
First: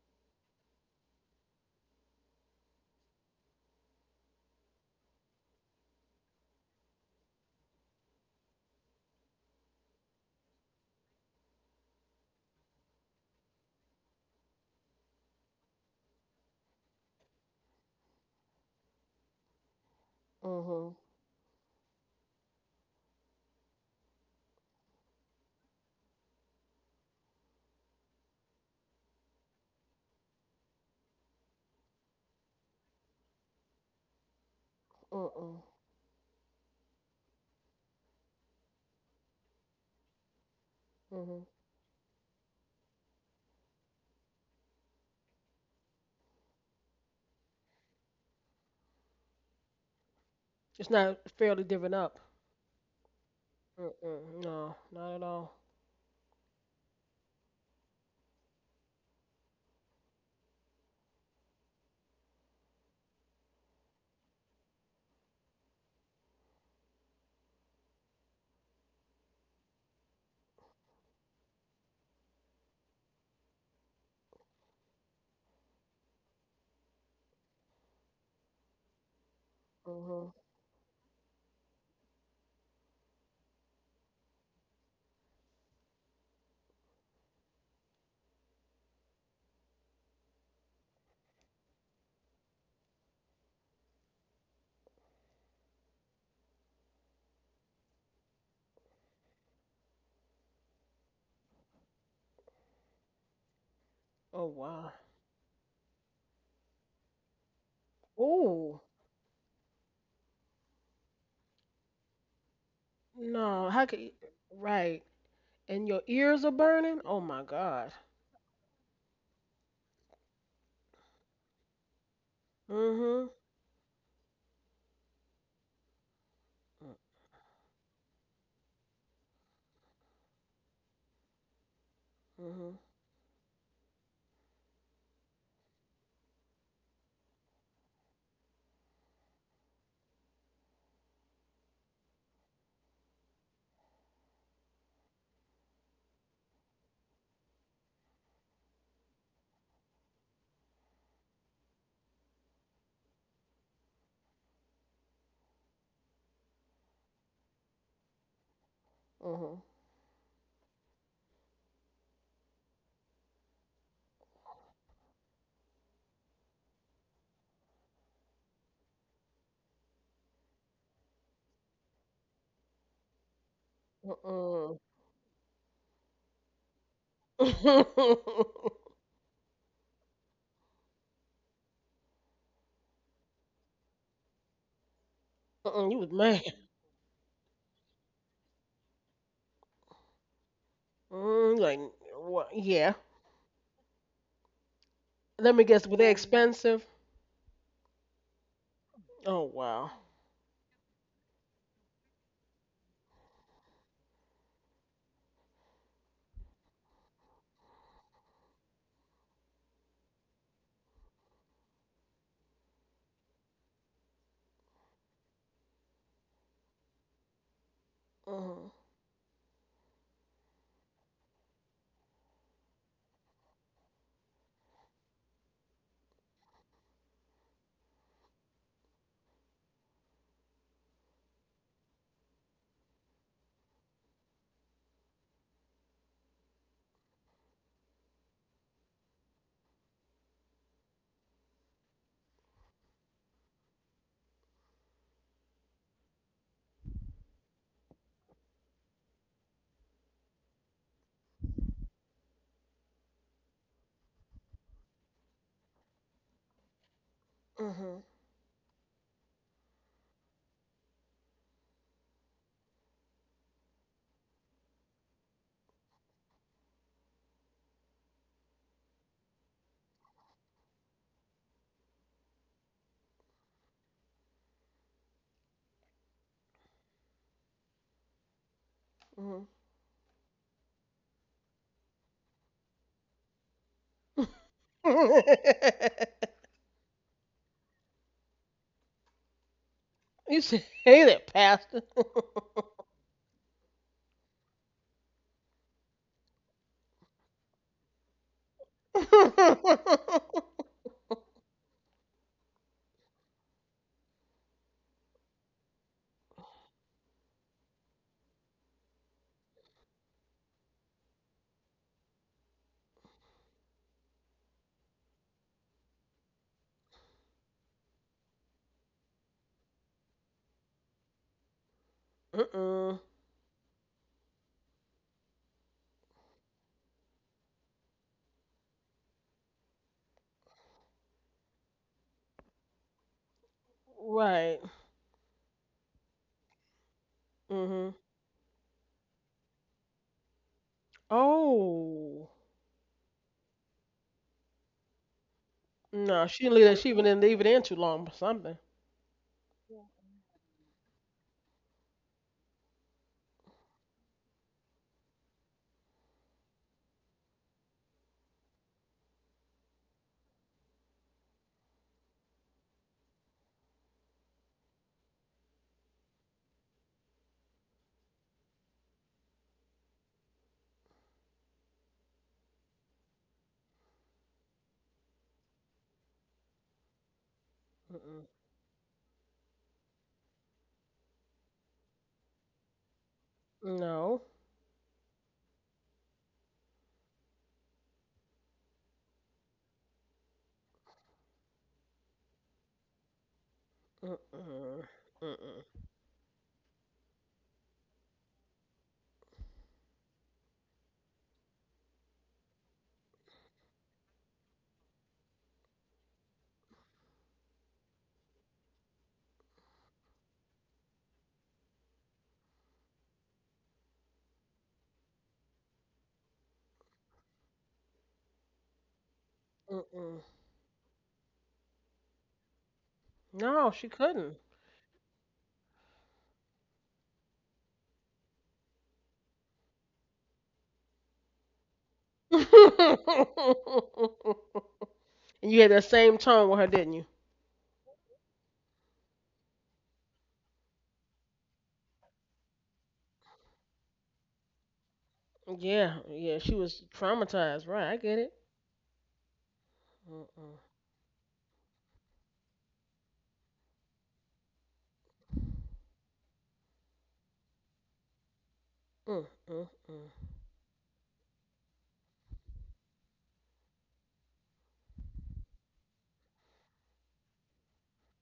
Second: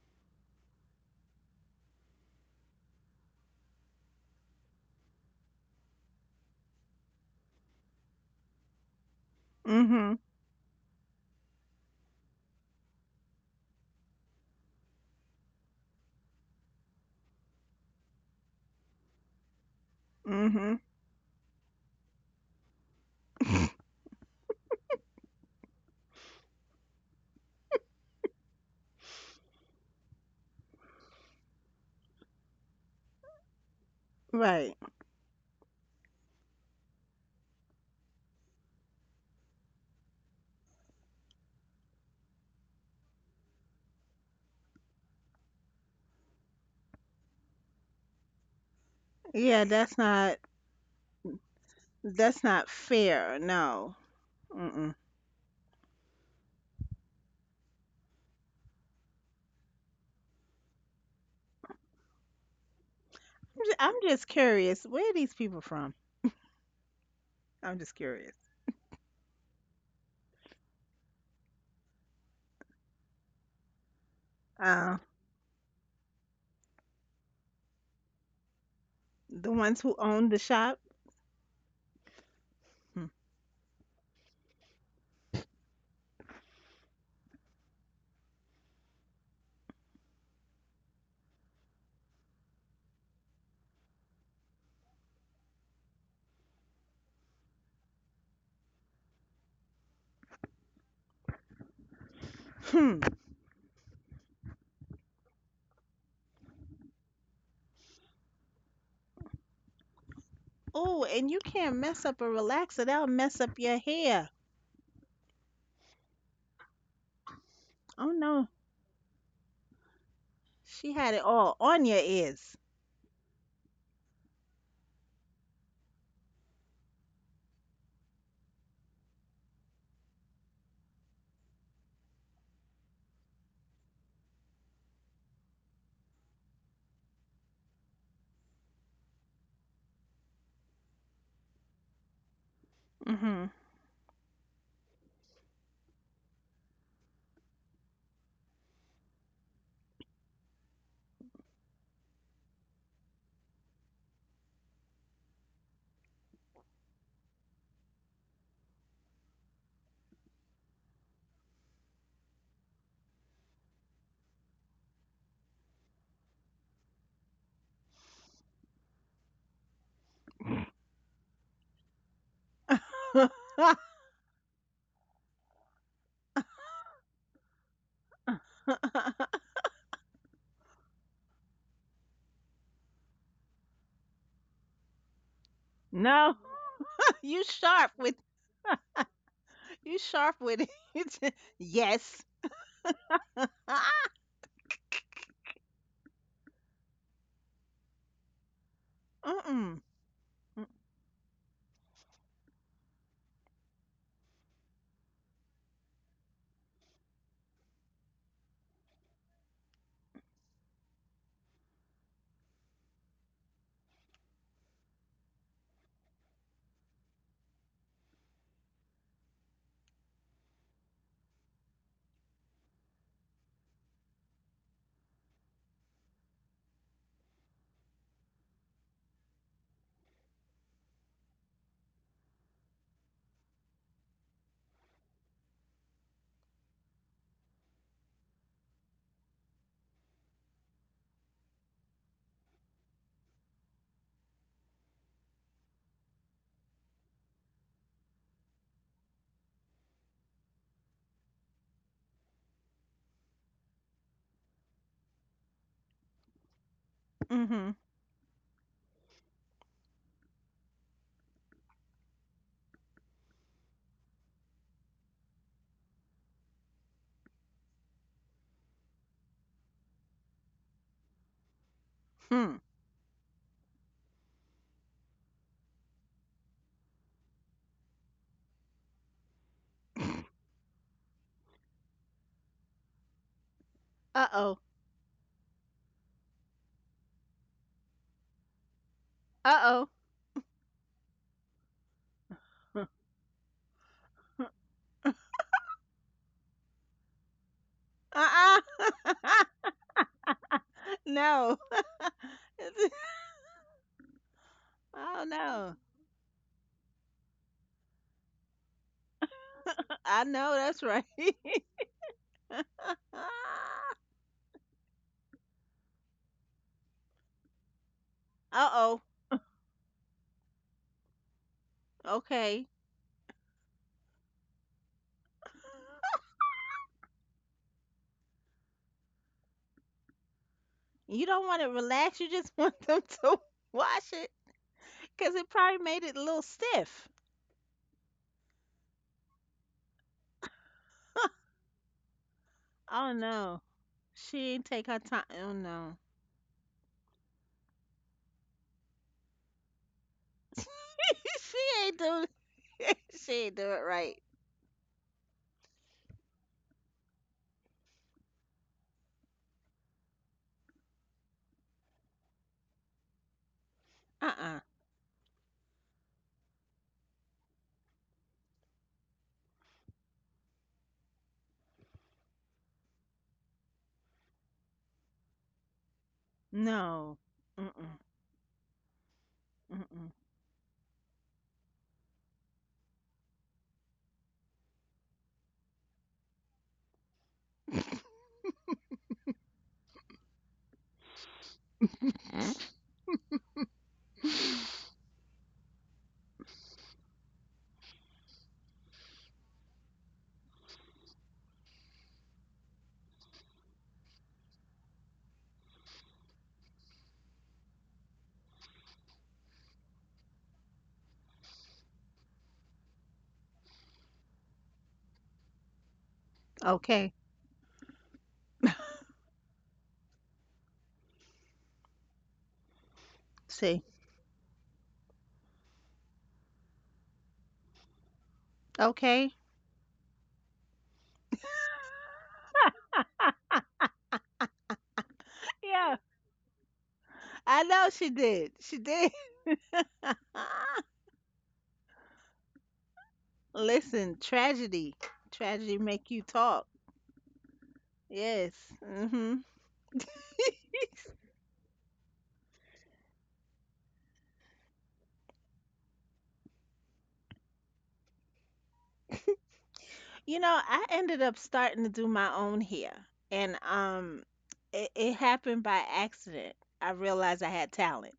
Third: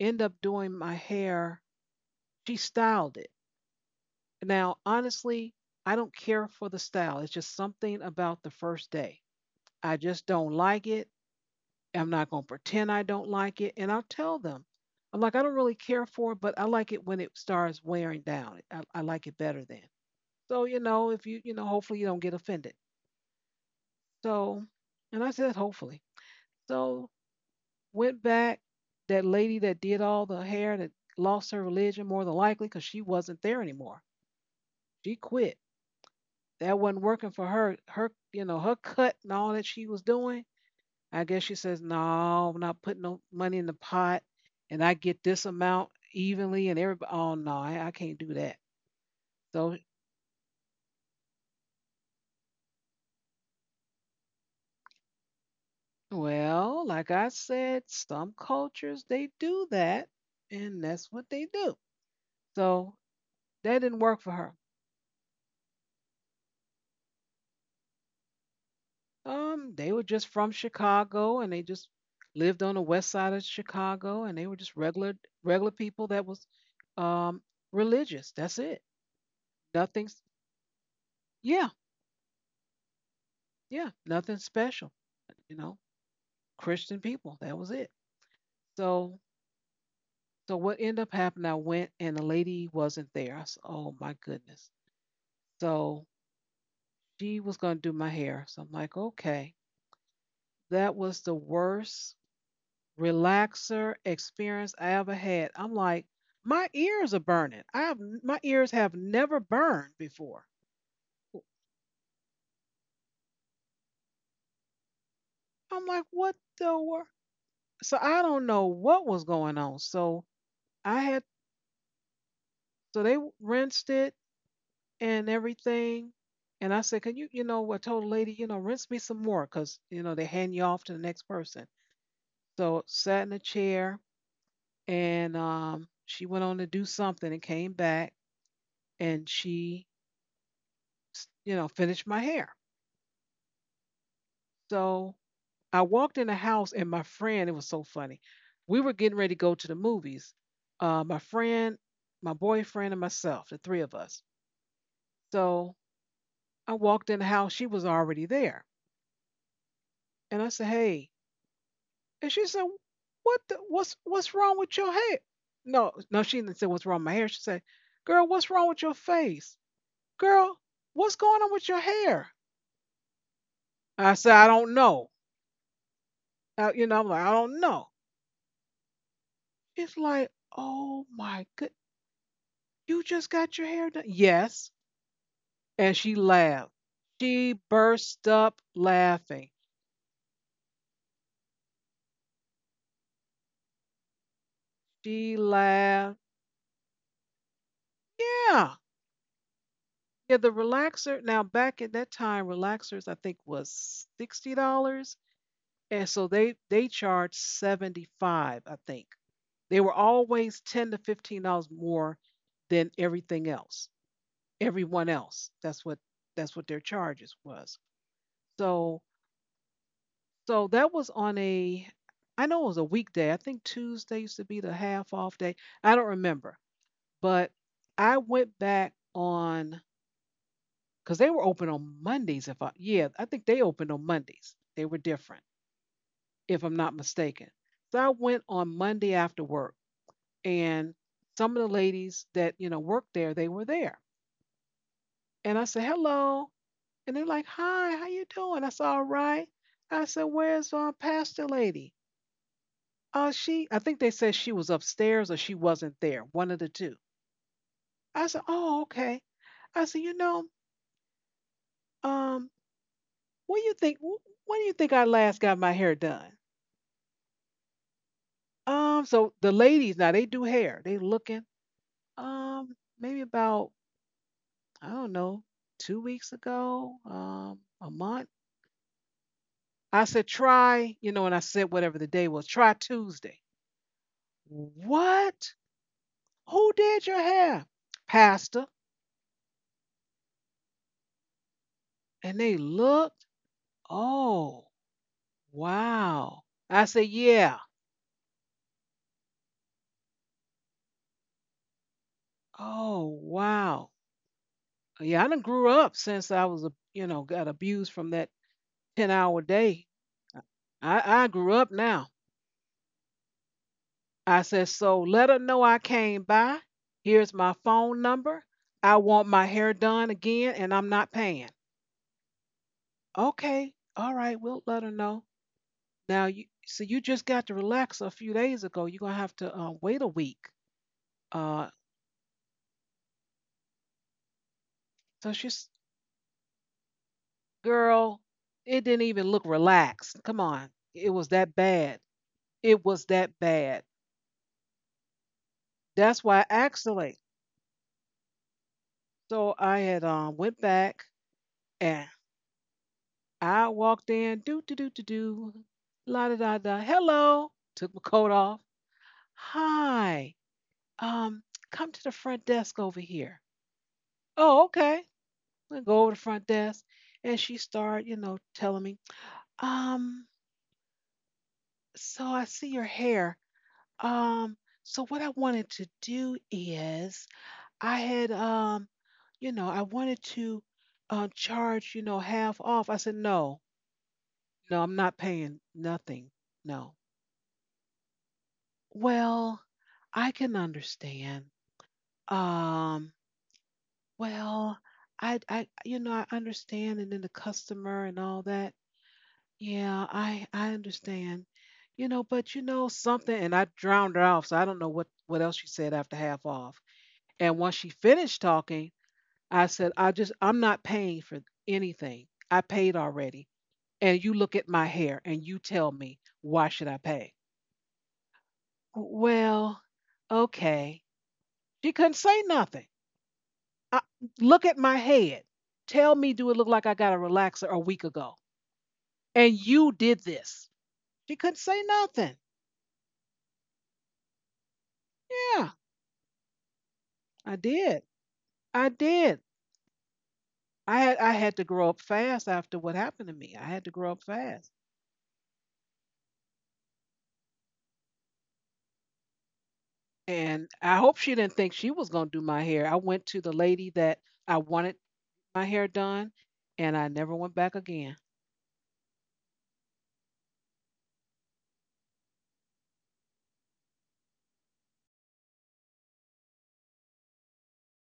S1: ended up doing my hair. She styled it. Now honestly, I don't care for the style. It's just something about the first day I
S2: Mhm.
S1: just don't like it. I'm not going to pretend I don't like it, and I'll tell them. I'm like, I don't really care for it, but I like it when it starts wearing down. I like it better then. So
S2: Mhm.
S1: you
S3: Mhm.
S1: know, if you you know hopefully you don't get offended. So, and I said hopefully. So, went back. That lady that did all the hair that lost her religion more than likely, because she wasn't there anymore.
S2: Right.
S1: She quit.
S3: Mm-mm.
S1: That wasn't working for her. You know, her cut and all that she was doing. I guess
S3: Mhm.
S1: she says, "No, I'm not putting no money in the pot, and I get this amount evenly." And everybody, oh no, I can't do that.
S2: Yeah,
S1: So,
S3: It's not fairly divvied up.
S2: that's not fair. No.
S3: Mm-mm.
S2: Mm-mm.
S3: No, not at all.
S1: well, like I said, some cultures they do that, and that's what they do. So that
S2: I'm
S1: didn't work
S2: just
S1: for her.
S2: curious. Where are these people from? I'm just curious.
S1: They were just from Chicago, and they just lived on the west side of Chicago, and they were just
S2: Uh,
S1: regular people that was um religious. That's it.
S2: the ones who
S1: Nothing's
S2: own
S3: Mhm.
S2: the shop.
S1: yeah,
S2: Hmm.
S1: yeah, nothing special. You know, Christian people. That was it. So so what ended up happening, I went and the lady wasn't there. I said, oh my goodness. So she was gonna do my hair. So I'm like, okay. That was the worst
S2: Hmm.
S1: relaxer
S3: Oh
S1: experience
S3: wow.
S1: I ever had. I'm like, my ears are burning. I have My ears
S3: Oh
S1: have never burned before.
S2: Oh, and you can't mess up a relaxer. That'll mess up
S3: no.
S2: your
S3: How could?
S2: hair.
S3: Right.
S1: I'm
S3: And your
S1: like, what
S3: ears are
S1: the
S3: burning.
S1: wor-?
S3: Oh my God.
S1: So
S2: Oh
S1: I don't
S2: no,
S1: know what was going on.
S2: she
S1: I
S2: had
S1: had,
S2: it all on your ears.
S1: so they
S3: Mhm.
S1: rinsed it and everything. And I
S3: Mm.
S1: said, can you, you know, I told the lady, you know, rinse me some more because, you know, they hand you off to the next person.
S3: Mhm.
S1: So sat in a chair, and she went on to do something and came back, and you know, finished my hair.
S2: Mhm.
S1: So I walked in the house, and my friend, it was so funny. We were getting ready to go to the movies. My friend, my boyfriend, and myself, the three of us. So I walked in the house. She was already there,
S3: Mhm.
S1: and I said, "Hey," and she said, " what's wrong with your hair?" No, no, she didn't say what's wrong with my hair. She said, "Girl, what's wrong with your face? Girl, what's going on with your hair?" I said, "I don't
S3: Mm-mm.
S1: know." You know, I'm like, "I don't know." It's like, oh my good. You just got your hair done? Yes.
S3: Mm-mm.
S1: And
S3: You was
S1: she
S2: No,
S3: mad.
S1: laughed.
S2: you
S1: She
S2: sharp with
S1: burst up laughing.
S2: you sharp with it.
S3: Mm, like
S2: Yes.
S3: what? Yeah.
S2: Ah,
S1: She
S3: Let me guess. Were they
S1: laughed.
S3: expensive?
S1: Yeah.
S3: Oh
S2: mm-mm.
S3: wow.
S1: Yeah, the relaxer. Now back at that time, relaxers I think was $60. And so they charged 75, I think. They were always $10 to $15 more than everything else. Everyone else. That's what their charges was.
S3: Mhm.
S1: So So that was on a, I know it was a weekday. I think Tuesday used to be the half off day. I don't remember. But I went back on, because they were open on Mondays. If I, yeah, I think they opened on Mondays. They were different, if I'm not mistaken. So I went on Monday after work, and some of the ladies that, you know, worked there, they were there. And I said, hello. And they're like, hi, how you doing? I said, all right. I said, where's Pastor Lady? I think they said she was upstairs or she wasn't there, one of the two.
S2: Mm-hmm.
S3: Mhm.
S1: I said, oh, okay. I said, you know, um, what do you think? When do you think I last got my hair done? So the ladies now they do hair. They looking,
S2: Hmm.
S1: maybe about I don't know, 2 weeks ago, a month.
S3: Mhm.
S1: I said try, you know, and I said whatever the day was, try Tuesday.
S2: Uh-oh.
S1: What? Who did your hair? Pastor.
S2: Uh-oh.
S3: You say that, Pastor.
S1: And they looked. Oh. Wow. I said, "Yeah."
S2: Uh-uh. No.
S1: Oh, wow.
S2: Oh
S1: Yeah, I done grew
S2: no.
S1: up since I was, a you know, got abused from that 10-hour day.
S2: I know that's right.
S1: I grew up now.
S2: Ah.
S1: I said, "So let her know I came by. Here's my phone number. I
S2: Uh-oh.
S1: want my hair done again and I'm not paying."
S2: Okay.
S3: Mm-mm.
S1: Okay. All right, we'll let her know. Now you so you just got to relax a few days ago. You're gonna have to wait a week.
S2: You don't want it
S1: Uh,
S2: relaxed. You just want them to wash it
S3: Right.
S1: so
S2: because it
S1: she's
S2: probably made it a little stiff.
S3: Mm-hmm.
S1: girl, it didn't even look relaxed. Come on. It was that bad.
S3: Oh.
S1: It was
S2: Oh
S1: that
S2: no.
S1: bad.
S2: She didn't take her time. Oh no.
S1: That's
S3: No, she
S1: why
S3: didn't leave that. She even didn't
S1: actually.
S3: leave it in too long or something.
S1: So I had went back,
S2: she ain't
S1: and
S2: do she ain't do
S1: I
S2: it
S1: walked
S2: right.
S1: in, do do do do do, la da da da. Hello. Took my coat off. Hi. Um, come to the front desk over here.
S2: Uh-uh.
S1: Oh, okay. I go over to the front desk, and she started, you know, telling me, um, so I see your hair. Um, so what I wanted to do
S2: No.
S1: is
S2: Mm-mm.
S1: I
S3: Mm-mm.
S1: had you know, I wanted to charge, you know, half off. I said, no,
S3: No.
S1: no, I'm not paying nothing. No. Well, I can understand.
S2: Mm-mm.
S1: Um, well,
S3: Mm-mm.
S1: I
S3: Mm-mm.
S1: I you know, I understand and then the customer and all that. Yeah, I understand. You know, but you know something and I drowned her off, so I don't know what else she said after half off. And once she finished talking, I said, I'm not paying for anything. I paid already. And you look at my hair and you tell me, why should I
S2: Okay.
S1: pay? Well,
S3: Mm-mm.
S1: okay. She couldn't say nothing.
S3: No,
S2: See.
S3: she
S1: I,
S3: couldn't.
S1: look at my head. Tell me, do it look like I got a relaxer a week ago?
S2: Okay.
S1: And you did this. She couldn't say nothing.
S3: And you had
S1: Yeah,
S3: that
S2: Yeah.
S3: same tone with her, didn't you?
S1: I
S2: I know
S1: did.
S2: she did. She
S1: I
S2: did.
S1: did. I had to grow up fast after what happened to me. I had to
S2: Listen,
S1: grow up fast.
S2: tragedy. Tragedy
S3: Yeah,
S2: make you
S3: yeah, she
S2: talk.
S3: was traumatized. Right, I get it.
S2: Yes. Mm-hmm.
S3: Mm-mm.
S1: And I hope she didn't think she was going to do my hair. I went to the lady that I wanted my hair done, and I never went back again.
S3: Mm-mm.
S2: You know, I ended up starting to do my own hair, and it happened by accident. I realized I had talent.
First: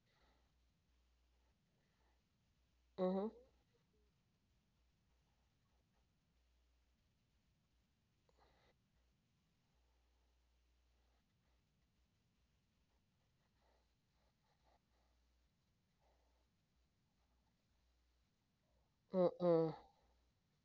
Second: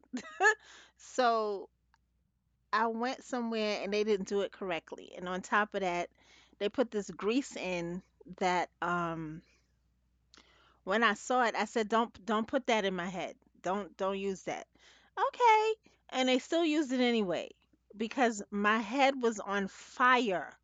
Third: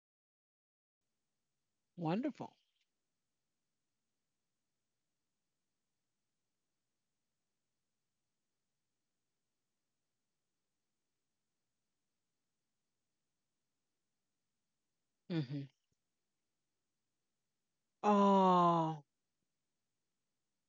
S2: So
S1: Wonderful.
S2: I went
S3: Mm-hmm.
S2: somewhere and they didn't do it correctly. And on top of that, they put this grease in that when I saw it, I said, don't put that in my head. Don't use that."
S1: Mm-hmm.
S2: Okay. And they still used it anyway because my
S1: Oh,
S2: head was on
S3: Mm-mm.
S2: fire.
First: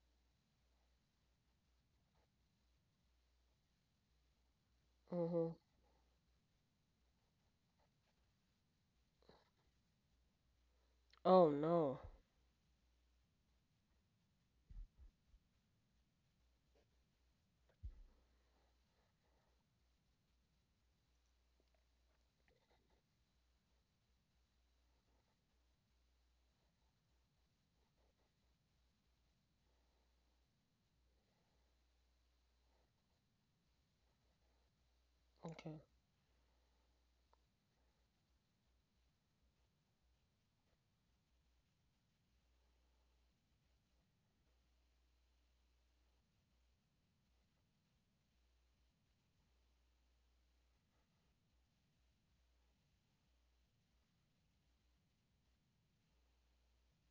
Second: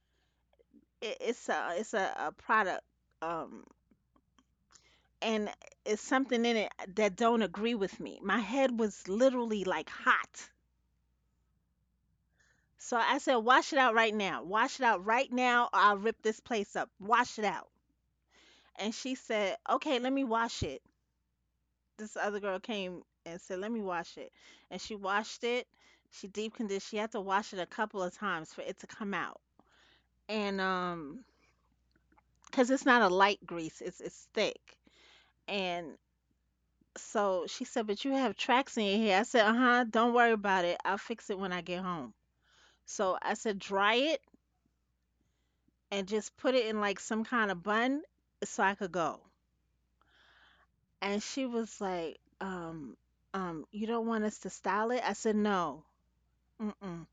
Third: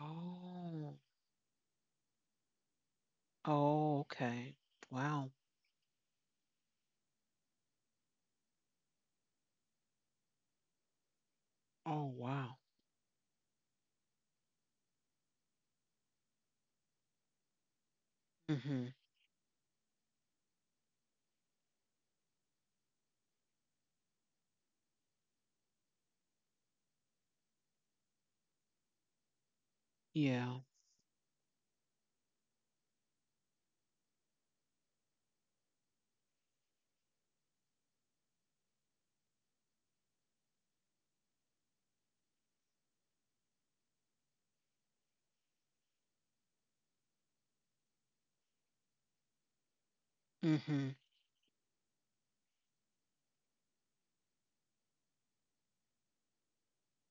S1: oh,
S2: It's a product um
S1: oh, okay. Wow.
S3: Mm-hmm.
S2: and it's something in it that don't agree with me. My head was literally like hot.
S3: Oh no.
S1: Oh, wow.
S2: So I said, wash it out right now. Wash it out right now, or I'll rip this place up. Wash it out.
S1: Mm-hmm.
S2: And she said, okay, let me wash it. This other girl came and said, let me wash it. And she washed it. She deep conditioned. She had to wash it a couple of times for it to come out. And,
S1: Yeah.
S2: because it's not a light grease, it's thick.
S3: Okay.
S2: And so she said, but you have tracks in your hair. I said, uh huh, don't worry about it. I'll fix it when I get home. So I said, dry it and just put it in like some kind of bun so I could go.
S1: Mm-hmm.
S2: And she was like, you don't want us to style it? I said, no, mm-mm,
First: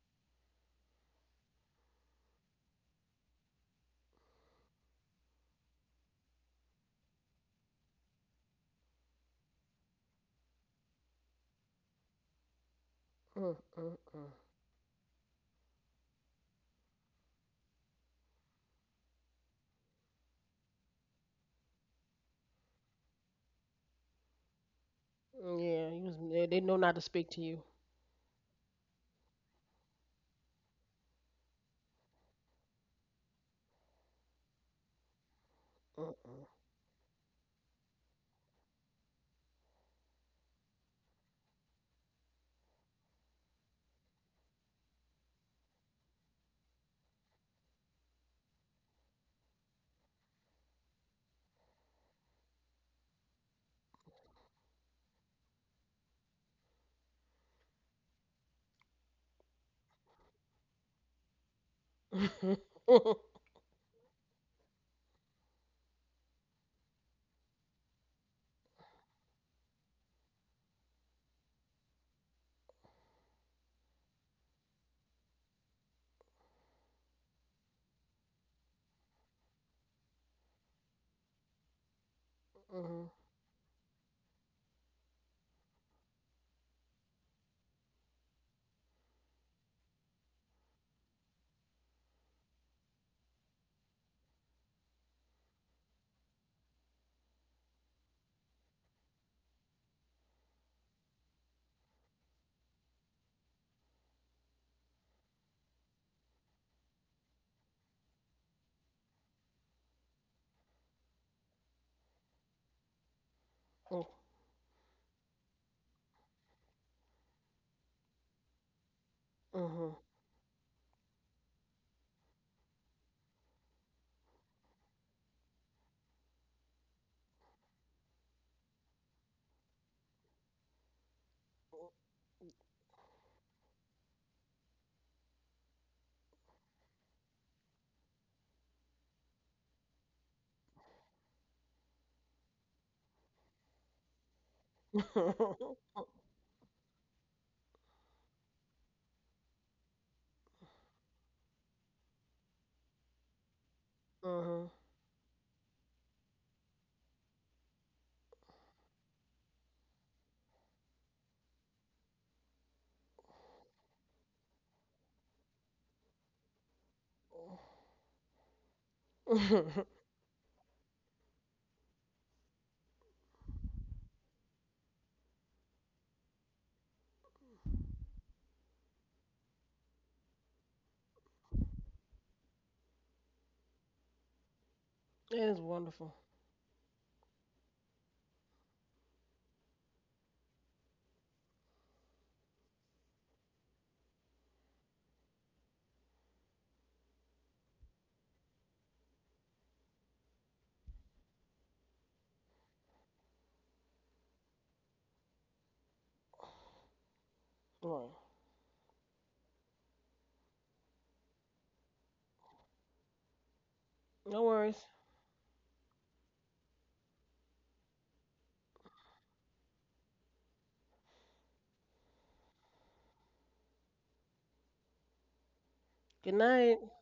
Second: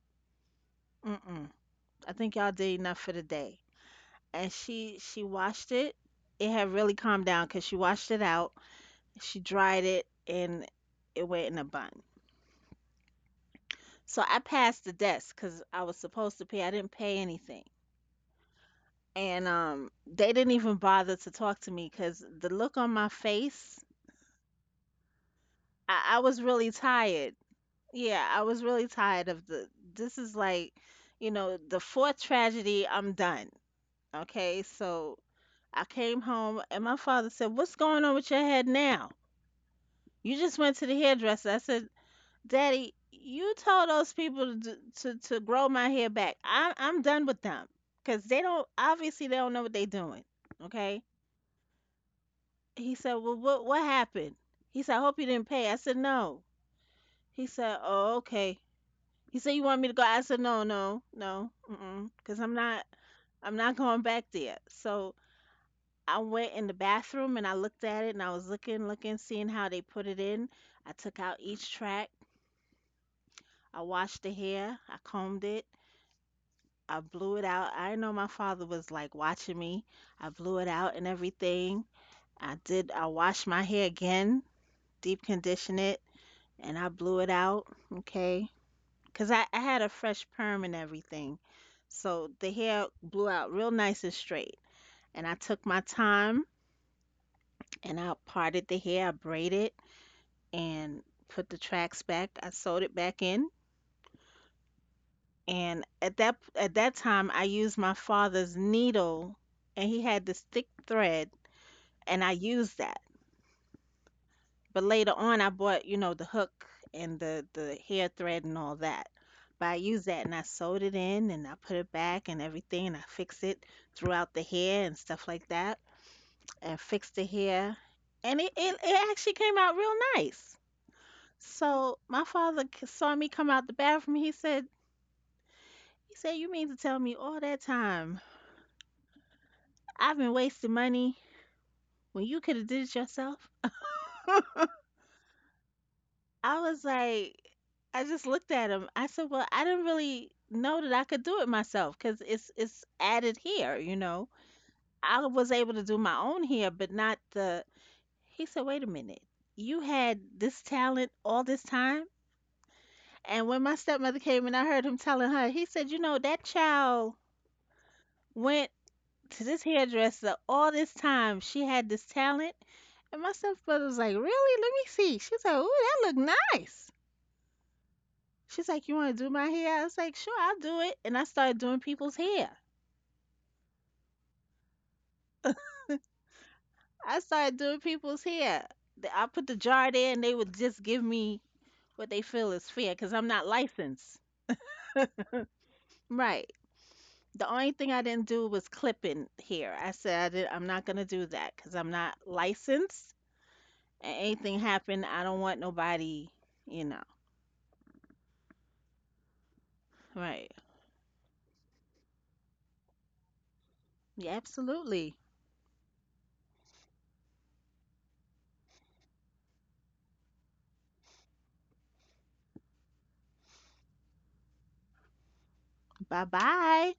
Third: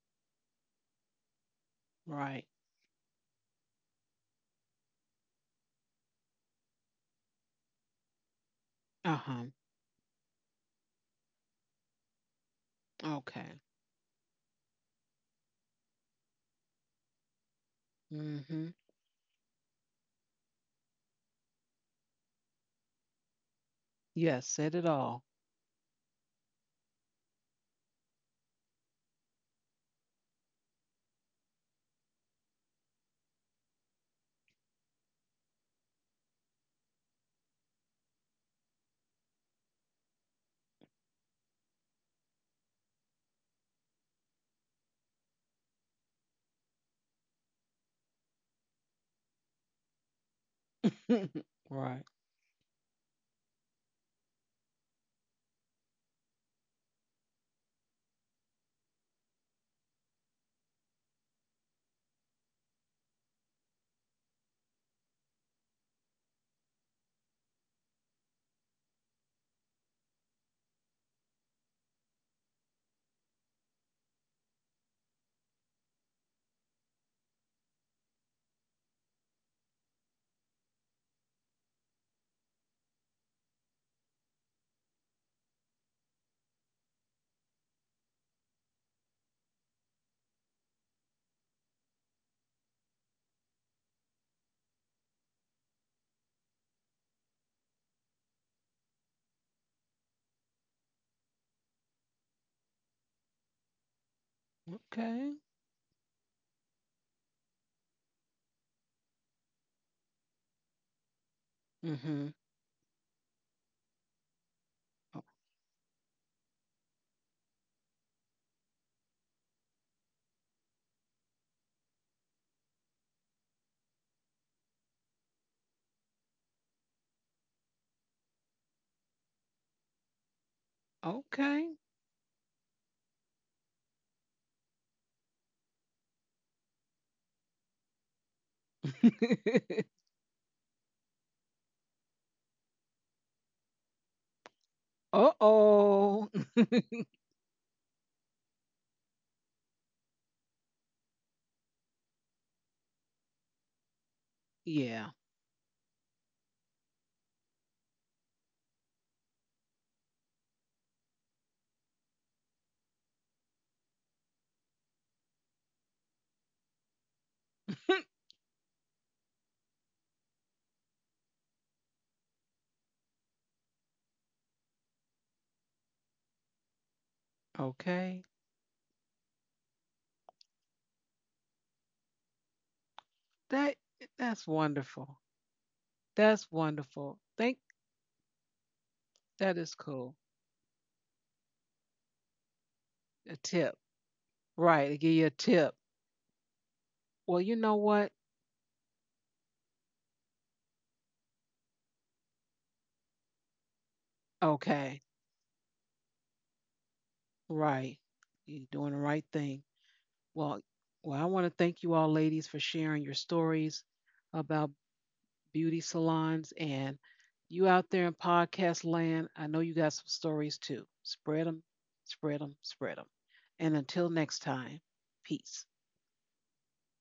S2: mm-mm. I think
S1: Right.
S2: y'all did enough for the day. And she washed it. It had really calmed down because she washed it out.
S1: Uh
S2: She
S1: huh.
S2: dried it and it went in a bun.
S3: Mm,
S1: Okay.
S3: mm,
S2: So
S3: mm.
S2: I passed the desk because I was supposed to pay. I didn't pay anything.
S1: Mm-hmm.
S2: And they didn't even bother to talk to me because the look on my face
S1: Yes, said it all.
S3: Mm, yeah, you was,
S2: I was
S3: they
S2: really
S3: know not to speak
S2: tired.
S3: to you.
S2: Yeah, I was really tired of the. This is like, you know, the fourth tragedy. I'm done. Okay, so I came
S3: Mm,
S2: home and my father said, "What's going on with your head now? You just went to the hairdresser." I said, "Daddy, you told those people to to grow my hair back. I'm done with them because they don't, obviously they don't know what they're doing." Okay,
S1: Right.
S2: he said, "Well, what happened?" He said, "I hope you didn't pay." I said, "No." He said, "Oh, okay." He said, "You want me to go?" I said, "No, no, no, mm, because
S3: mm.
S2: I'm not going back there." So I went in the bathroom and I looked at it and I was looking, looking, seeing how they put it in. I took out each track. I washed the hair. I combed it. I blew it out. I know my father was like watching me. I blew it out and everything. I did. I
S3: Mhm,
S2: washed my hair again, deep condition it, and I blew it out. Okay. Cause I had a fresh perm and everything. So the hair blew out real nice and straight. And I took my time and I parted the hair, I braided and put the tracks back. I sewed it back in.
S1: Okay.
S2: And at that time I used my father's needle and he had this thick thread and
S1: Mm-hmm.
S2: I used that. But later on, I bought, you know, the hook and the hair thread and all that.
S3: mhm,
S2: But I
S3: mm, mhm.
S2: used that and I sewed it in and I put it back and everything and I fixed it throughout the hair and stuff like that and fixed the hair and it actually came out real nice.
S1: Okay.
S2: So my father saw me come out the bathroom. He said, you mean to tell me all that time I've been wasting money when you could have did it yourself?
S1: Uh oh.
S2: I was like, I just looked at him. I said, "Well, I didn't really know that I could do it myself because it's added hair, you know.
S3: Mhm.
S1: Yeah.
S2: I was able to do my own hair, but not the." He said, "Wait a minute, you had this talent all this time." And when my stepmother came and I heard him telling her, he said, "You know, that child went to this hairdresser all this time. She had this talent." And my stepmother was like, "Really? Let me see." She's like, "Ooh, that look nice."
S1: Okay.
S2: She's like, you want to do my hair? I was like, sure, I'll do it. And I started doing people's hair.
S1: That that's wonderful.
S3: That is wonderful.
S1: That's wonderful.
S2: I
S1: Think
S2: started doing people's hair. I put
S1: that
S2: the
S1: is
S2: jar there
S1: cool.
S2: and they would just give me what they feel is fair because I'm
S1: A
S2: not
S1: tip.
S2: licensed.
S1: Right. They give you a tip.
S2: Right.
S1: Well,
S2: The
S1: you know
S2: only thing I
S1: what?
S2: didn't do was clipping hair. I said, I'm not going to do that because I'm not licensed. And anything
S1: Okay.
S2: happen, I don't want nobody, you know.
S1: Right.
S3: Right.
S1: You're doing the right thing.
S2: Right.
S1: Well, well, I want to thank you all ladies for sharing your stories
S2: Yeah,
S3: No
S1: about
S3: worries.
S2: absolutely.
S1: beauty salons, and you out there in podcast land. I know you got some stories too. Spread them, spread them, spread them. And until next time, peace.
S2: Bye
S3: Good night.
S2: bye.